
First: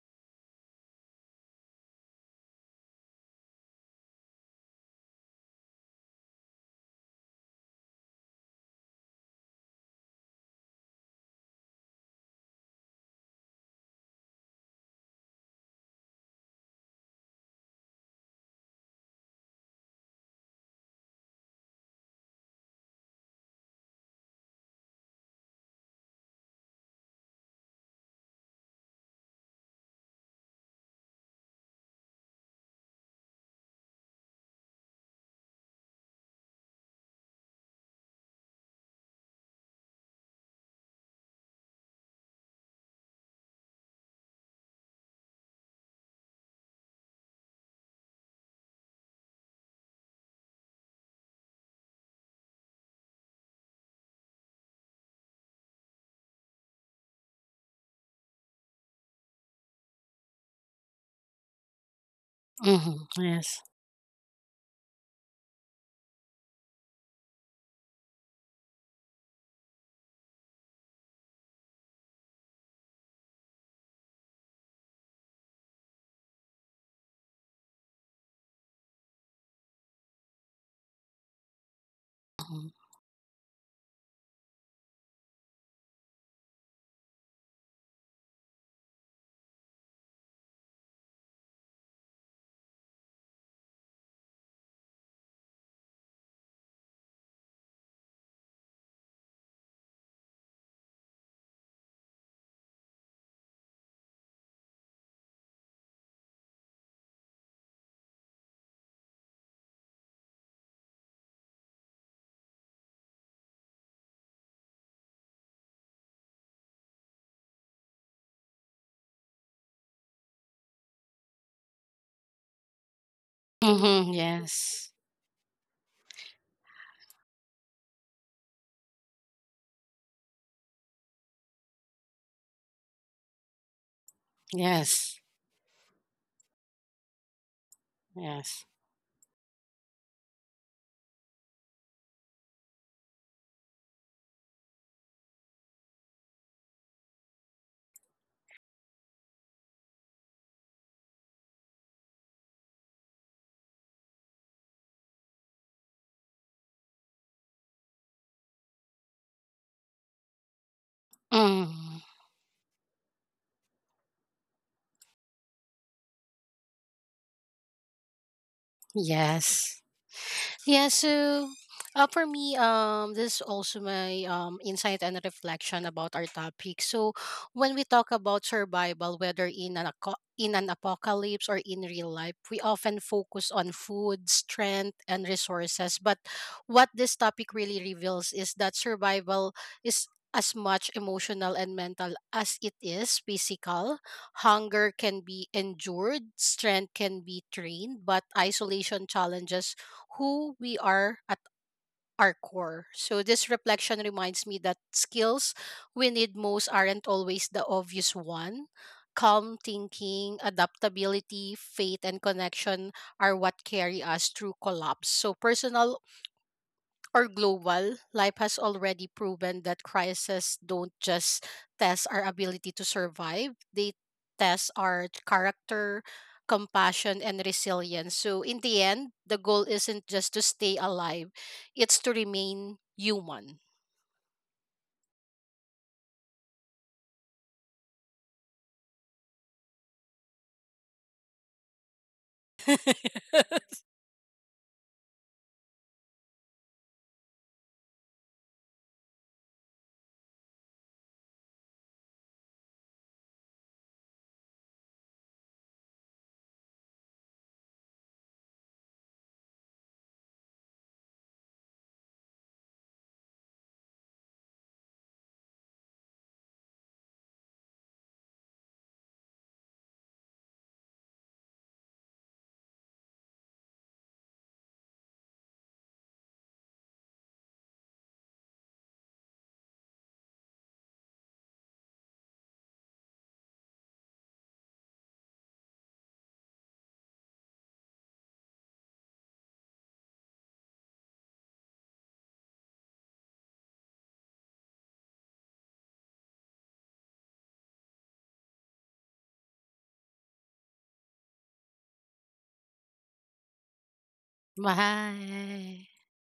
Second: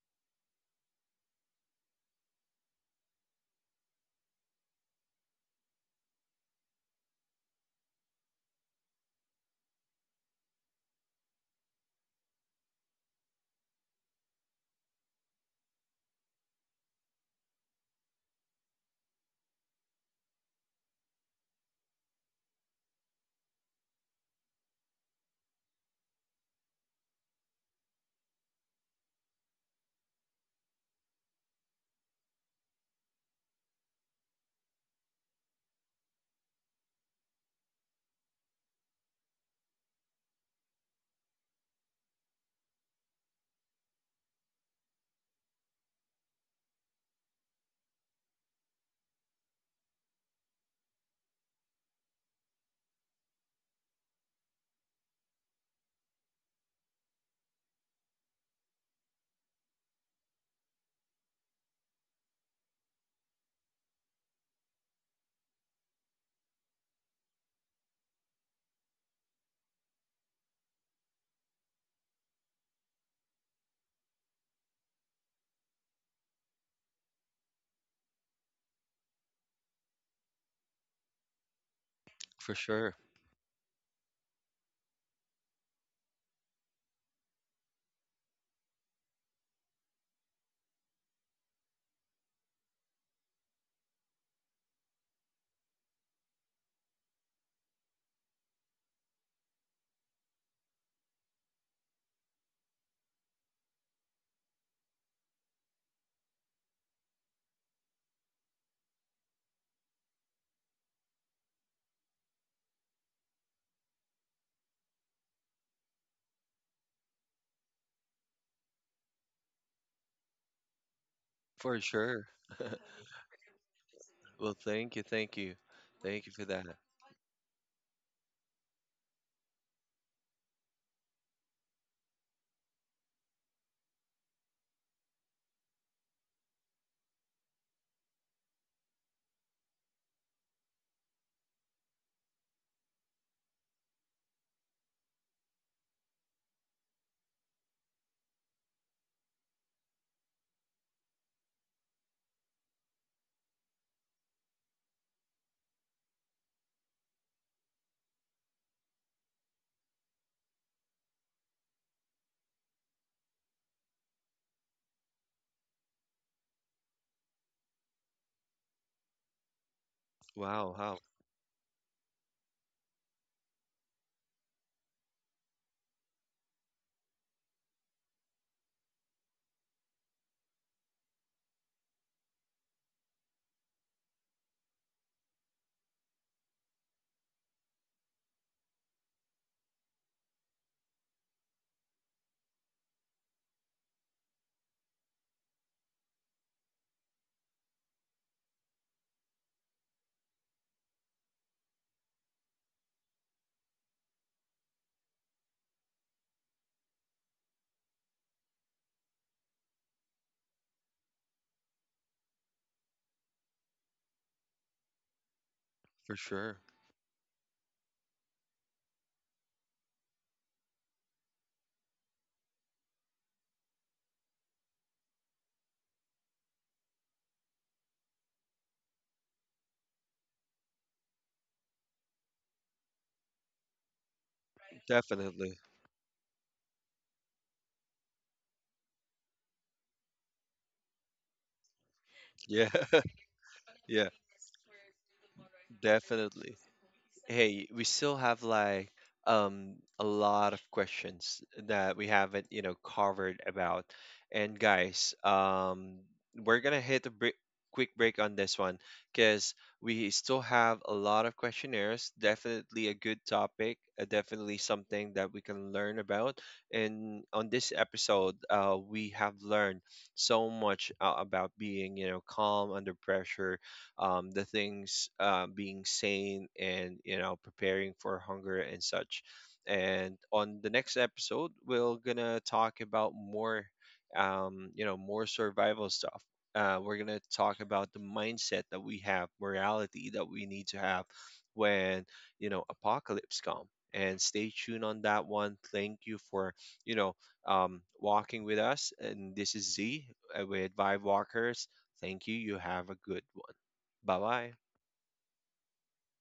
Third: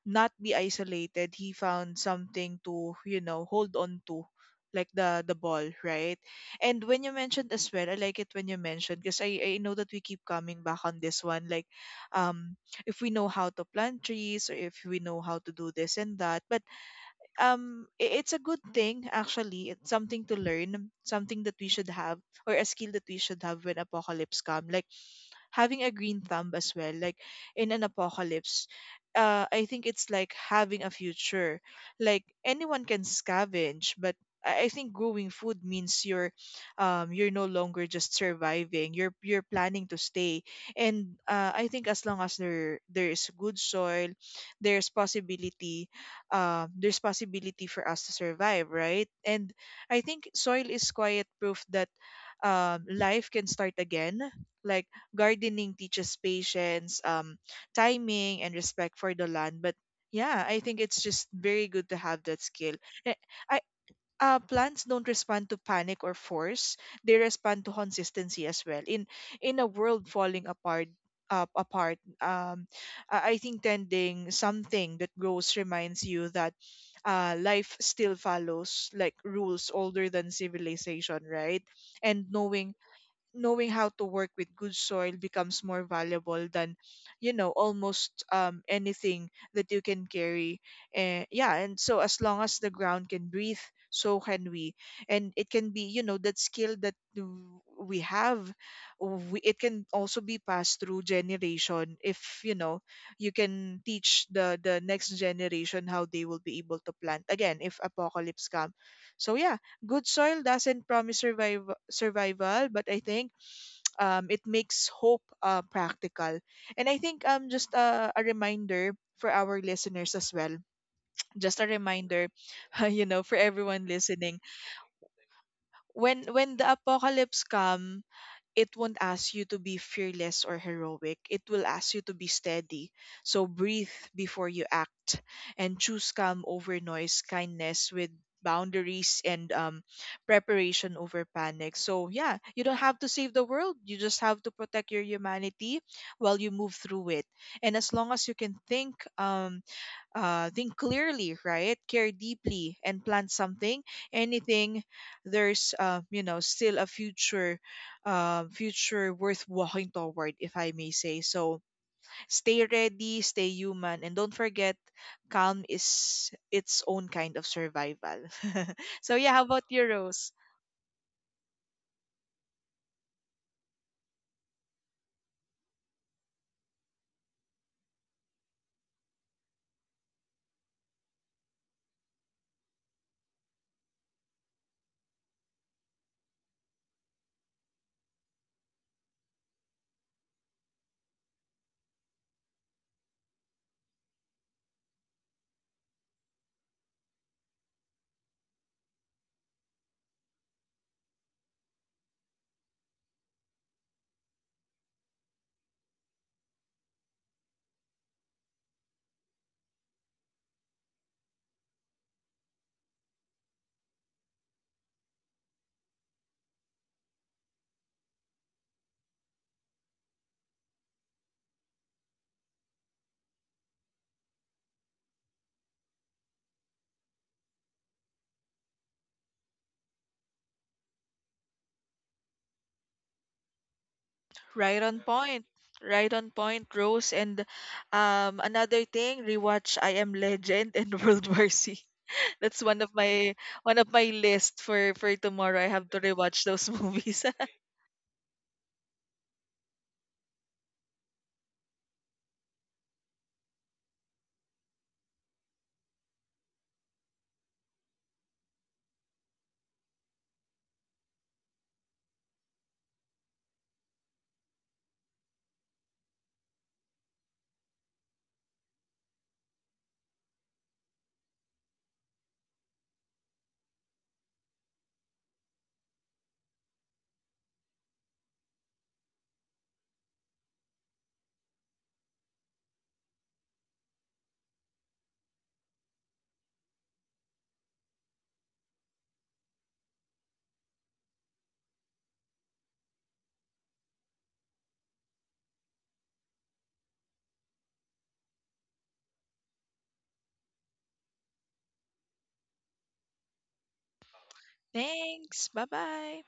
not be isolated. He found something to, you know, hold on to, like the the ball, right? And when you mentioned as well, I like it when you mentioned, because i i know that we keep coming back on this one, like, um if we know how to plant trees, or if we know how to do this and that. But um i- it's a good thing, actually, it's something to learn, something that we should have, or a skill that we should have when apocalypse come, like having a green thumb as well, like in an apocalypse. uh, I think it's like having a future, like anyone can scavenge, but i I think growing food means you're, um, you're no longer just surviving, you're you're planning to stay. And uh, I think as long as there there's good soil, there's possibility, uh, there's possibility for us to survive, right? And I think soil is quiet proof that, um, life can start again. Like, gardening teaches patience, um, timing, and respect for the land. But yeah, I think it's just very good to have that skill.
Mm-hmm.
Eh, I
Yes.
uh, plants don't respond to panic or force; they respond to consistency as well. In in a world falling apart, up apart, um, I I think tending something that grows reminds you that, uh, life still follows like rules older than civilization, right? And
For
knowing
sure.
knowing how to work with good soil becomes more valuable than, you know, almost, um, anything that you can carry. And yeah, and so as long as the ground can breathe, so can we. And it can be, you know, that skill that w- we have, we, it can also be passed through generation, if you know, you can teach the the next generation how they will be able to plant again if apocalypse come. So yeah, good soil doesn't promise survival survival, but I think um it makes hope, uh, practical. And I think, um just a, a reminder for our listeners as well, just a
For
reminder.
sure.
You know, for everyone
Mm-hmm.
listening,
Well,
Yes.
thank you. Thank you.
when
Thank you for
when the
that.
apocalypse come, it won't ask you to be fearless or heroic. It will ask you to be steady. So breathe before you act,
Yes.
and choose calm over noise, kindness with
Yes.
boundaries, and, um, preparation over panic. So, yeah, you don't have to save the world. You just have to protect your humanity while you move through it. And as long as you can think, um, uh, think clearly, right? Care deeply and plan something. Anything, there's, uh, you know, still a future, uh, future worth walking toward, if I may say. So
Mm,
stay ready, stay human, and don't forget, calm is its own kind of survival. So yeah, how about
yes.
you, Rose?
Wow.
Yeah,
Wow.
so, uh, for me, um, this is also my, um, insight and reflection about our topic. So, when we talk about survival, whether in an aco- in an apocalypse or in real life, we often focus on food, strength, and resources. But what this topic really reveals is that survival is as much emotional and mental as it is physical. Hunger can be endured, strength can be trained, but isolation challenges who we are at our core. So this reflection reminds me that skills we need most aren't always the obvious one. Calm thinking, adaptability, faith, and connection are what carry us through collapse. So personal
For sure.
or global, life has already proven that crises don't just test our ability to survive, they test our character, compassion, and resilience. So, in the end, the goal isn't just to stay alive, it's to remain human.
Right on point.
Definitely.
Right on point, Rose. And, um, another thing, rewatch I Am Legend and World War Z. That's
Yeah.
one of my one of my
Yeah.
list for for tomorrow. I have to rewatch
Definitely.
those movies.
Hey, we still have like um a lot of questions that we haven't, you know, covered about. And guys, um we're gonna hit a break, quick break on this one, because we still have a lot of questionnaires. Definitely a good topic, uh, definitely something that we can learn about. And on this episode, uh, we have learned so much uh, about being, you know, calm under pressure, um, the things, uh, being sane and, you know, preparing for hunger and such. And on the next episode, we're gonna talk about more, um, you know, more survival stuff. Uh, we're gonna talk about the mindset that we have, morality that we need to have when, you know, apocalypse come. And stay tuned on that one. Thank you for, you know, um, walking with us. And this is Z, uh, with Vibe Walkers. Thank you. You have a good one. Bye bye.
Thanks. Bye
Bye.
bye.